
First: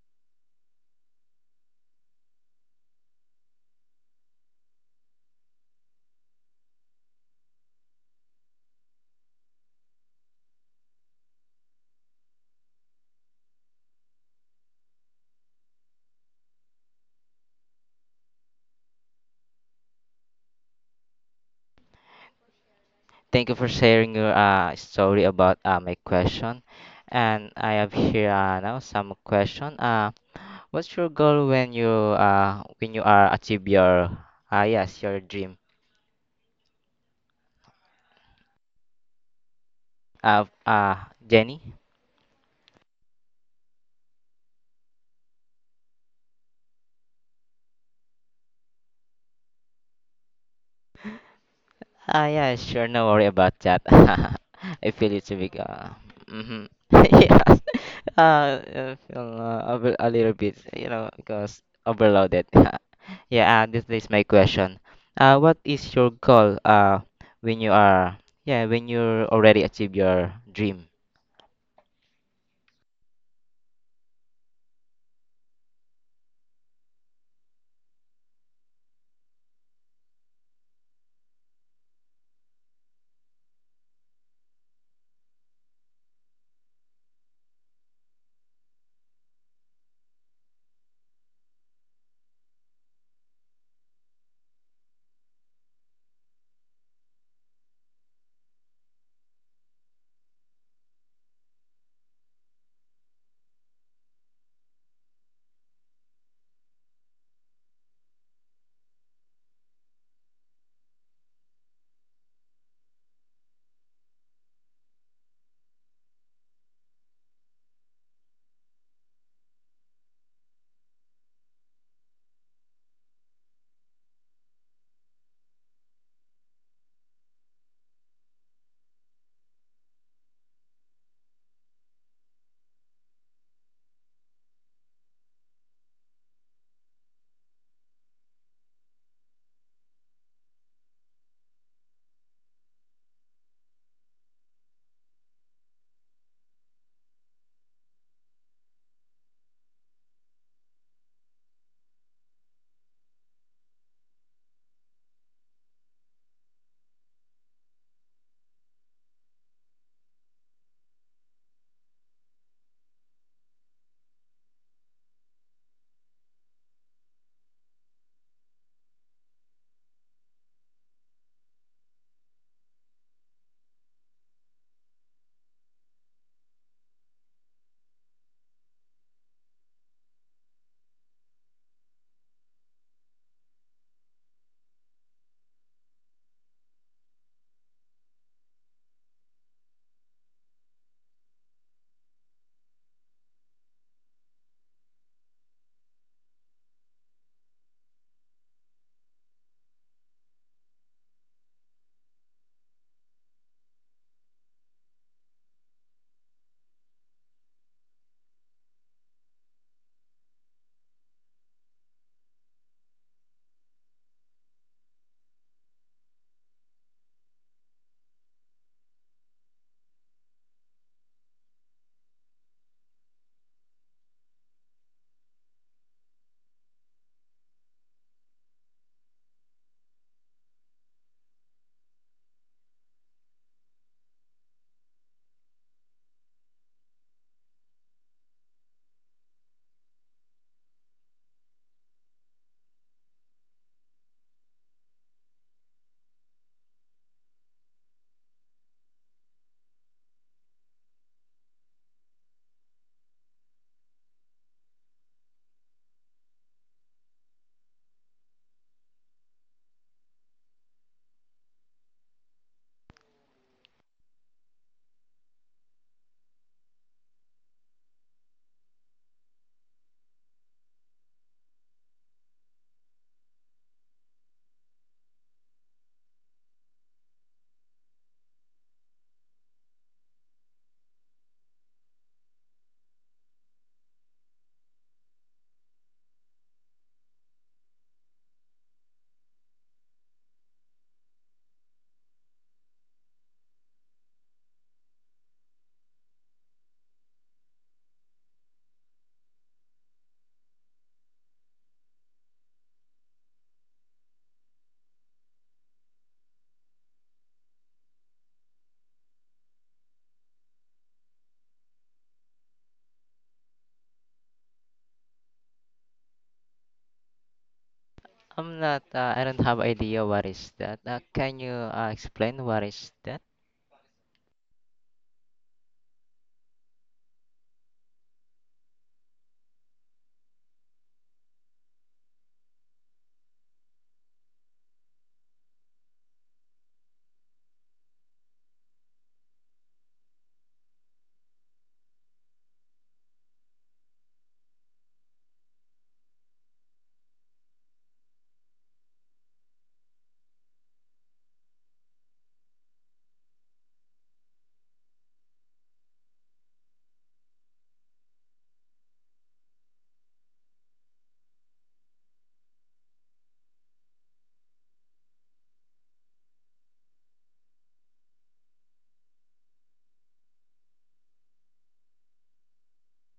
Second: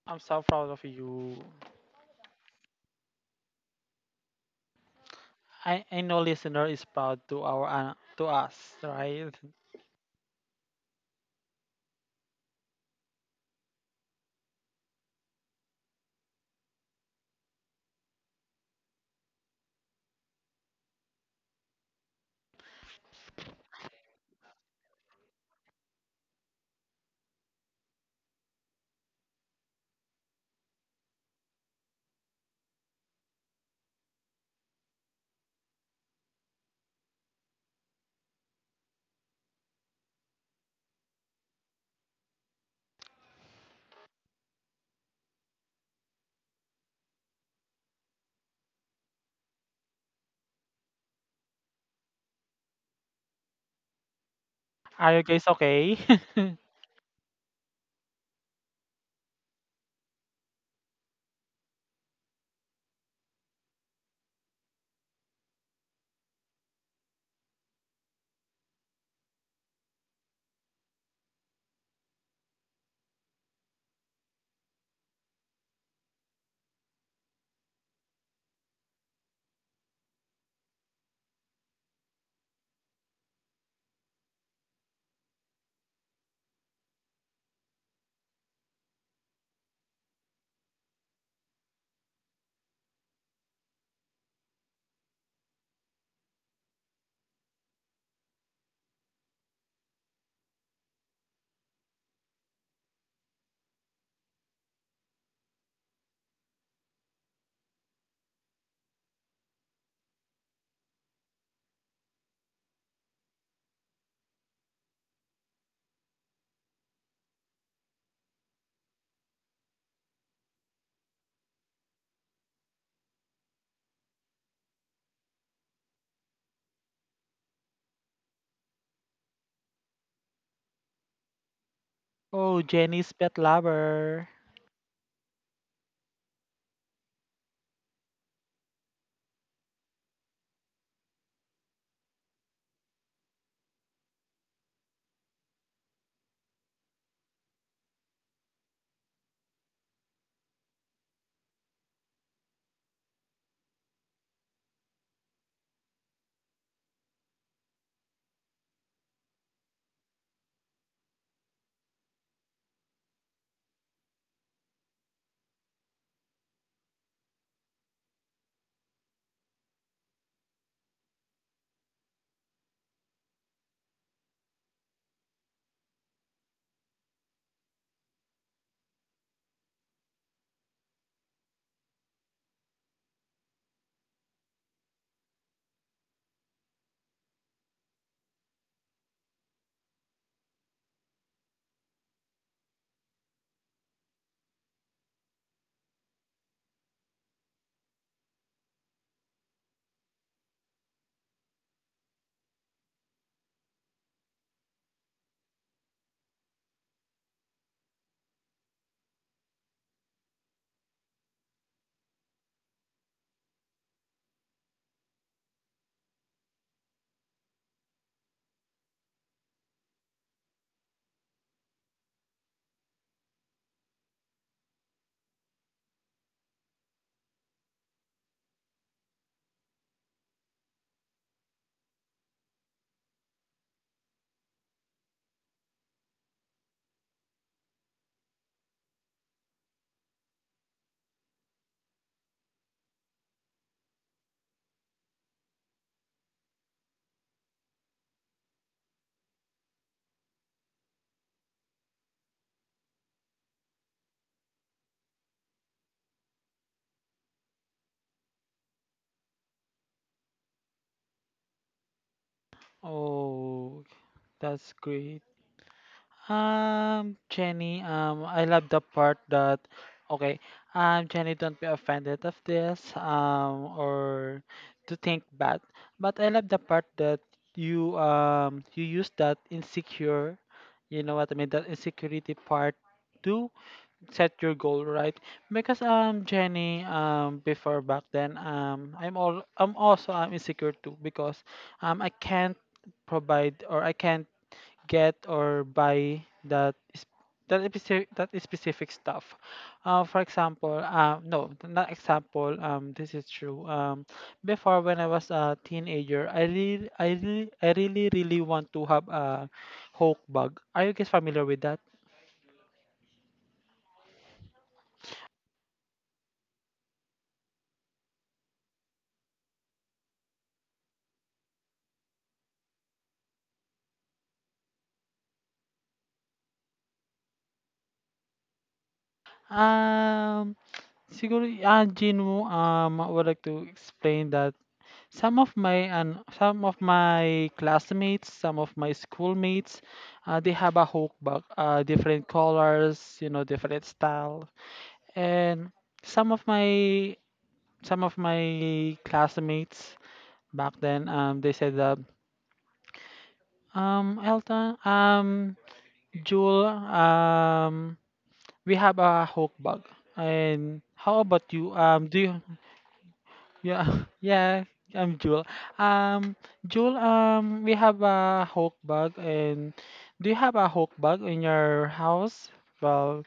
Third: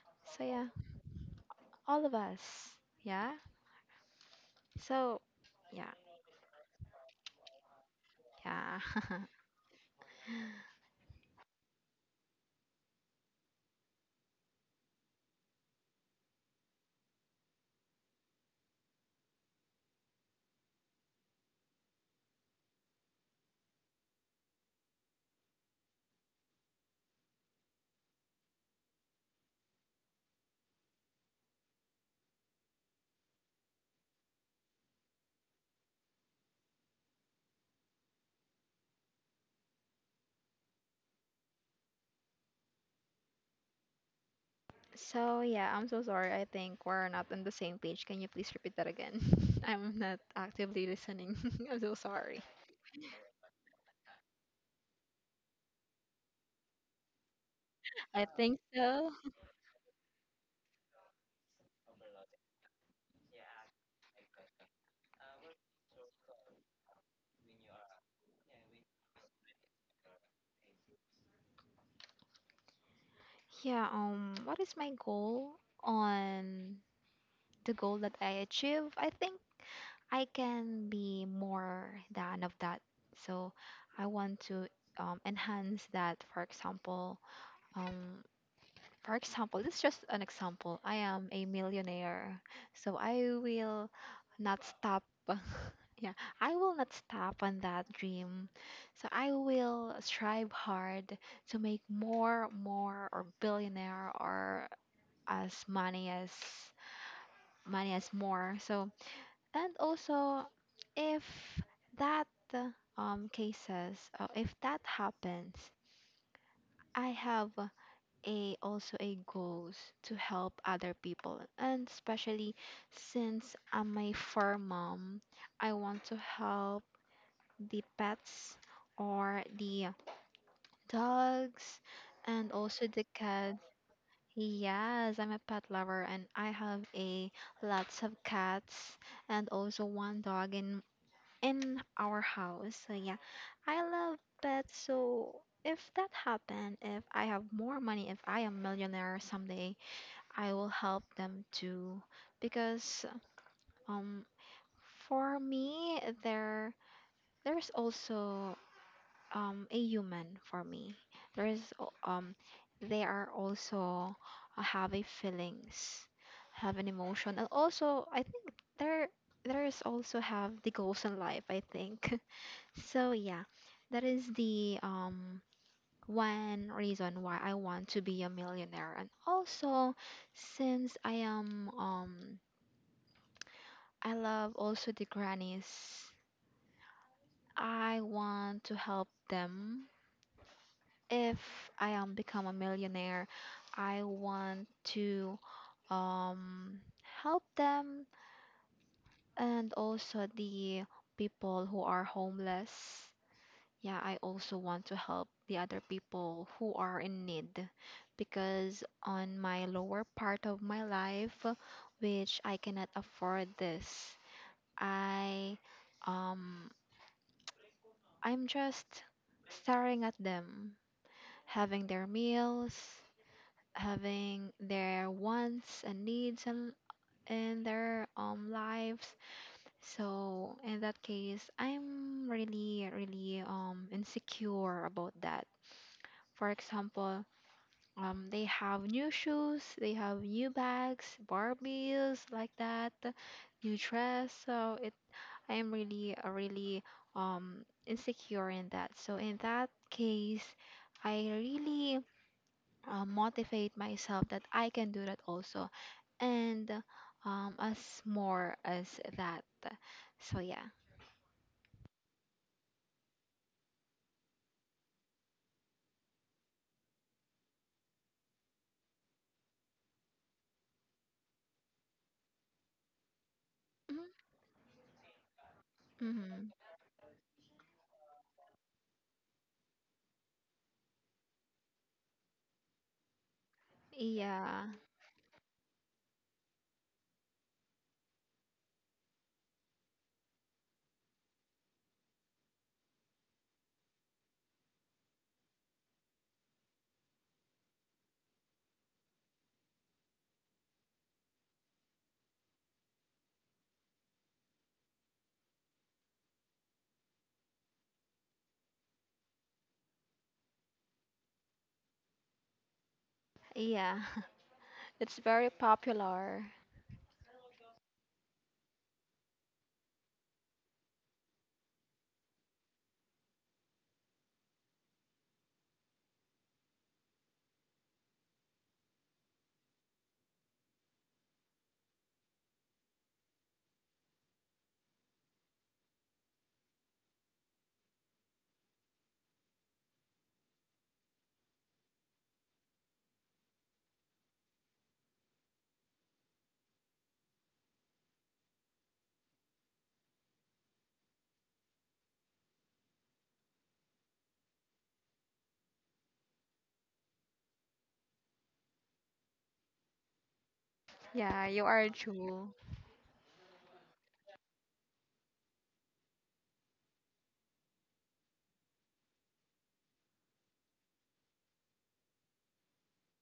Speaker 3: I'm so
Speaker 2: So yeah.
Speaker 3: proud of you.
Speaker 2: All of us. Yeah. So,
Speaker 3: I,
Speaker 2: yeah,
Speaker 3: I know listener is proud to our, uh, to us,
Speaker 2: yeah.
Speaker 3: right?
Speaker 1: Thank you for sharing your uh story about uh my question, and I have here uh, now some question. Uh, what's your goal when you uh when you are achieve your uh yes your dream? Uh, uh, Jenny?
Speaker 2: So yeah, I'm so sorry. I think we're not on the same page. Can you please repeat that again? I'm not actively listening. I'm so
Speaker 1: Ah,
Speaker 2: sorry.
Speaker 1: yeah, sure. No worry about that. I feel
Speaker 3: Are you
Speaker 1: it's a
Speaker 3: guys
Speaker 1: big, uh,
Speaker 3: okay?
Speaker 1: mm-hmm. Yeah,
Speaker 2: I think
Speaker 1: uh, I
Speaker 2: so.
Speaker 1: feel uh, a, bit- a little bit, you know, because overloaded. Yeah, uh, this is my question. Uh, what is your goal, uh, when you are, yeah, when you already achieve your dream?
Speaker 2: Yeah. Um. What is my goal on the goal that I achieve? I think I can be more than of that. So I want to, um, enhance that. For example. Um. For example, this is just an example. I am a millionaire, so I will not stop. Yeah, I will not stop on that dream. So I will strive hard to make more, more, or billionaire, or as money as money as more. So and also, if that um cases, uh, if that happens, I have a also a goals to help other people, and especially since I'm a fur mom, I want to help the pets, or the dogs, and
Speaker 3: Oh,
Speaker 2: also the
Speaker 3: Jenny's pet
Speaker 2: cat.
Speaker 3: lover.
Speaker 2: Yes, I'm a pet lover, and I have a lots of cats, and also one dog in in our house. So yeah, I love pets, so if that happen, if I have more money, if I am millionaire someday, I will help them too, because um for me there there's also um a human for me. There is al- um they are also, uh, have a feelings, have an emotion, and also I think there there is also have the goals in life I think. So yeah, that is the um one reason why I want to be a millionaire, and also since I am um I love also the grannies. I want to help them. If I am become a millionaire, I want to um help them and also the people who are homeless. Yeah, I also want to help the other people who are in need because on my lower part of my life, which I cannot afford this, I um I'm just staring at them, having their meals, having their wants and needs in, in their um lives. So in that case, I'm really really um insecure about that. For example, um they have new shoes, they have new bags, Barbies like that, new dress. So it I am really, uh, really um, insecure in that. So in that case, I really uh, motivate myself that I can do that also, and um, as more as that. So yeah.
Speaker 3: Oh, that's great. Um, Jenny, um, I love the part that, okay, um, Jenny, don't be offended of this, um,
Speaker 2: Mm-hmm.
Speaker 3: or to think bad. But I love
Speaker 2: Mm-hmm.
Speaker 3: the part that you, um, you use that insecure, you know what I mean, that insecurity part to set your
Speaker 2: Yeah,
Speaker 3: goal, right? Because, um, Jenny, um, before back then, um, I'm all, I'm also, um, insecure too because, um, I can't provide or I can't get or buy that is that specific that specific stuff. Uh, for example, um, no, not example. Um, this is true. Um, before when I was a teenager, I really, I really, I really, really want to have a Hulk bug. Are you guys familiar with that?
Speaker 2: yeah. It's very popular.
Speaker 1: I'm not, uh, I don't have idea what is that. Uh, can you uh, explain what is that?
Speaker 3: Um, siguro, ah, Jinwoo, um, would like to explain that some of my and some of my classmates, some of my schoolmates, uh, they have a hookbag, uh, different colors, you know, different style, and some of my some of my classmates back then, um, they said that, um, Elton, um, Jewel, um, we have a hookbag, and how about
Speaker 2: Yeah, you
Speaker 3: you?
Speaker 2: are a
Speaker 3: Um, do you?
Speaker 2: jewel.
Speaker 3: Yeah, yeah, I'm Jewel. Um, Jewel, um, we have a Hulk bug, and do you have a Hulk bug in your house? Well,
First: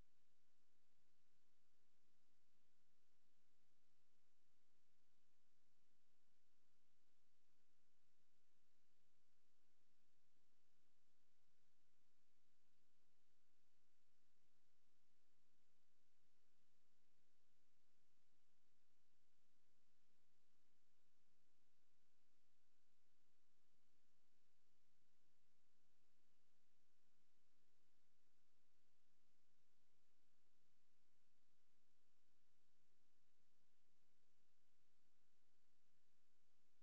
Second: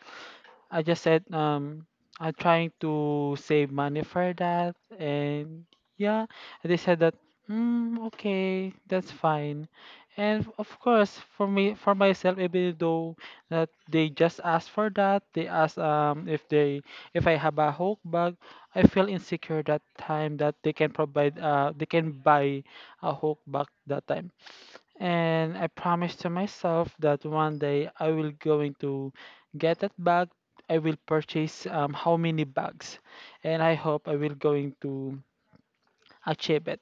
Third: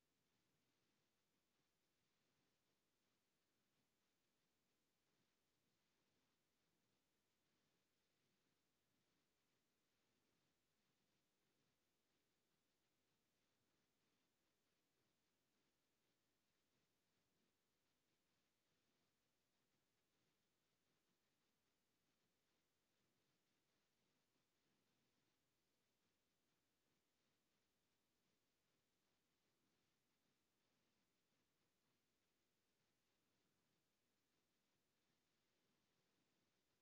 Speaker 3: I just said, um I'm trying to save money for that, and yeah, and they said that, mm, okay, that's fine. And of course, for me, for myself, even though that they just asked for that, they asked um if they, if I have a Hulk bag, I feel insecure that time, that they can provide, uh they can buy a Hulk bag that time. And I promised to myself that one day I will going to get that bag. I will purchase, um, how many bags, and I hope I will going to achieve it.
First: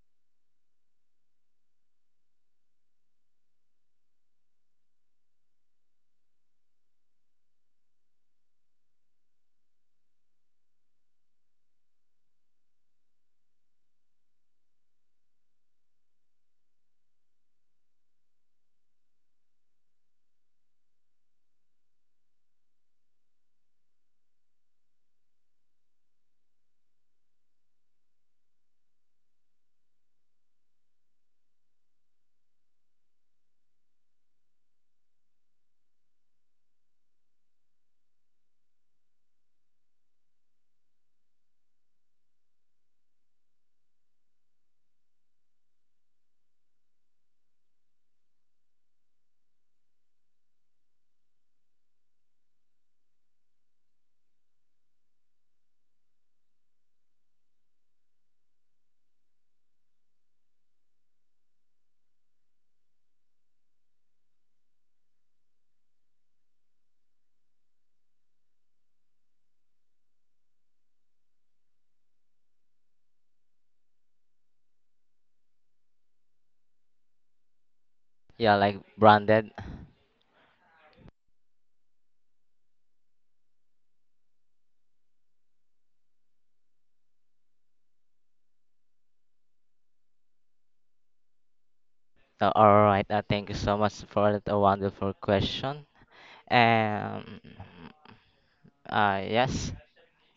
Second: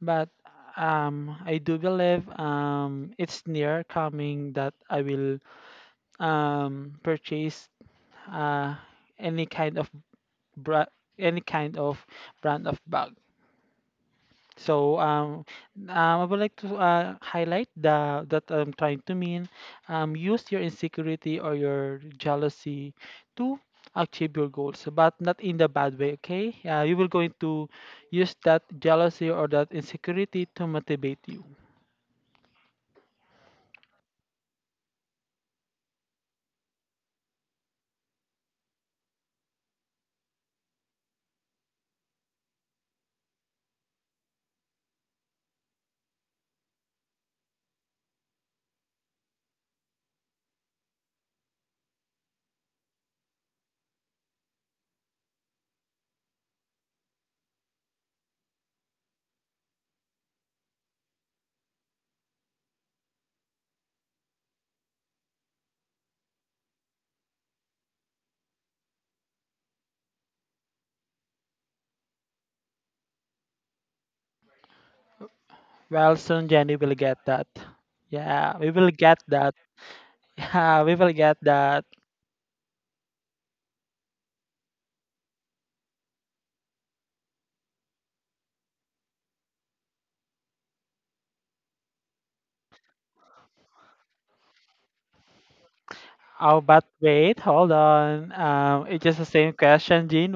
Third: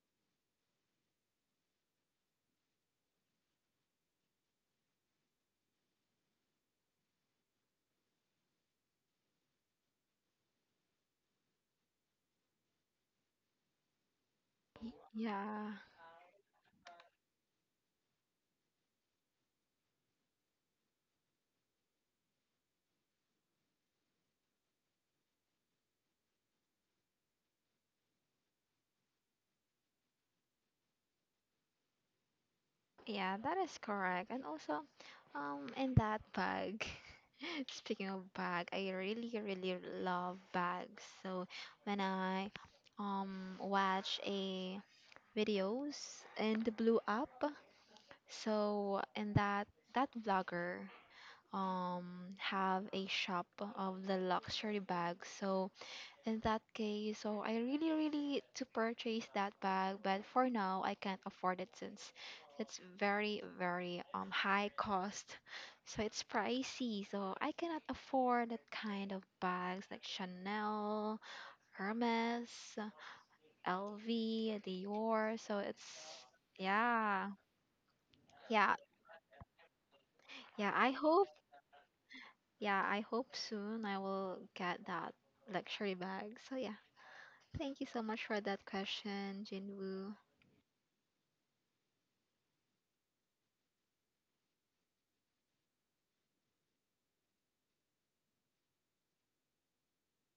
Speaker 3: But um, I do believe, um, it's near coming that I will um, purchase uh, any kind of bra- any kind of brand of bag.
Speaker 2: Y-
Speaker 3: So um,
Speaker 2: Yeah.
Speaker 3: um, I would like to, uh, highlight the that I'm trying to mean. Um, use your insecurity or your jealousy to achieve your goals, but not in the bad way. Okay, uh, you will going to use that jealousy or that insecurity to motivate you.
Speaker 2: Yeah, that is correct. And also, um, in that bag, speaking of bag, I really, really love bags. So when I um watch a videos in the Blue app, so in that that vlogger um have a shop of the luxury bag. So in that case, so I really, really to purchase that bag, but for now I can't afford it since it's very, very um high cost. So it's pricey. So I cannot afford that kind of bags like Chanel, Hermes, L V, Dior. So it's
Speaker 3: Well, soon Jenny will get
Speaker 2: yeah,
Speaker 3: that.
Speaker 1: Yeah,
Speaker 3: Yeah, we
Speaker 2: yeah,
Speaker 1: like
Speaker 3: will get
Speaker 1: branded.
Speaker 3: that.
Speaker 2: yeah.
Speaker 3: Yeah,
Speaker 2: I
Speaker 3: we will
Speaker 2: hope
Speaker 3: get that.
Speaker 2: yeah, I hope soon I will get that luxury bag. So yeah. Thank you so much for that question, Jinwoo.
Speaker 1: Uh, all right. Uh, thank you so much for that uh, wonderful question.
Speaker 3: Oh, but
Speaker 1: Um.
Speaker 3: wait, hold on. Um, it's
Speaker 1: Uh.
Speaker 3: just the same
Speaker 1: Yes.
Speaker 3: question, Jin.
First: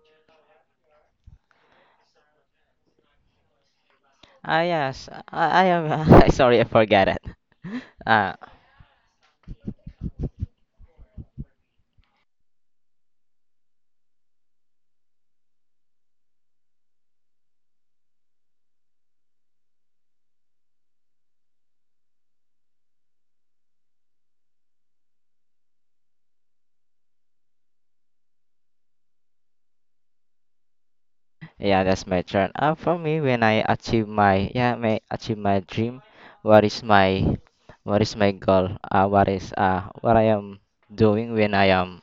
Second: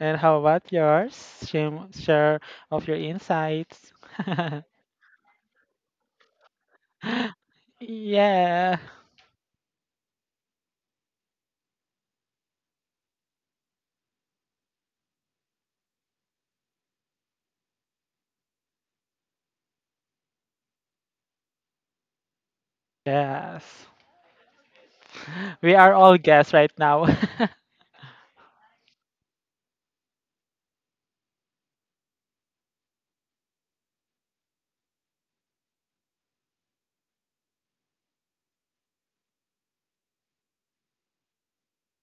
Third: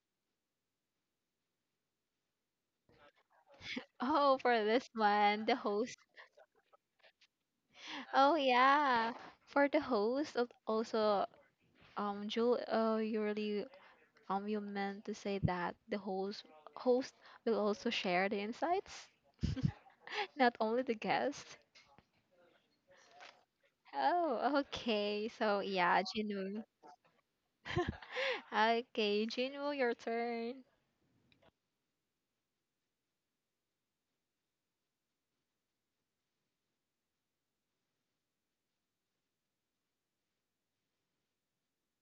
Speaker 3: And how about yours? Shame, share of your insights.
Speaker 2: Oh,
Speaker 1: Ah,
Speaker 2: for this
Speaker 1: yes.
Speaker 2: one, the
Speaker 1: I. I
Speaker 2: host.
Speaker 1: am. Sorry. I forgot it. Uh.
Speaker 2: Oh
Speaker 3: yeah.
Speaker 2: yeah, for the host. Of Also, um, Jewel, oh, you really um, you meant to say that the host host will also share the insights, not only the guest.
Speaker 3: Yes.
Speaker 2: Oh, okay. So
Speaker 3: We are
Speaker 2: yeah,
Speaker 3: all guests
Speaker 2: Jinwoo.
Speaker 3: right now.
Speaker 2: Okay, Jinwoo, your turn.
Speaker 1: Yeah. That's my turn. Uh. For me, when I achieve my yeah, may achieve my dream, what is my what is my goal? Uh. What is uh what I am doing when I am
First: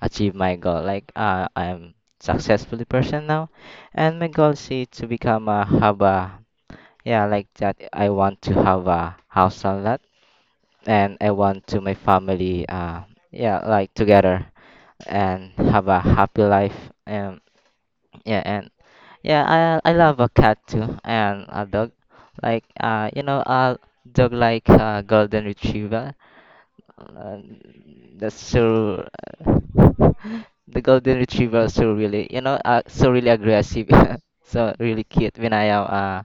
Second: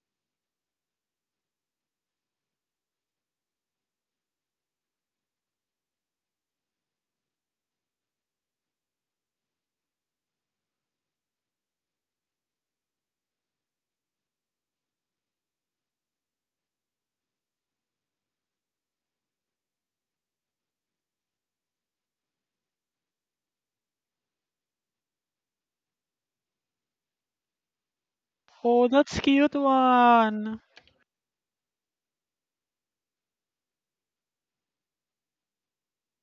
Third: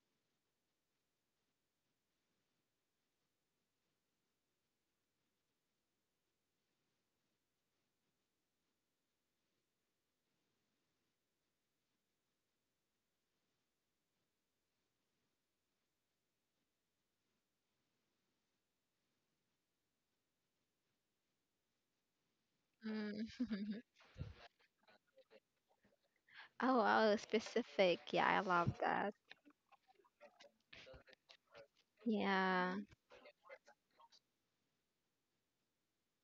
Speaker 1: achieve my goal? Like uh, I'm successfully person now, and my goal is to become a have a, yeah, like that. I want to have a house on that, and I want to my family. Uh, yeah, like together and have a happy life. And yeah, and yeah, I I love a cat too and a dog, like uh, you
Speaker 2: Mm.
Speaker 1: know, a dog like a golden retriever.
Speaker 2: Oh, wow,
Speaker 1: Uh,
Speaker 2: specific. Yeah,
Speaker 1: that's
Speaker 2: I love
Speaker 3: Oh,
Speaker 1: so.
Speaker 2: that.
Speaker 3: that's cute one.
Speaker 1: The golden retriever are so really, you know,
Speaker 2: Yeah,
Speaker 1: uh, so really aggressive, so really cute when I am uh,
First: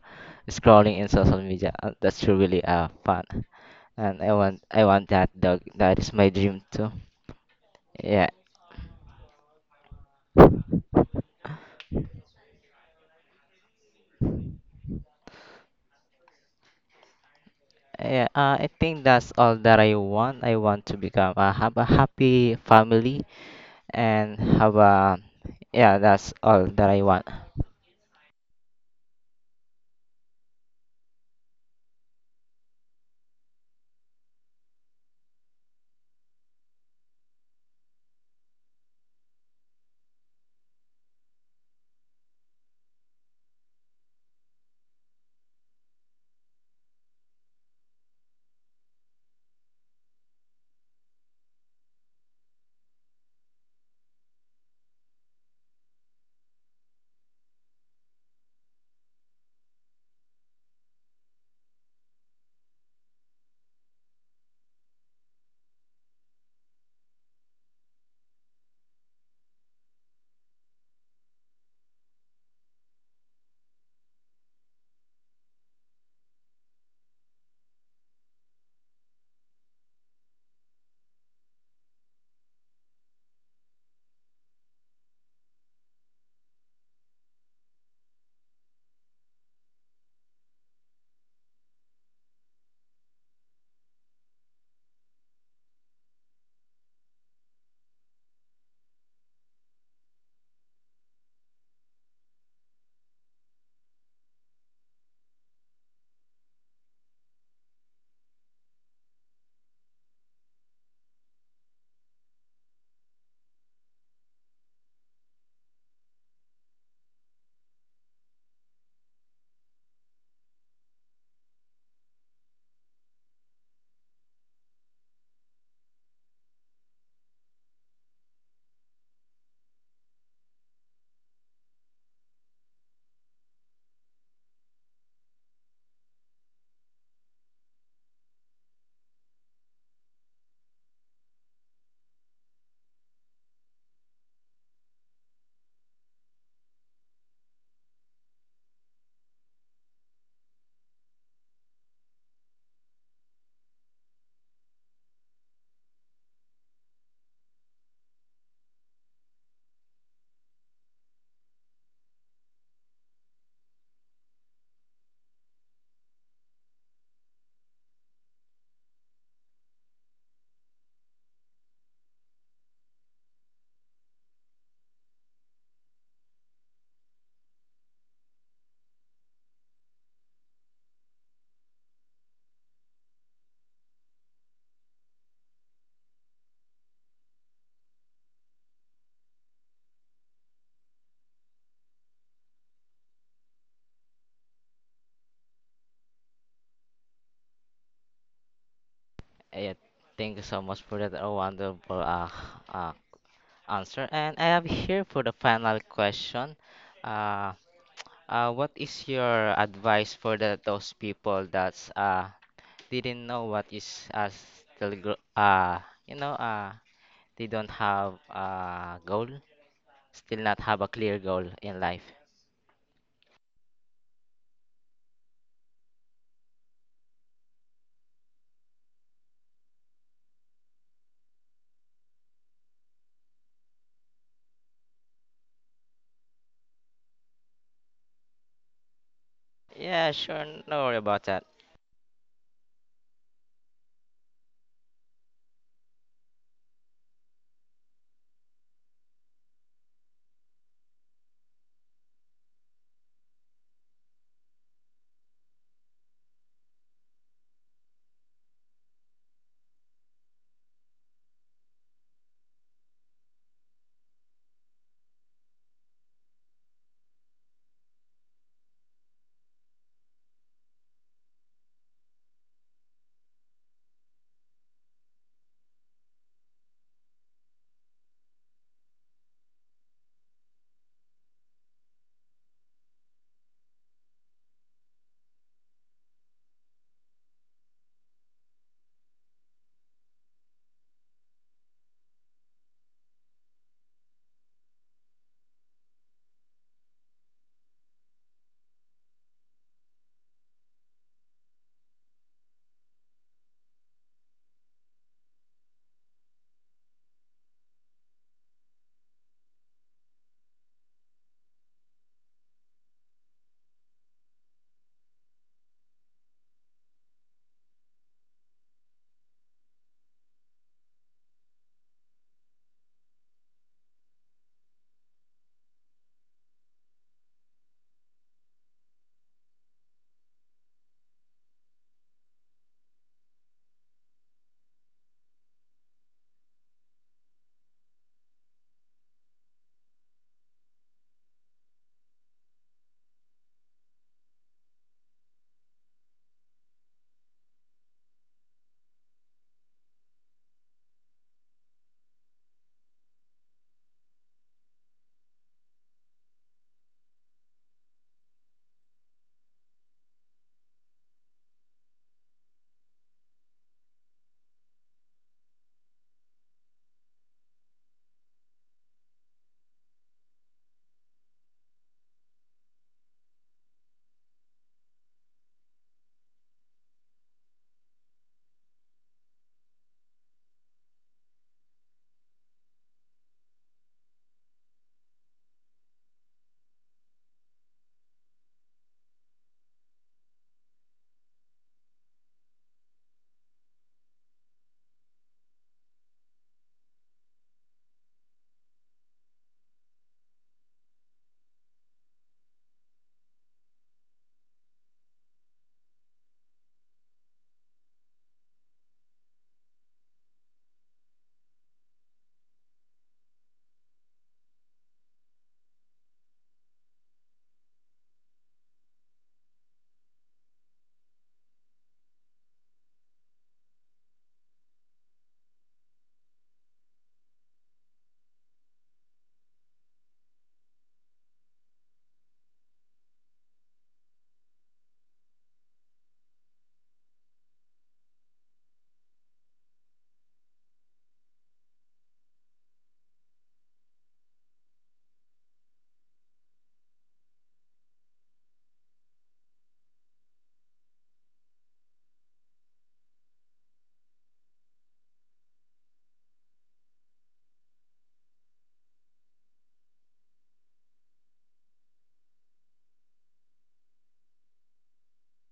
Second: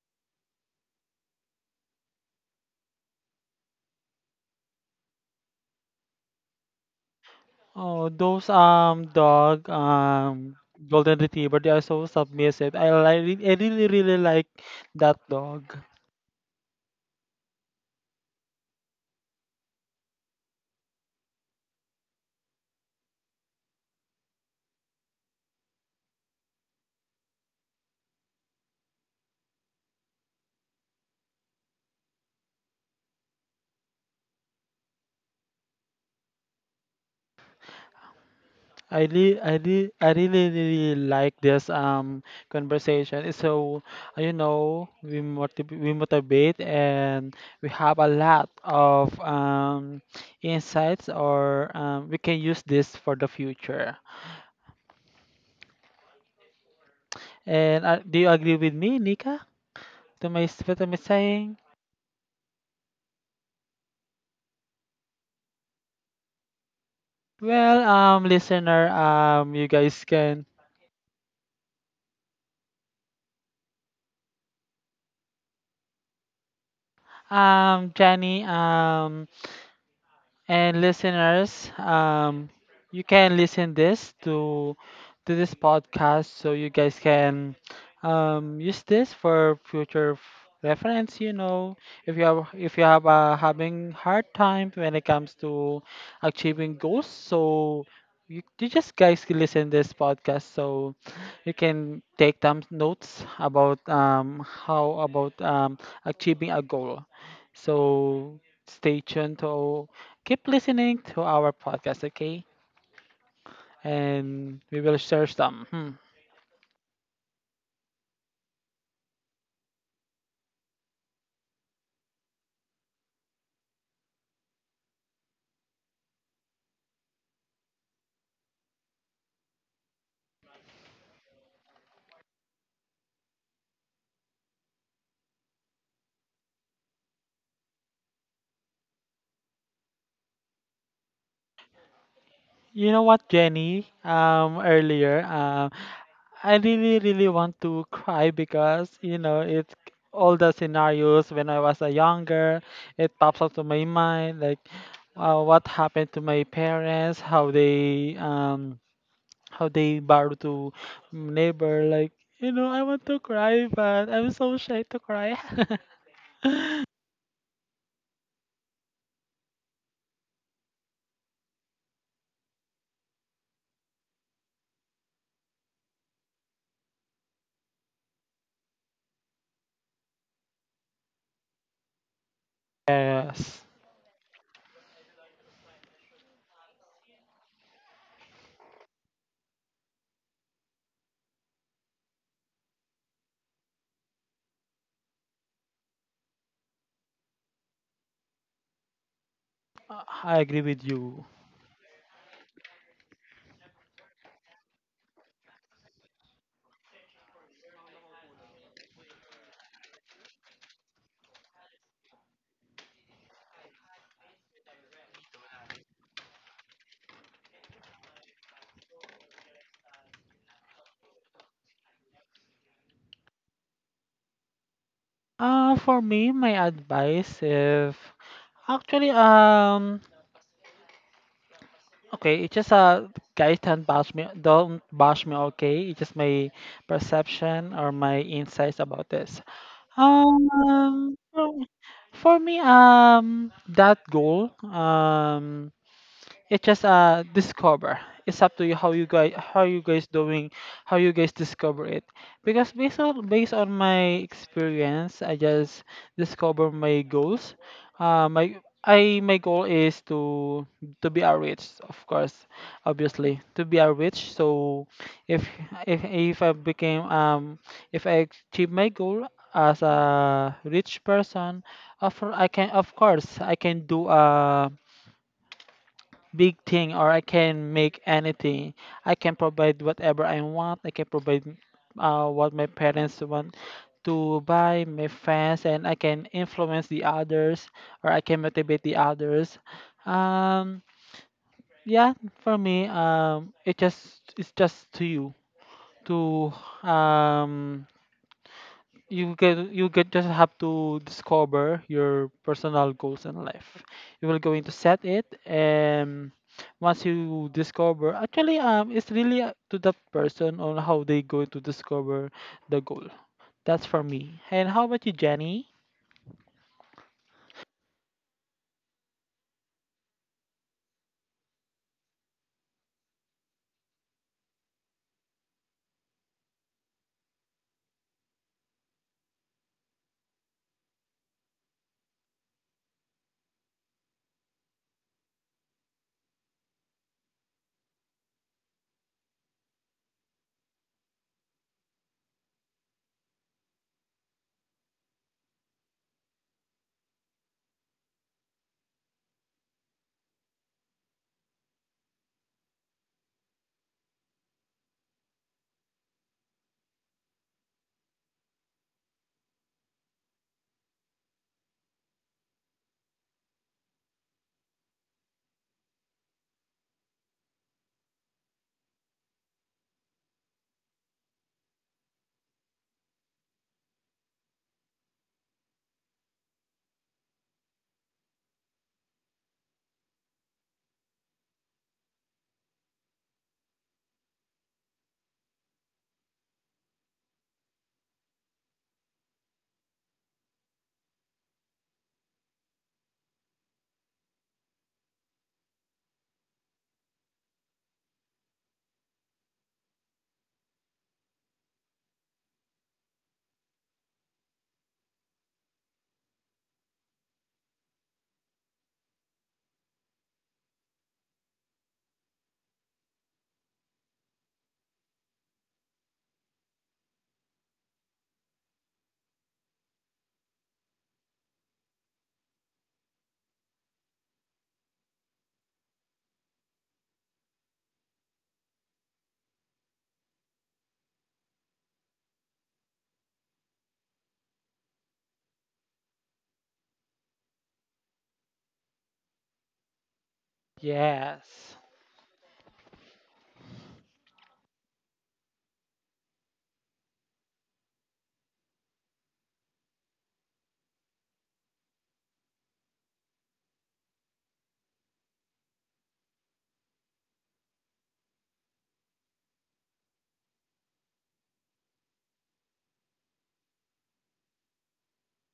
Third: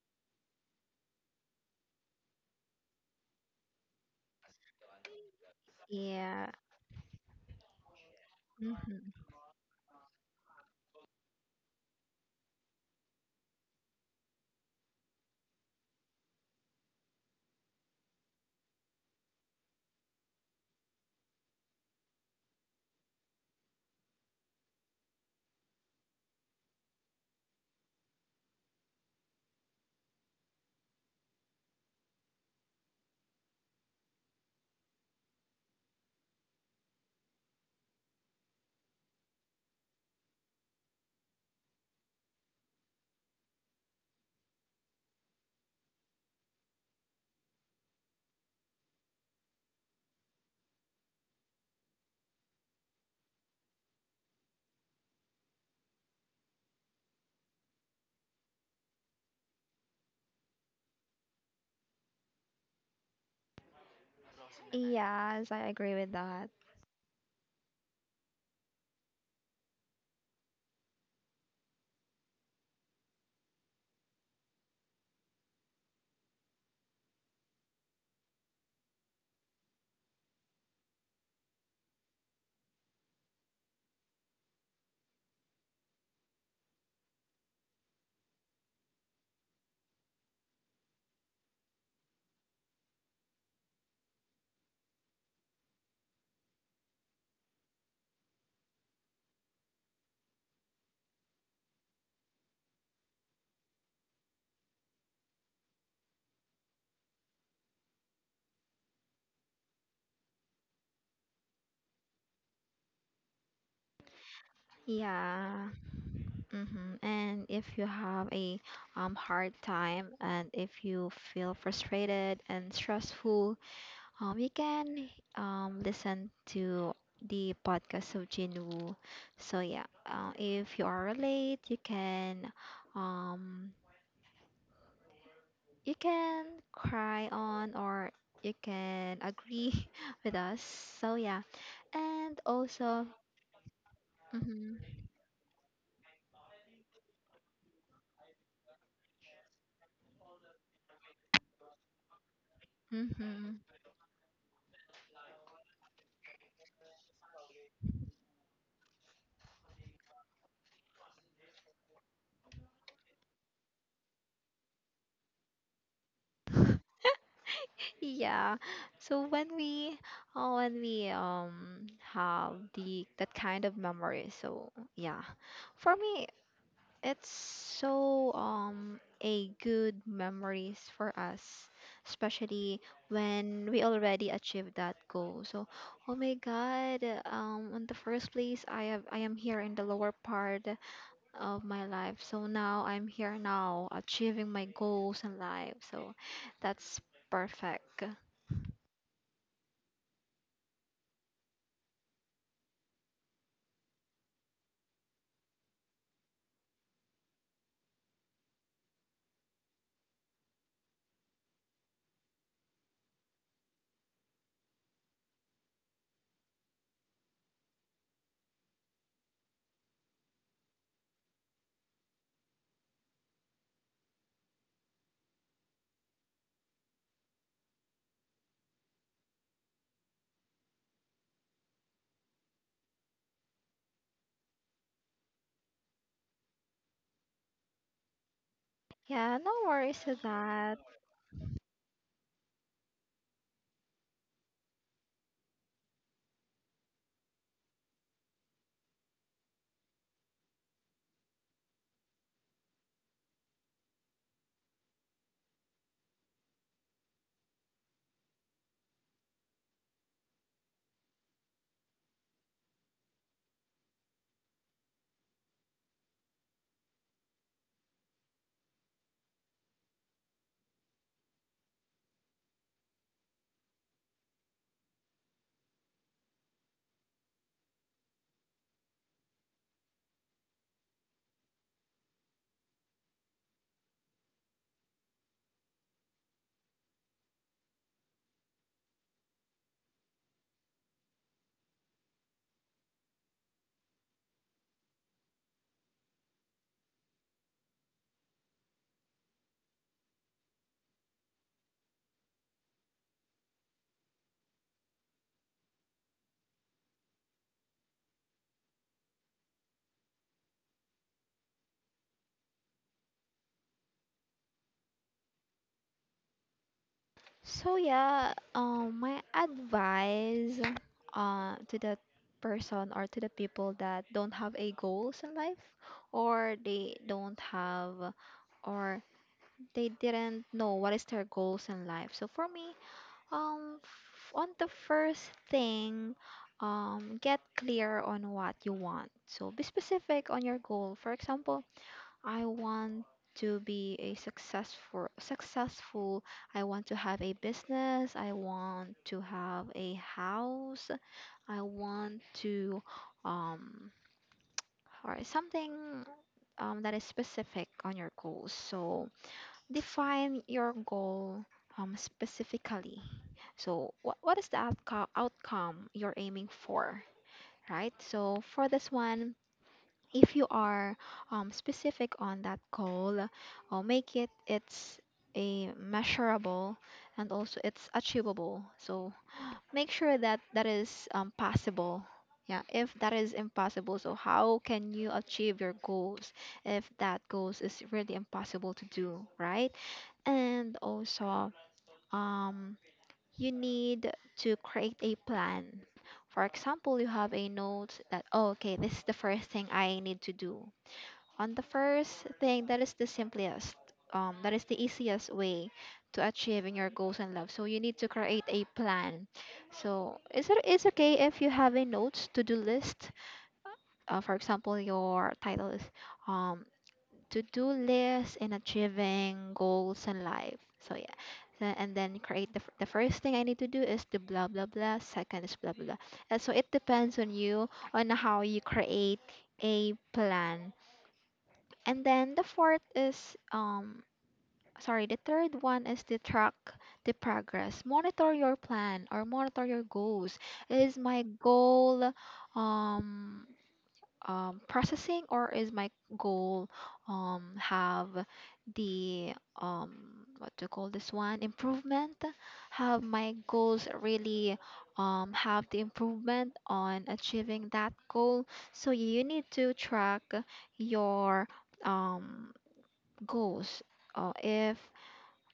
Speaker 1: scrolling in social media. Uh, that's really uh fun, and I want I want that dog. That is my
Speaker 2: yeah.
Speaker 1: dream too.
Speaker 3: Oh,
Speaker 1: Yeah,
Speaker 3: those um
Speaker 2: Mm-hmm.
Speaker 3: dog um golden retriever, they are so submissive. I like I really really like that dog.
Speaker 1: yeah. Uh, I think that's all that I want. I want to become uh, have a happy family and have a yeah. That's all that I want.
Speaker 3: I really, I really, I really, really like this um conversation. So, uh, you know, we motiv we motivate, and we have a lot of um insights, or um, we can use this for the future. And uh, do you agree with me, Nika? To my s- what am I saying?
Speaker 2: Yes, I agree with that.
Speaker 3: Well, um, listener, um, you guys can, um, Jenny, um. and listeners, um you can listen this to to this podcast, so you guys can um use this for future f- reference, you know, if you have if you have, uh, having hard time when it comes to achieving goals. So you, you just guys can listen this podcast so you can take some notes about um how about um achieving a goal. So stay tuned to keep listening to our podcast, okay? And we will share some.
Speaker 2: Yeah.
Speaker 3: Hmm.
Speaker 2: Mm-hmm. And if you have a um, hard time and if you feel frustrated and stressful, um, you can um, listen to the podcast of Jinwoo. So yeah, uh, if you are late, you can um, you can cry on or you can agree with us. So yeah, and
Speaker 3: You know
Speaker 2: also.
Speaker 3: what, Jenny? Um,
Speaker 2: Mm-hmm.
Speaker 3: earlier, um, I really, really want to cry because you know it's all the scenarios when I was a younger. It pops up
Speaker 2: Mm-hmm.
Speaker 3: to my mind like, uh, what happened to my parents, how they, um how they borrowed to neighbor. Like, you know, I want to cry, but I'm so shy to cry.
Speaker 2: Yeah. So when we uh, when we um have the that kind of memory, so yeah. For me, it's so um a good memories for us, especially
Speaker 3: Yes.
Speaker 2: when we already achieved that goal. So, oh my God, um in the first place, I have I am here in the lower part of my life. So now I'm here now achieving my goals in life. So that's perfect.
Speaker 1: Yeah,
Speaker 3: Uh,
Speaker 1: thank
Speaker 3: I
Speaker 1: you
Speaker 3: agree
Speaker 1: so much
Speaker 3: with
Speaker 1: for that
Speaker 3: you.
Speaker 1: uh, wonderful uh, uh answer. And I am here for the final question. Uh, uh, what is your advice for the, those people that's uh, didn't know what is uh, still gr- uh, you know uh, they don't have a goal, still not have a clear goal in life?
Speaker 3: Uh, for me, my advice, if actually, um okay, it's just, uh guys, don't bash me, don't bash me, okay. It's just my perception or my insights about
Speaker 2: Yeah,
Speaker 3: this.
Speaker 2: no worries
Speaker 1: Yeah,
Speaker 2: to
Speaker 1: sure.
Speaker 2: that.
Speaker 1: No worry
Speaker 3: Um
Speaker 1: about that.
Speaker 3: for for me um that goal, um it's just, uh discover, it's up to you how you guys, how you guys doing how you guys discover it. Because based on based on my experience, I just discover my goals, uh my I my goal is to to be a rich, of course, obviously, to be a rich. So if if if I became, um if I achieve my goal as a rich person, of cour- i can of course I can do a big thing, or I can make anything. I can provide whatever I want. I can provide, uh, what my parents want to buy, my fans, and I can influence the others, or I can motivate the others. Um, yeah, for me, um, it just it's just to you to, um you get you get, just have to discover your personal goals in life. You will going to set it, and once you discover, actually, um it's really up to that person on how they going to discover the goal. That's for me. And how about you, Jenny?
Speaker 2: So yeah, um, my advice, uh, to that person or to the people that don't have a goals in life, or they don't have, or they didn't know what is their goals in life. So for me, um, f- on the first thing, um, get clear on what you want. So be specific on your goal. For example, I want to be a successful successful. I want to have a business. I want to have a house. I want to um or something um, that is specific on your goals. So define your goal um, specifically. So what, what is the outcome outcome you're aiming for, right? So for this one, if you are um, specific on that goal or make it it's a measurable and also it's achievable, so make sure that that is um, possible. Yeah, if that is impossible, so how can you achieve your goals if that goals is really impossible to do, right? And also, um, you need to create a plan. For example, you have a note that, oh, okay, this is the first thing I need to do. On the first thing, that is the simplest, um, that is the easiest way to achieving your goals in love. So you need to create a plan. So is it is okay if you have a notes to do list? Uh, for example, your title is um, to do list in achieving goals in life. So yeah. So- and then create the, f- the first thing I need to do is the blah blah blah. Second is blah blah blah. And so it depends on you on how you create a plan. And then the fourth is um sorry, the third one is the track the progress. Monitor your plan or monitor your goals. Is my
Speaker 3: Yes.
Speaker 2: goal um um processing, or is my goal um have the um what to call this one, improvement? Have my goals really um have the improvement on achieving that goal? So you need to track your um goals. Uh, if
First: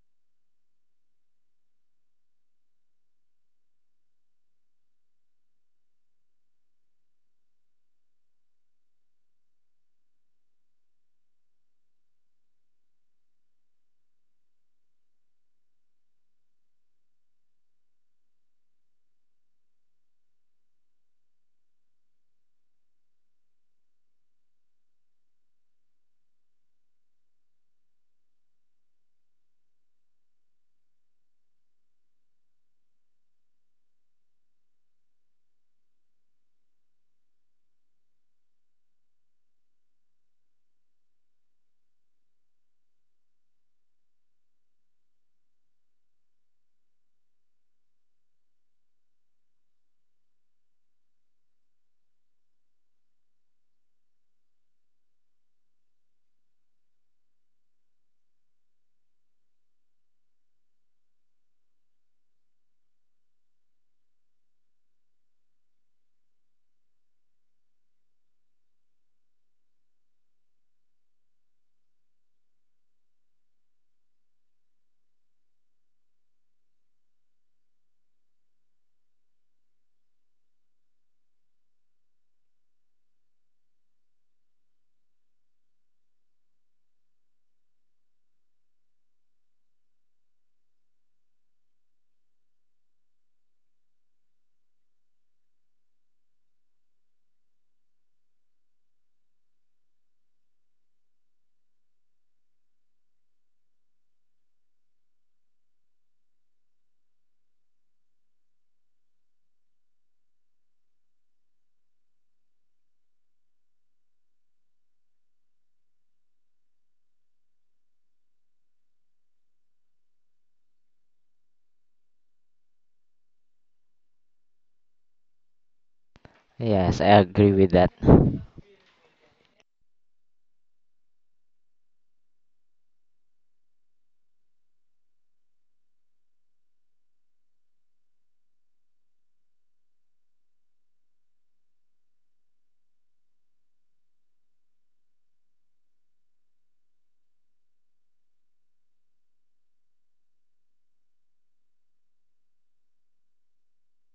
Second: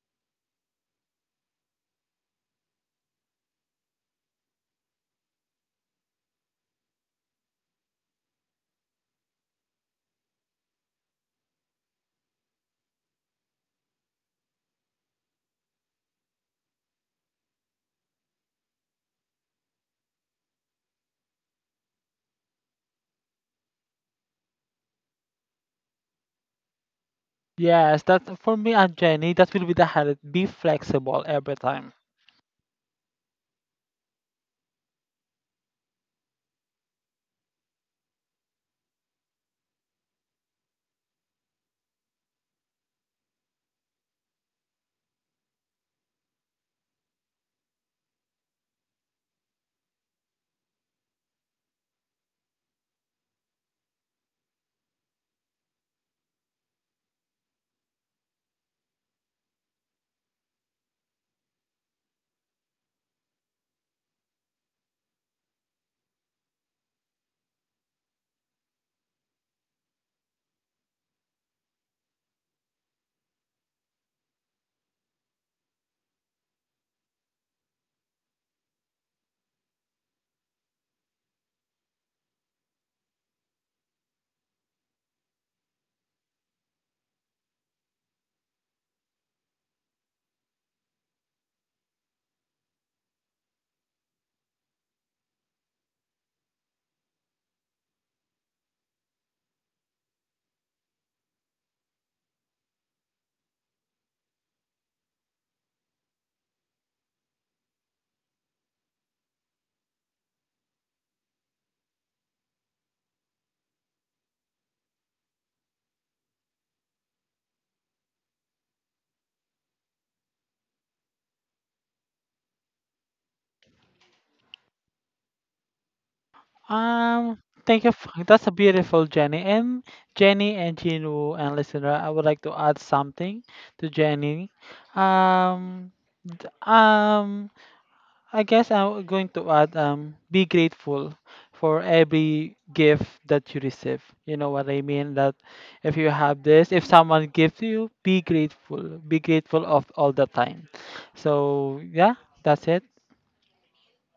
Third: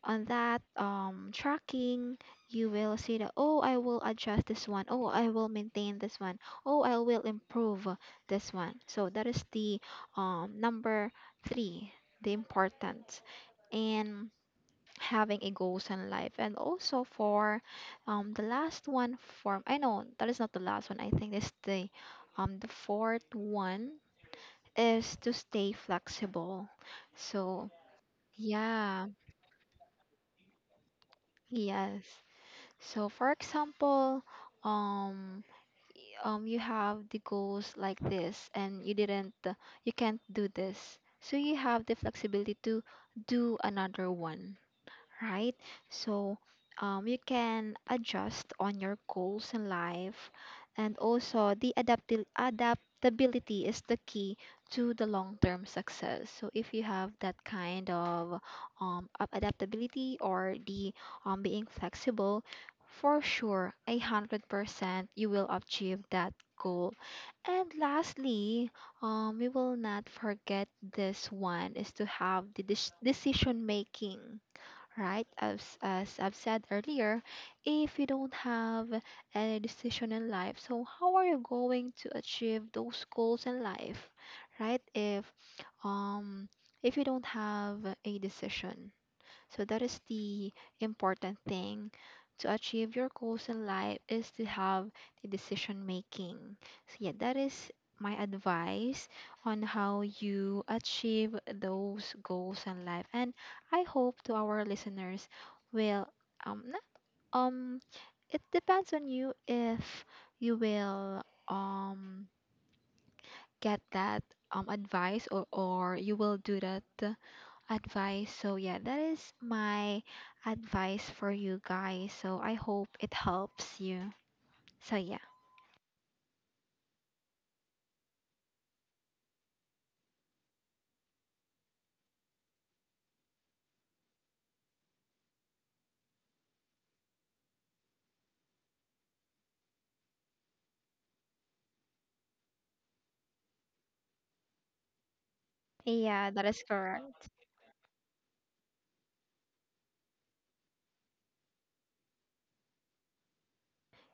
Speaker 2: on that um, tracking, you will see that, oh, I will adjust this one. Oh, I will maintain this one. Oh, I will improve this one. So that is the um, number three, the importance in having a goals in life. And also for um, the last one form, I know that is not the last one. I think it's the um, the fourth one is to stay flexible. So
Speaker 3: Yes, that for me and
Speaker 2: yeah,
Speaker 3: Jenny, that will be the highlight, be flexible every time.
Speaker 2: yes. So for example, um um you have the goals like this and you didn't uh, you can't do this. So you have the flexibility to do another one, right? So um, you can adjust on your goals in life, and also the adaptil- adaptability is the key to the long-term success. So if you have that kind of um, a- adaptability or the um, being flexible, for sure, a hundred percent you will achieve that goal. And lastly, um, we will not forget this one is to have the dec- decision making, right? As, as I've said earlier, if you don't have any decision in life, so how are you going to achieve those goals in life, right? If um if you don't have a decision, so that is the important thing to achieve your goals in life is to have the decision making. So yeah, that is my advice on how you achieve those goals in life. And I hope to our listeners will um n- um it depends on you if you will um get that um advice, or or you will do that advice. So yeah, that is my advice for you guys. So I hope it helps you. So yeah.
Speaker 1: Yes, I
Speaker 3: Um,
Speaker 1: agree with
Speaker 3: thank you.
Speaker 1: that.
Speaker 3: f- That's a beautiful Jenny. And Jenny and Jinwoo and listener, I would like to add something to Jenny. Um, um, I guess I'm going to add, um, be grateful for every gift that you receive. You know what I mean? That if you
Speaker 2: Yeah,
Speaker 3: have
Speaker 2: that is
Speaker 3: this, if someone
Speaker 2: correct.
Speaker 3: gives you, be grateful. Be grateful of all the time. So yeah, that's it.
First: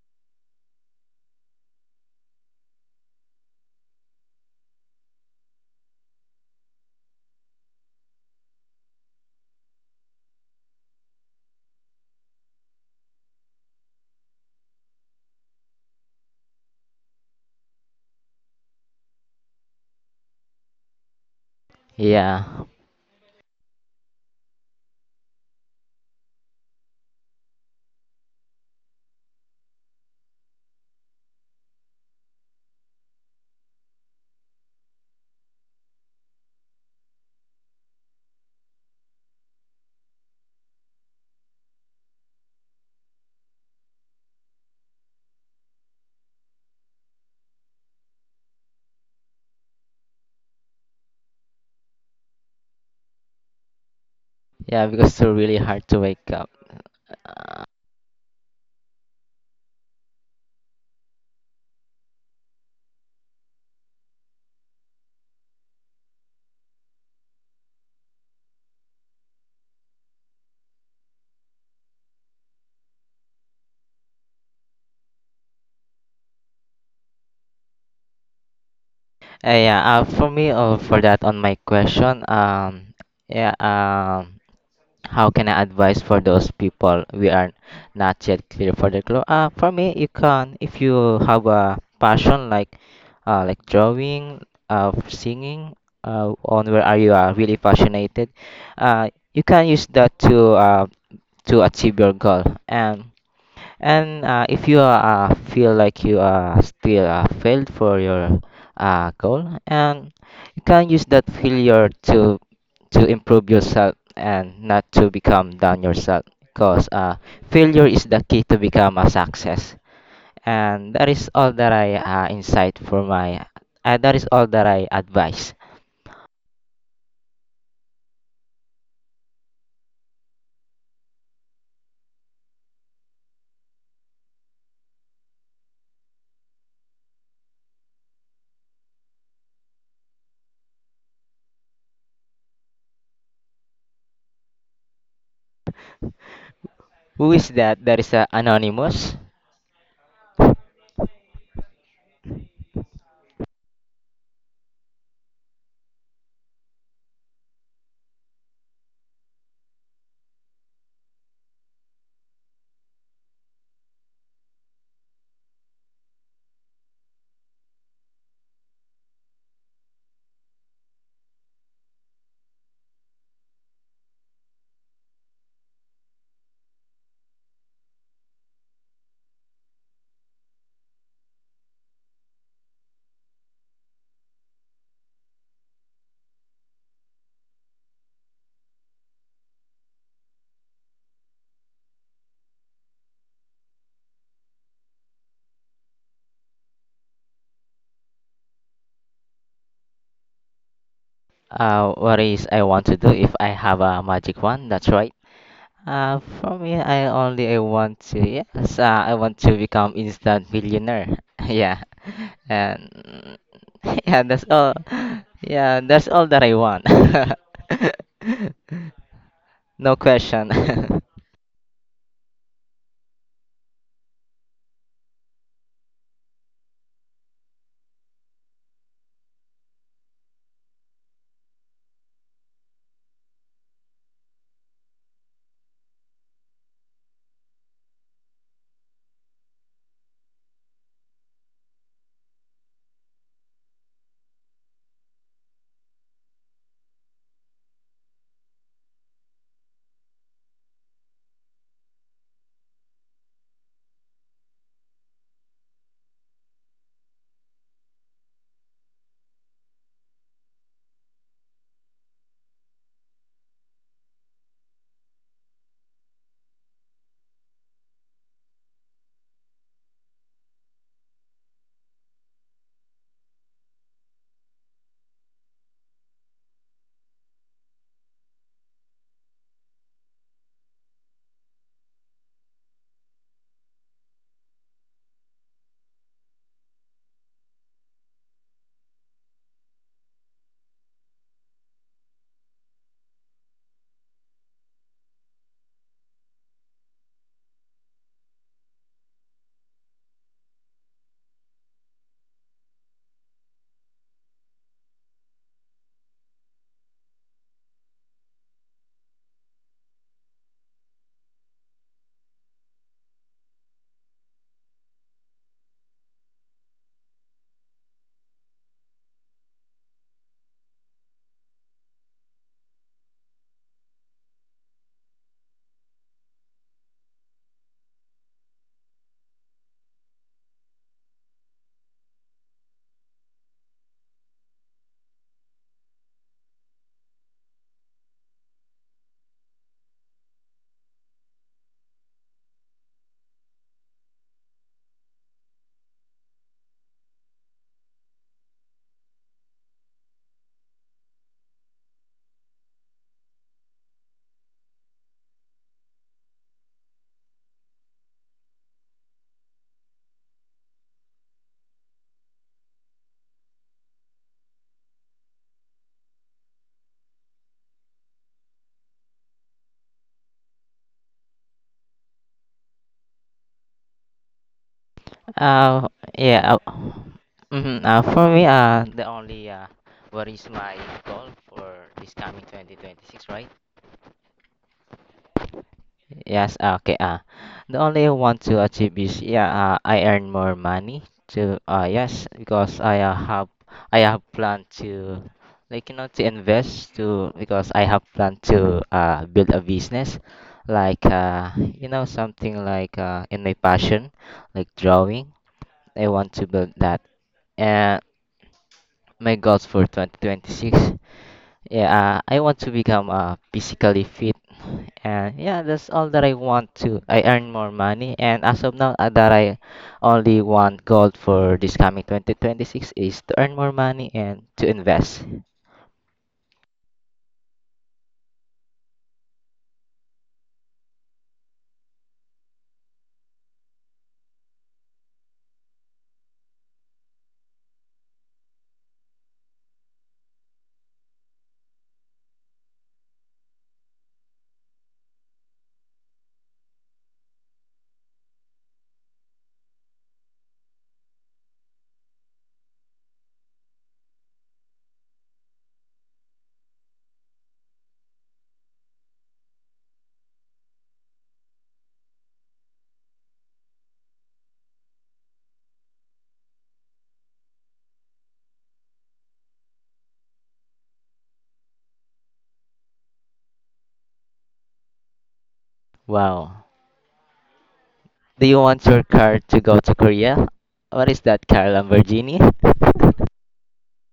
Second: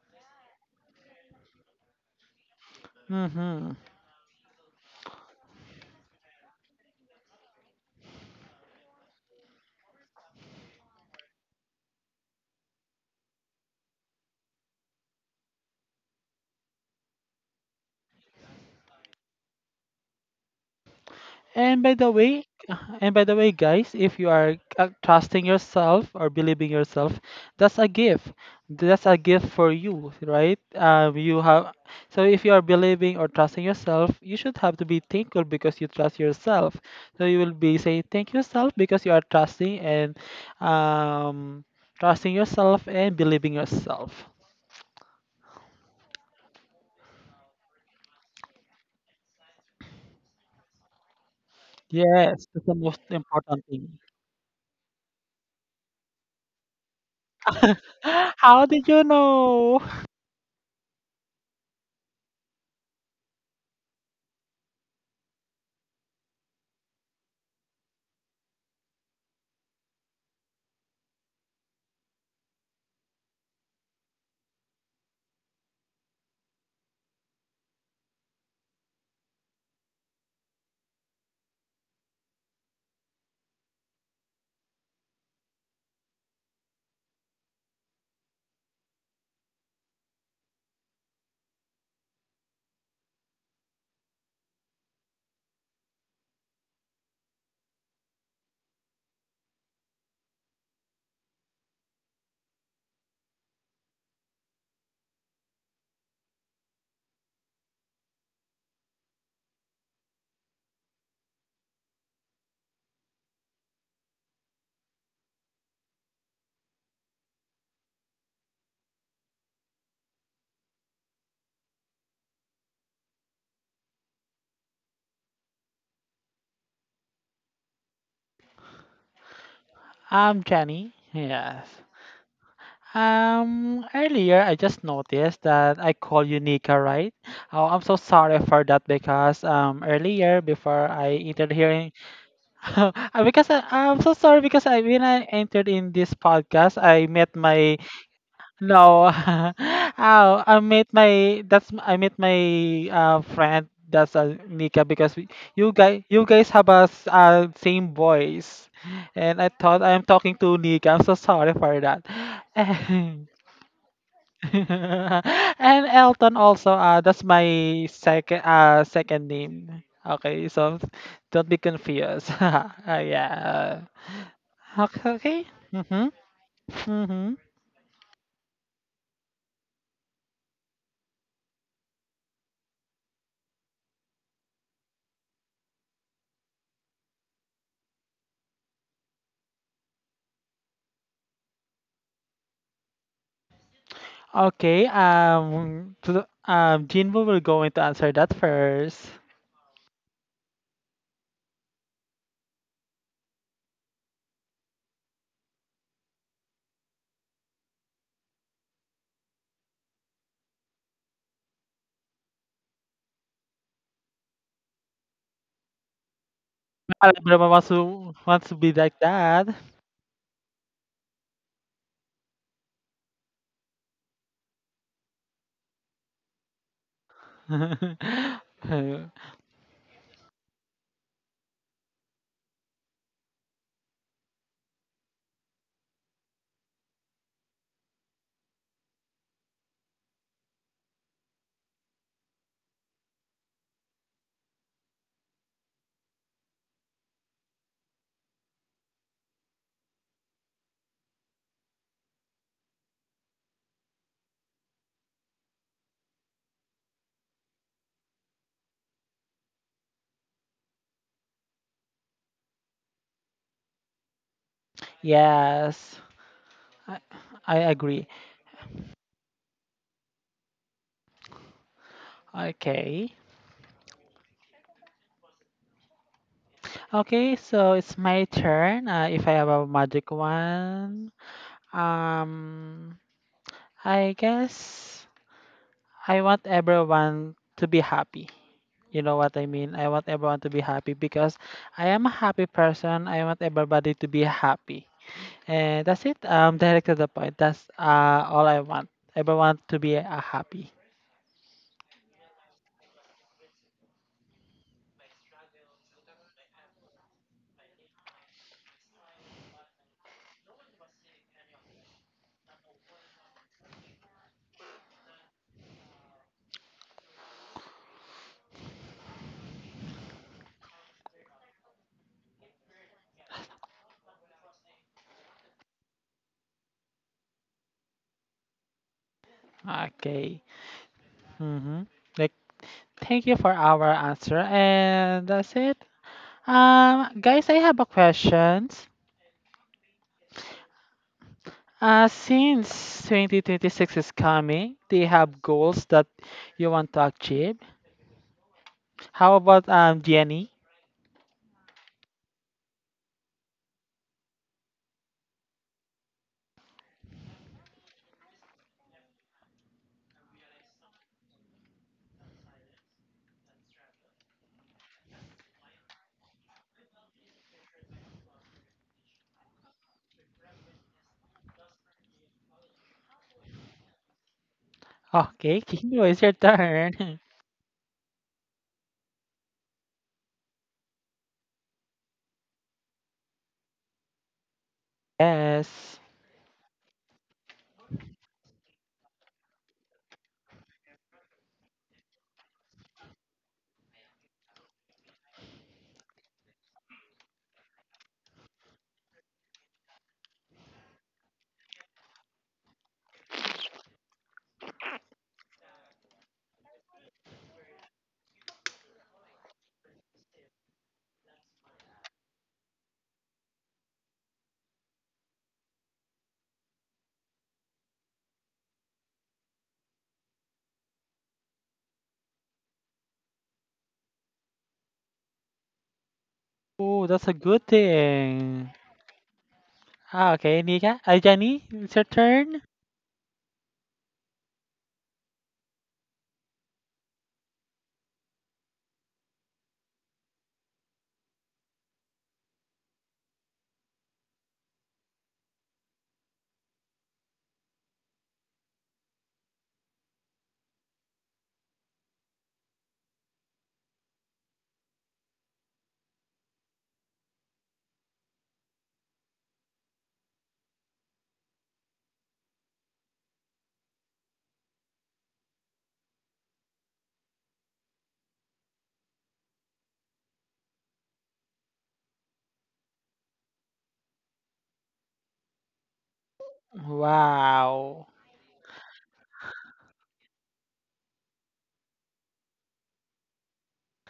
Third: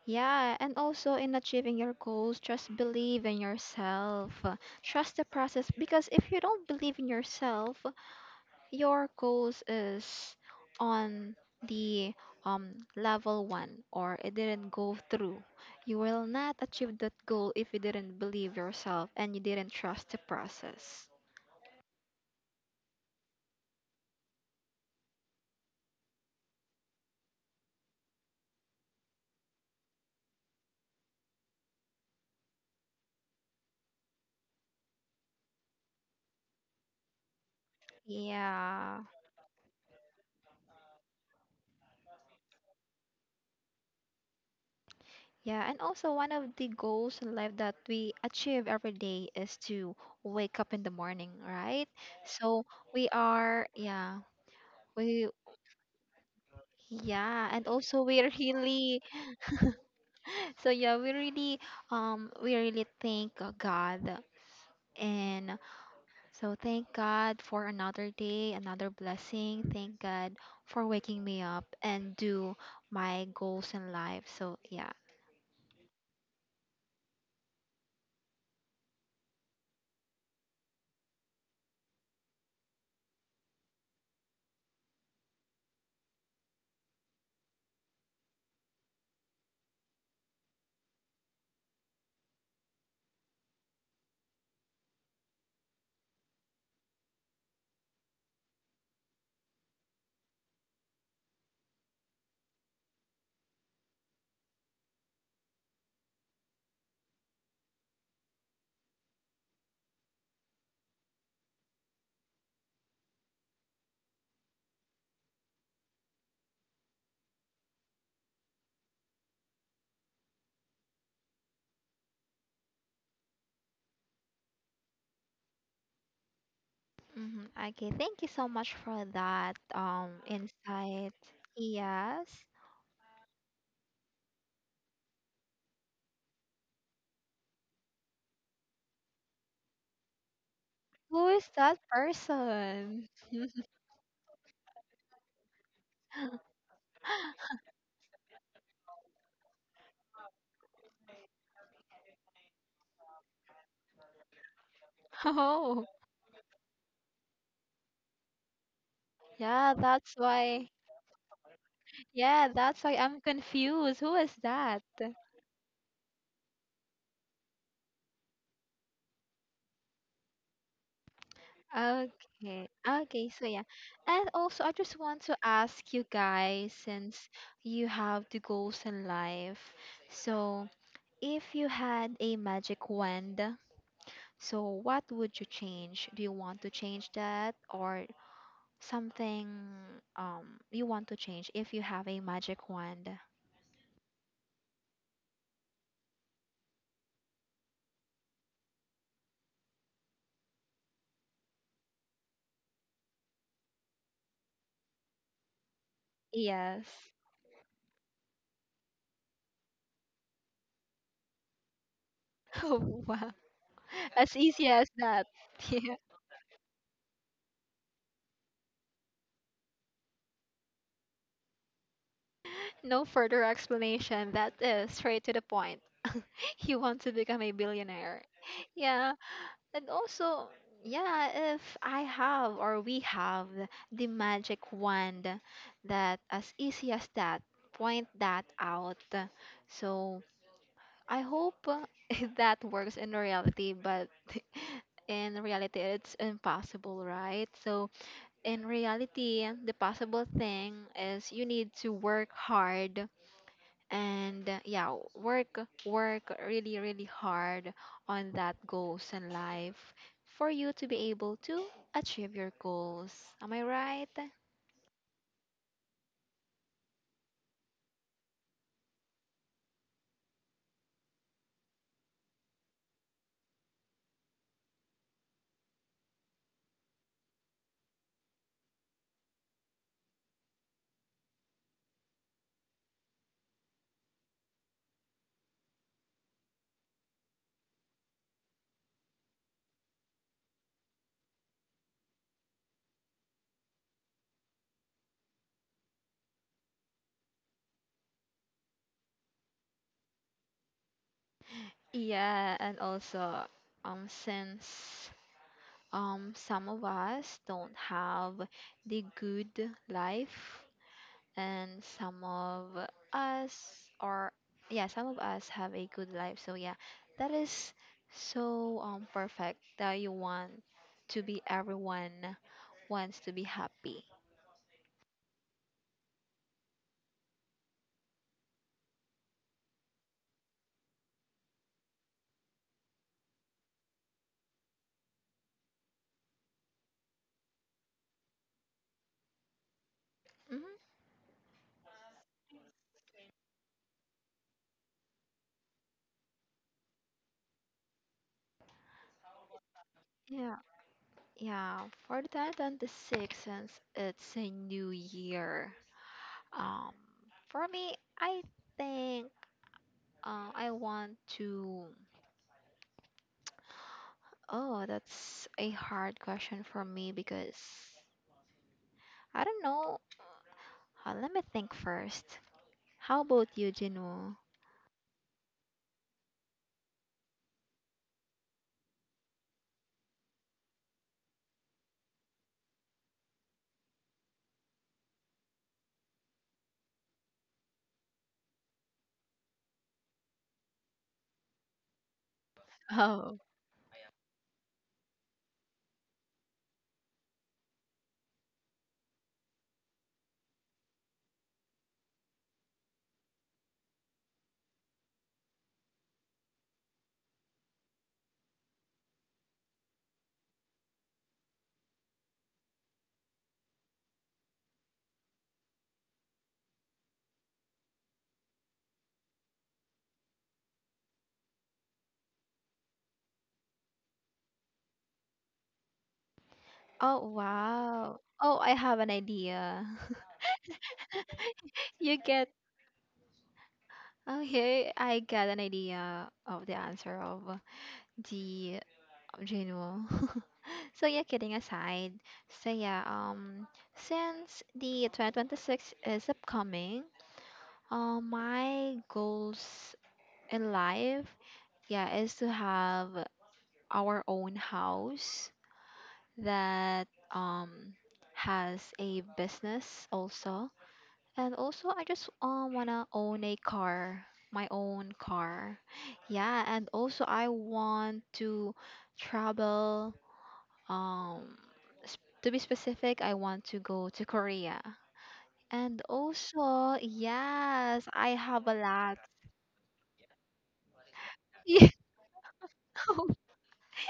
Speaker 2: Yeah, and also in achieving your goals, just believe in
Speaker 3: Mm-hmm.
Speaker 2: yourself. Uh, trust the process, because if you don't believe in yourself, your goals is on the um level one or it didn't go through. You will not achieve that goal if you didn't believe yourself and you didn't trust the process.
Speaker 3: And by the way,
Speaker 1: Yeah.
Speaker 3: and by the way, guys, if you are, uh, trusting yourself or believing yourself, that's a gift. That's a gift for you, right? Um, you have. So if you are believing or trusting yourself, you should have to be thankful because you trust yourself. So you will be saying thank yourself
Speaker 2: Yeah.
Speaker 3: because you are trusting, and, um, trusting yourself and believing yourself.
Speaker 2: Yeah, and also one of the goals in life that we achieve every day is to wake up in the morning, right?
Speaker 3: Yes,
Speaker 2: So
Speaker 3: that's the most
Speaker 2: we are,
Speaker 3: important thing.
Speaker 2: yeah,
Speaker 1: Yeah, because it's
Speaker 2: we,
Speaker 1: really hard to wake up.
Speaker 2: yeah, and also we are
Speaker 3: How did
Speaker 2: really,
Speaker 3: you know?
Speaker 2: so yeah, we really, um, we really thank uh, God. And so thank God for another day, another blessing. Thank God for waking me up and do my goals in life. So yeah.
Speaker 1: Uh, yeah, uh, for me, uh, for that on my question, um, yeah, um, how can I advise for those people we are not yet clear for the club? Uh, for me, you can if you have a passion like uh, like drawing, uh, singing, uh, on where are you are really passionate, uh, you can use that to uh, to achieve your goal. And and uh, if you uh, feel like you are still uh, failed for your uh, goal, and you can use that failure to to improve yourself and not to become down yourself because uh, failure is the key to become a success, and that is all that I uh, insight for my uh, that is all that I advise.
Speaker 2: Hmm. Okay, thank you so much for that um
Speaker 3: I'm Jenny.
Speaker 2: insight.
Speaker 3: Yes.
Speaker 2: Yes.
Speaker 3: Um, earlier I just noticed that I called you Nika, right? Oh, I'm so sorry for that because um earlier before I
Speaker 2: Who is
Speaker 3: entered
Speaker 2: that
Speaker 3: hearing, uh,
Speaker 2: person?
Speaker 3: because I, I'm so sorry because I, when I entered in this podcast, I
Speaker 1: Who
Speaker 3: met
Speaker 1: is
Speaker 3: my,
Speaker 1: that? That is uh,
Speaker 3: no,
Speaker 1: anonymous.
Speaker 3: oh, I met my, that's I met my uh friend, that's uh, Nika, because we, you
Speaker 2: Oh,
Speaker 3: guys, you guys have a s- uh, same voice, and I
Speaker 2: yeah,
Speaker 3: thought I'm
Speaker 2: that's
Speaker 3: talking to
Speaker 2: why.
Speaker 3: Nika. I'm so sorry for that.
Speaker 2: Yeah, that's why I'm confused. Who is that?
Speaker 3: And Elton also, uh, that's my second uh second name. Okay, so don't be confused.
Speaker 2: Okay.
Speaker 3: uh,
Speaker 2: Okay, so yeah.
Speaker 3: yeah.
Speaker 2: And also I just
Speaker 3: Okay.
Speaker 2: want to
Speaker 3: Okay.
Speaker 2: ask you
Speaker 3: Mhm.
Speaker 2: guys, since
Speaker 3: Mhm.
Speaker 2: you have the goals in life. So, if you had a magic wand, so what would you change? Do you want to change that or something um you want to change if you have a magic wand?
Speaker 3: Okay. Um. to the- Um. Jinbo will go into answer that first.
Speaker 1: Uh, what is I want to do if I have a magic wand? That's right. Uh, for me,
Speaker 2: Yes.
Speaker 1: i only i want to yes uh, i want to become instant millionaire. yeah and
Speaker 2: Oh, wow.
Speaker 1: yeah,
Speaker 2: As
Speaker 1: that's
Speaker 2: easy
Speaker 1: all.
Speaker 2: as that.
Speaker 1: Yeah,
Speaker 2: Yeah.
Speaker 1: that's all that I want.
Speaker 3: Alabama wants to wants to be like that.
Speaker 1: No question.
Speaker 2: No further explanation. That is straight to the point. You want to become a billionaire. Yeah. And also, yeah, if I have or we have the magic wand that as easy as that, point that out. So I hope uh, that works in reality, but in reality, it's impossible, right? So, in reality, the possible thing is you need to work hard and uh, yeah, work, work really, really hard on that goals in life for you to be able to achieve your goals. Am I right?
Speaker 3: Yes. I, I agree. Okay. Okay, so it's my turn. Uh, if I have a magic one, um, I guess I want everyone to be happy. You know what I mean? I want everyone to be happy because I am a happy person. I want everybody to be happy. And that's it. Um, direct to the point. That's uh, all I want. Everyone to be uh, happy.
Speaker 2: Yeah, and also, um, since um, some of us don't have the good life, and some of us are, yeah, some of us have a good life. So, yeah, that is so um, perfect that you want to be everyone wants to be happy.
Speaker 3: Okay. Mm-hmm. Like, thank you for our answer. And that's it. Um, guys, I have a questions.
Speaker 2: Hmm.
Speaker 3: Uh, since twenty twenty-six is coming, do you have goals that you want to achieve? How about um Jenny?
Speaker 2: Yeah, yeah. For the two thousand twenty-six, since it's a new year, um, for me, I think uh, I want to. Oh, that's a hard question for me because I don't know. Uh, let me think first. How about you, Jinwoo?
Speaker 3: Okay,
Speaker 1: Uh,
Speaker 3: Kingo, it's your
Speaker 1: yeah. Uh,
Speaker 3: turn.
Speaker 1: mhm, uh, for me, uh, the only uh, what is my goal for this coming twenty twenty-six, right?
Speaker 3: Yes.
Speaker 1: Yes, ah, okay. Uh, the only I want to achieve is yeah, uh, I earn more money to uh yes, because I uh,
Speaker 2: Oh,
Speaker 1: have I have plan to like, you know, to invest to because I have plan to uh build a business like uh you know, something like uh in my passion like drawing. I want to build that. And my goals for twenty twenty-six. Yeah, uh, I want to become uh, physically fit. And yeah, that's all that I want to. I earn more money. And as of now, uh, that I only want goal for this coming twenty twenty-six is to earn more money and to invest.
Speaker 3: Oh,
Speaker 2: oh,
Speaker 3: that's a good
Speaker 2: wow. Oh, I
Speaker 3: thing.
Speaker 2: have an idea.
Speaker 3: Ah, okay, Nika. Uh, Jenny, it's your
Speaker 2: You get
Speaker 3: turn.
Speaker 2: okay. I got an idea of the answer of the Jinwoo. So yeah, kidding aside. So yeah, um, since the twenty twenty-six is upcoming, uh, my goals in life, yeah, is to have our own house that um has a business also. And also I just um wanna own a car, my own car. Yeah, and also I want to travel um s- to be specific, I want to go to Korea. And
Speaker 1: Wow.
Speaker 2: also, yes,
Speaker 3: Wow.
Speaker 2: I
Speaker 1: Do you
Speaker 2: have a
Speaker 1: want your
Speaker 2: lot.
Speaker 1: car to go to Korea? What is that car, Lamborghini?
Speaker 2: Yeah,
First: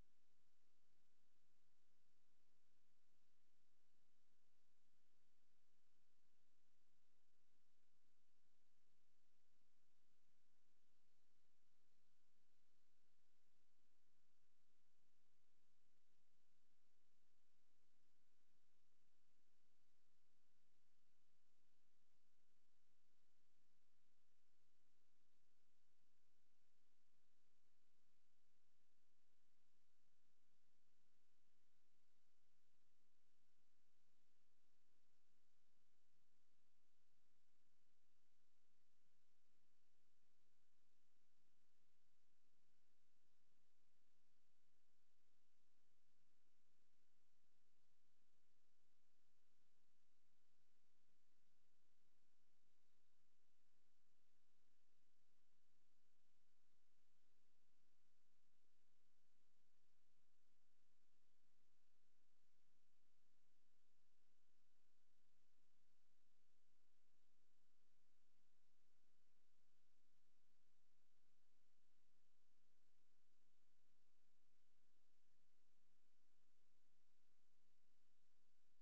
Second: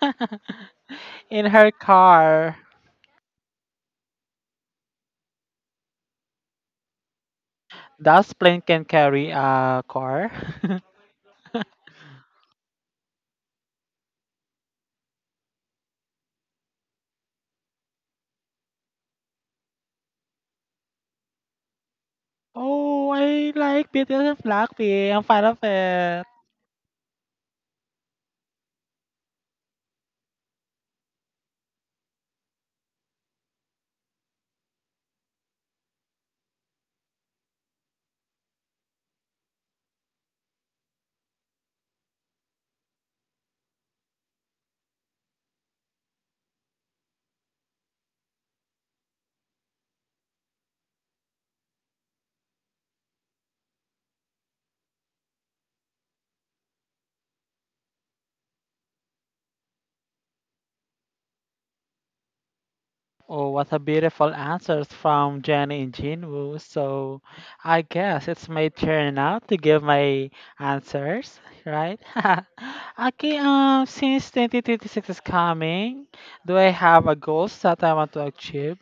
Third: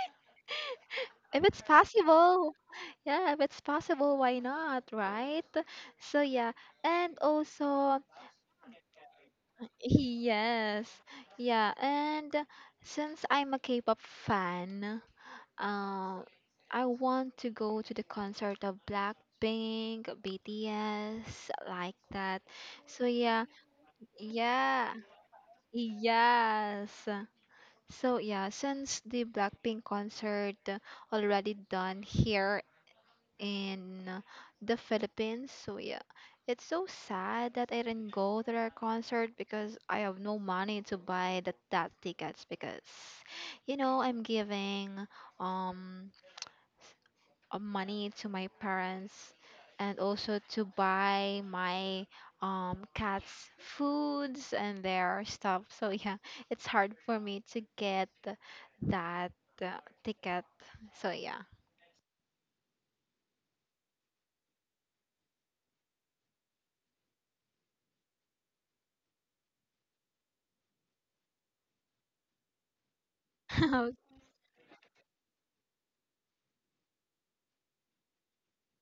Speaker 2: if
Speaker 3: In
Speaker 2: it's
Speaker 3: her
Speaker 2: possible.
Speaker 3: car.
Speaker 2: Yeah, if it's possible, why not, right? So yeah, and also
Speaker 3: Does plane can carry a car?
Speaker 2: yes, yeah, and since I'm a K-pop fan, um, I want to go to the concert of Blackpink, BTS, like that. So
Speaker 3: Oh,
Speaker 2: yeah,
Speaker 3: I like B T S and
Speaker 2: yeah,
Speaker 3: Blackpink. I'm fan of it.
Speaker 2: yes. So yeah, since the Blackpink concert already done here in uh, the Philippines. So yeah, it's so sad that I didn't go to their concert because I have no money to buy that that tickets because you know I'm giving um uh, money to my parents and also to buy my um cats foods and their stuff. So yeah, it's hard for me to get that uh, ticket. So yeah.
Speaker 3: Oh, what a beautiful answers from Jenny and Jinwoo. So I guess it's my turn now to give my answers, right? Okay, um, since twenty twenty-six is coming, do I have a goals that I want to achieve?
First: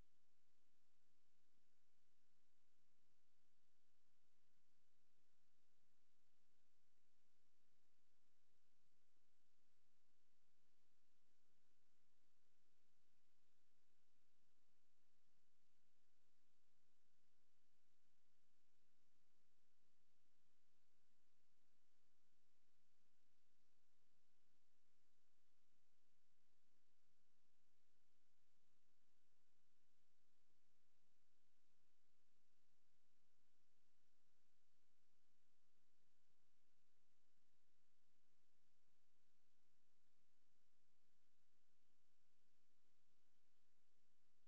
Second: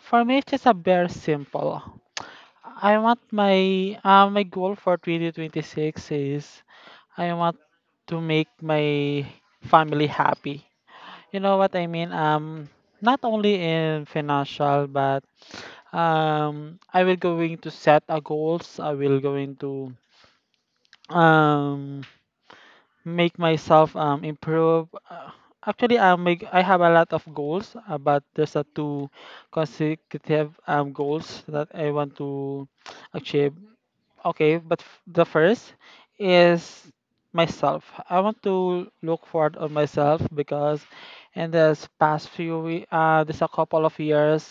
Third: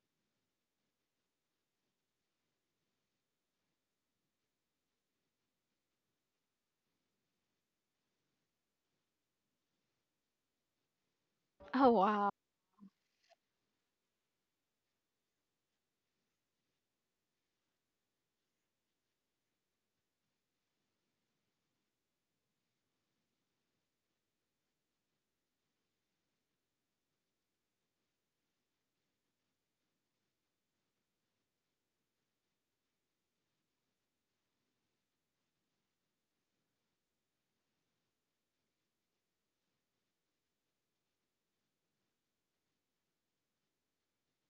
Speaker 3: For me, it's just a very simple. I want my uh, my goal for twenty twenty-six is I want to make my family happy. You know what I
Speaker 2: Oh
Speaker 3: mean?
Speaker 2: wow.
Speaker 3: Um, not only in financial, but um, I will going to set a goals. I will going to um make myself um improve. Uh, actually, I make I have a lot of goals, uh, but there's a two consecutive um goals that I want to achieve. Okay, but f- the first is myself. I want to look forward on myself because in this past few we uh this a couple of years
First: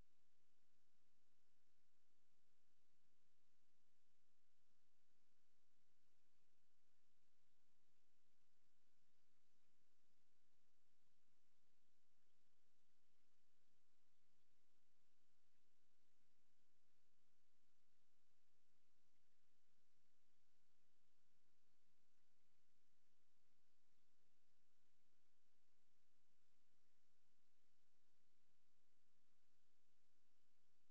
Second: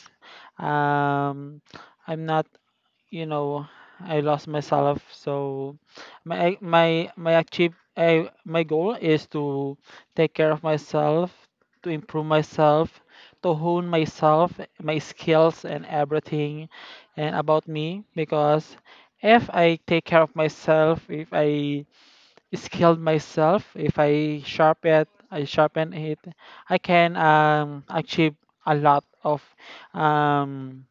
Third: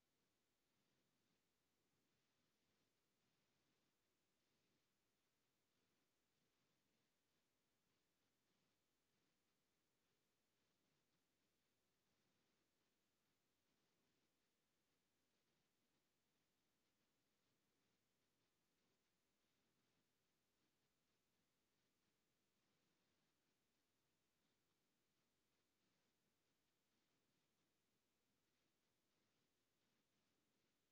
Speaker 3: um I'm not, you know, I lost myself. So my my my achieve I, my goal is to take care of myself, to improve myself, to hone myself, my skills and everything, and about me. Because if I take care of myself, if I skilled myself, if I sharpen it, I sharpen it, I can um, achieve a lot of um,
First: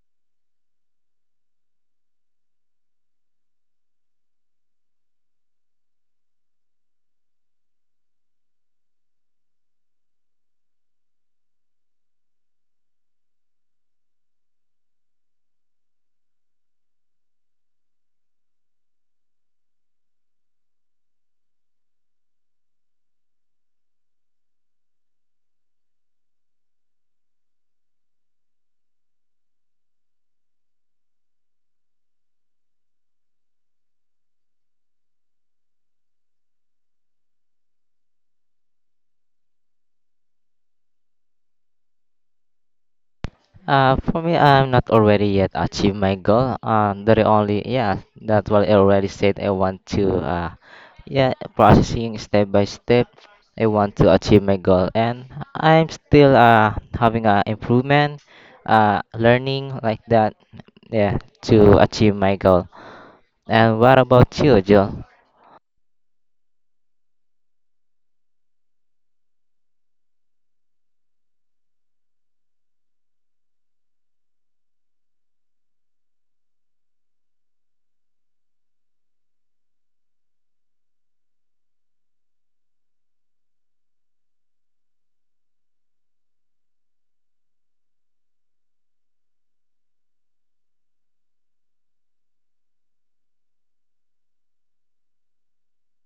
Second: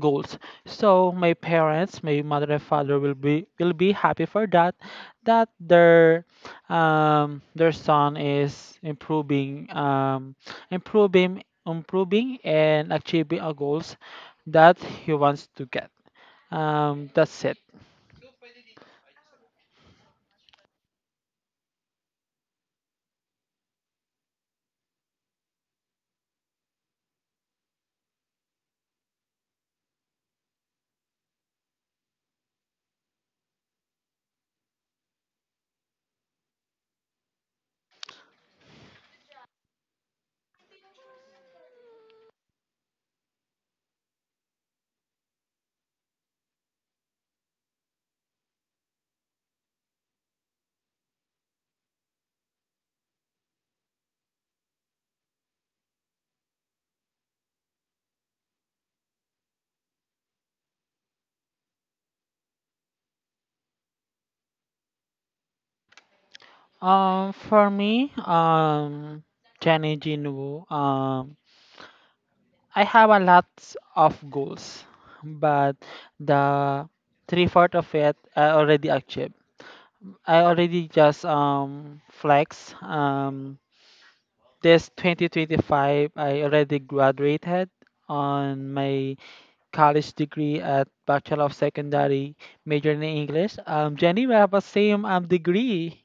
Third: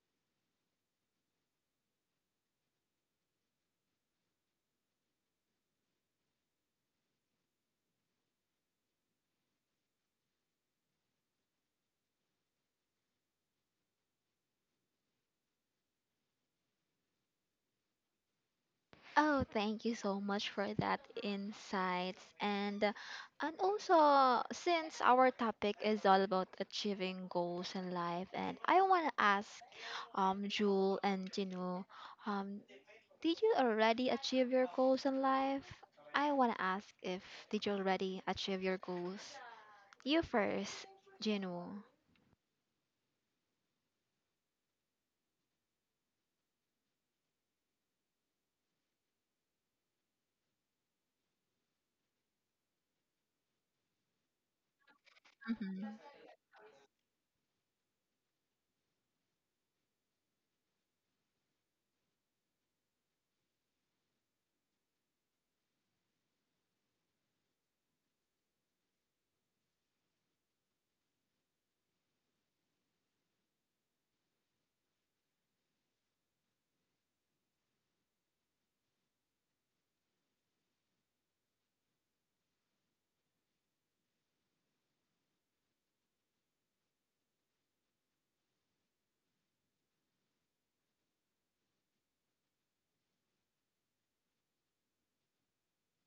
Speaker 3: goals, so my parents, my mother and father, will be will be happy for that, that their um their son is improving um improving improving and achieving a goals that he wants to get. Um that's it.
Speaker 2: Oh, thank you so much for that insights. And uh, and also since our topic is all about achieving goals in life, and I want to ask um Jewel and Jinu, um did you already achieve your goals in life? I want to ask if did you already achieve your goals? You first, Jinu.
Speaker 1: Uh, for me, I'm not already yet achieved my goal. Um, the only yeah, that's what I already said. I want to uh, yeah, processing step by step. I want to achieve my goal, and
Speaker 2: Hmm.
Speaker 1: I'm still uh having a improvement, uh, learning like that. Yeah, to achieve my goal. And what about you, Jill?
Speaker 3: Um for me, um Jenny, Jinwoo, um I have a lot of goals, but the three fourth of it I already achieved. I already just um flex. Um, this twenty twenty-five, I already graduated on my college degree at Bachelor of Secondary, major in English. Um, Jenny, we have a same um degree,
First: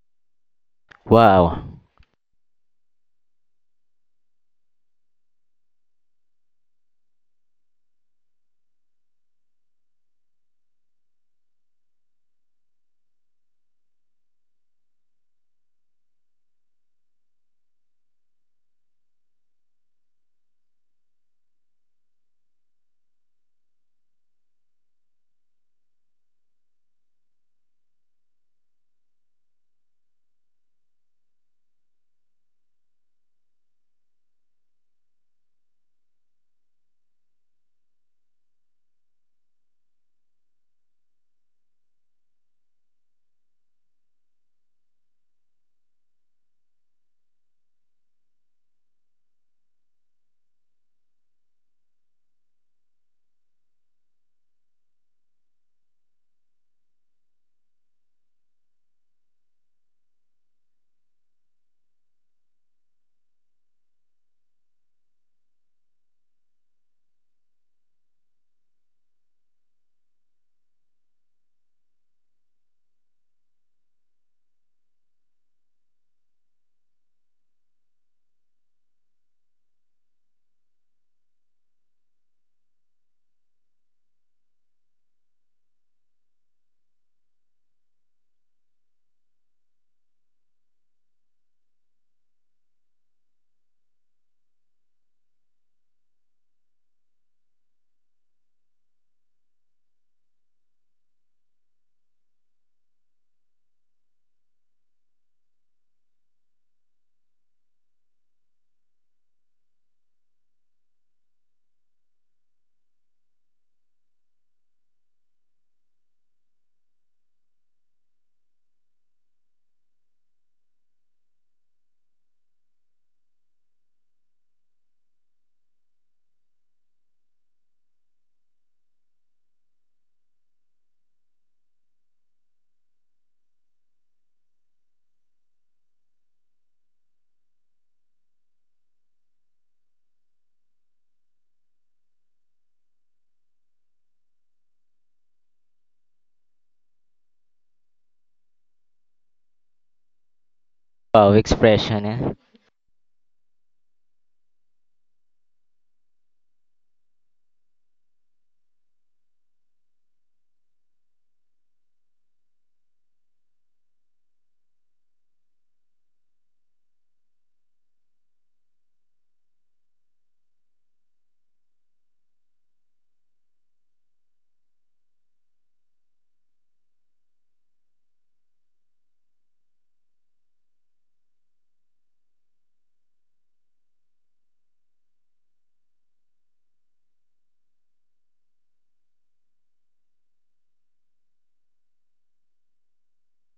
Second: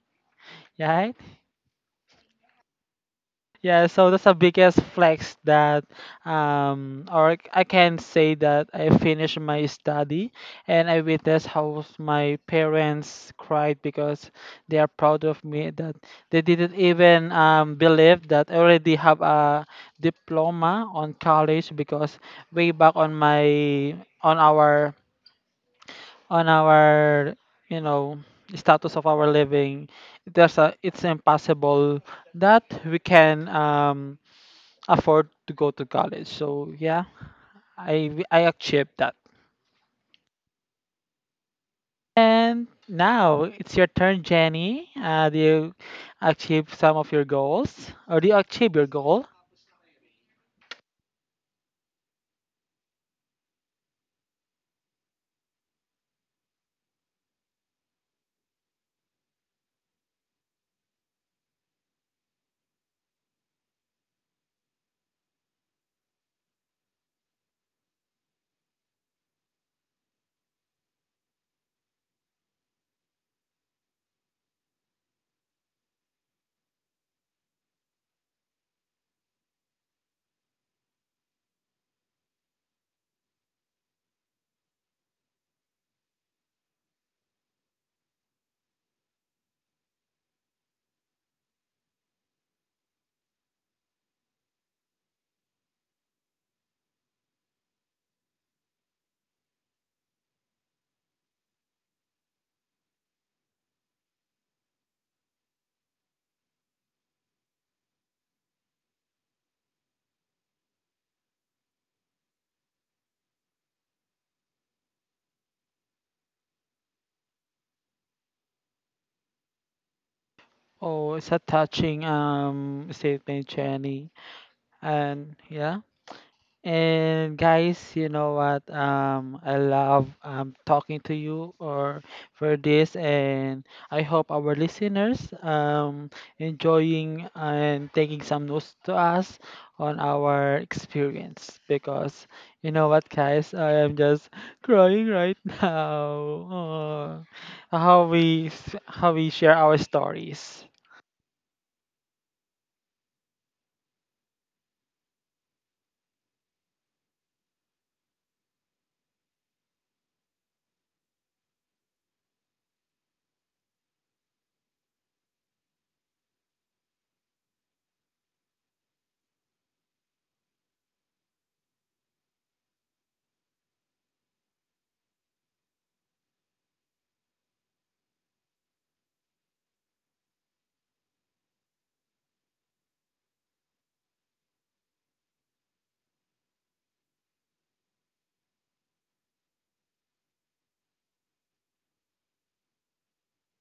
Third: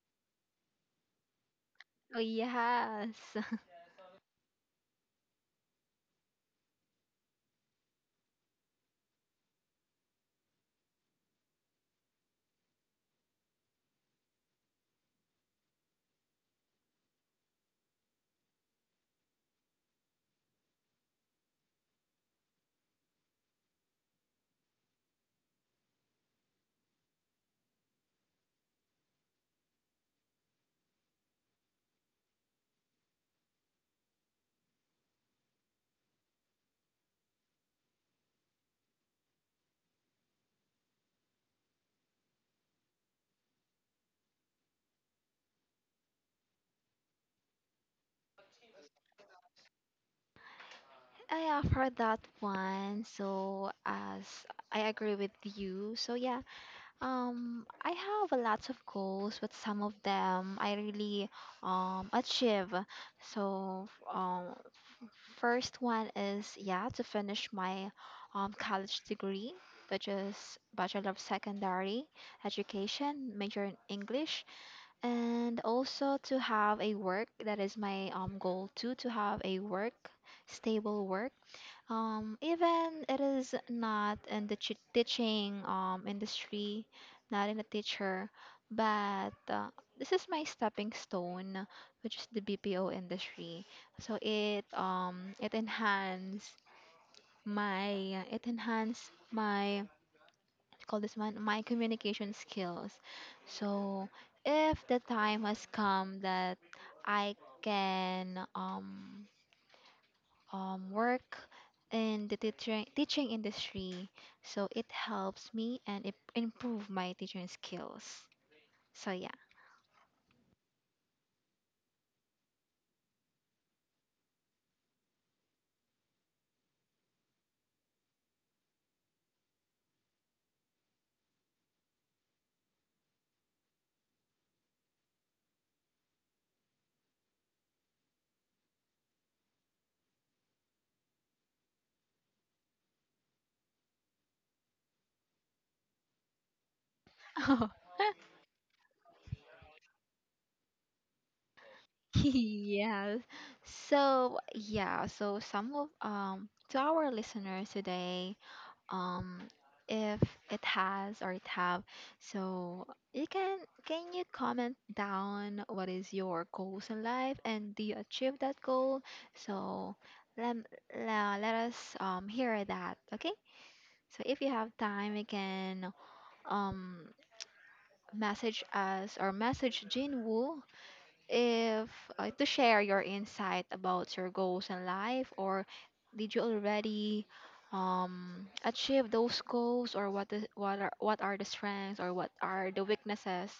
Speaker 3: right?
Speaker 1: Wow,
Speaker 2: Oh yes.
Speaker 3: Yeah, so that's the biggest flex that, um, or I can say that I finished my study and I witnessed how my parents cried because they are proud of me, that they didn't even um, believe that I already have a diploma on college. Because way back on my, on our on our you know, status of our living, there's a, it's impossible that we can um afford to go to college. So yeah, I w- I achieved that. And now it's your turn, Jenny. Uh, do you achieve some of your goals, or do you achieve your goal?
Speaker 2: I have heard that one. So as I agree with you. So yeah, um, I have a lots of goals, but some of them I really um achieve. So, um, first one is yeah to finish my um college degree, which is Bachelor of Secondary Education, major in English, and also to have a work that is my um goal too to have a work, stable work um, even it is not in the chi- teaching um, industry, not in a teacher, but uh, this is my stepping stone, which is the B P O industry. So it um it enhance my uh, it enhance my what you call this one my communication skills. So if the time has come that I can um um, work in the teaching teaching industry. So it helps me and it improve my teaching skills. So yeah.
Speaker 3: Oh, it's a touching um statement, Jenny. And yeah. And guys, you know what? Um, I love um talking to you or for this, and I hope our listeners um enjoying and taking some notes to us on our experience. Because you know what, guys, I am just crying right now. Oh, how we s- how we share our stories.
Speaker 1: wow expression. Yeah.
Speaker 2: Yes. So yeah, so some of um to our listeners today, um if it has or it have. So you can can you comment down what is your goals in life and do you achieve that goal? So let let, let us um hear that. Okay. So if you have time, you can um message us or message Jin Woo if uh, to share your insight about your goals in life, or did you already um, achieve those goals or what is, what are what are the strengths or what are the weaknesses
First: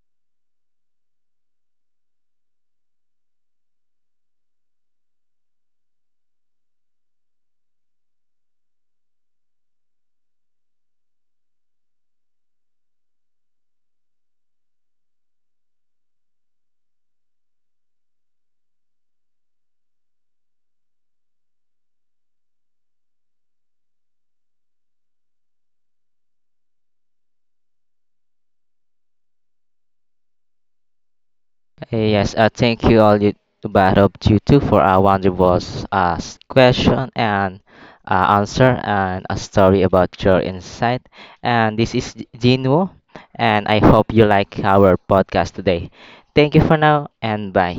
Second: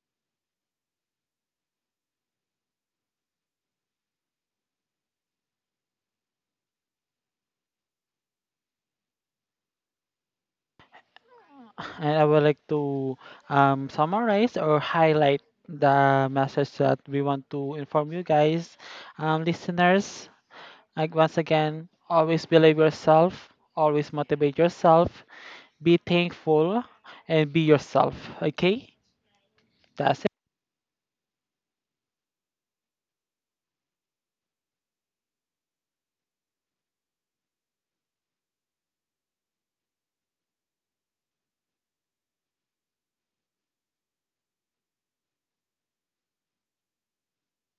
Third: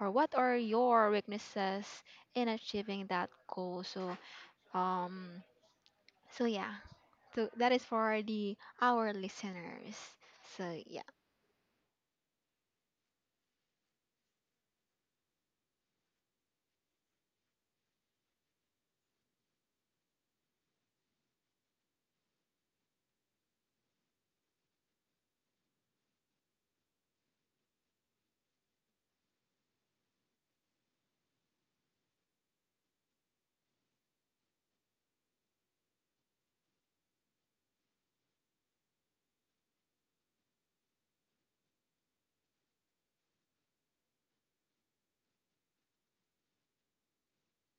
Speaker 2: or what are your weaknesses in achieving that goal. So um so yeah, so that is for the our listeners, so yeah
Speaker 3: And I would like to um, summarize or highlight the message that we want to inform you guys, um, listeners. Like once again, always believe yourself, always motivate yourself, be thankful, and be yourself. Okay, that's
Speaker 1: Okay, yes, uh, thank you all you both of you two for our wonderful uh, question and uh, answer and a story about your insight. And this is Jinwoo, and I hope you like our podcast today. Thank you for now and bye.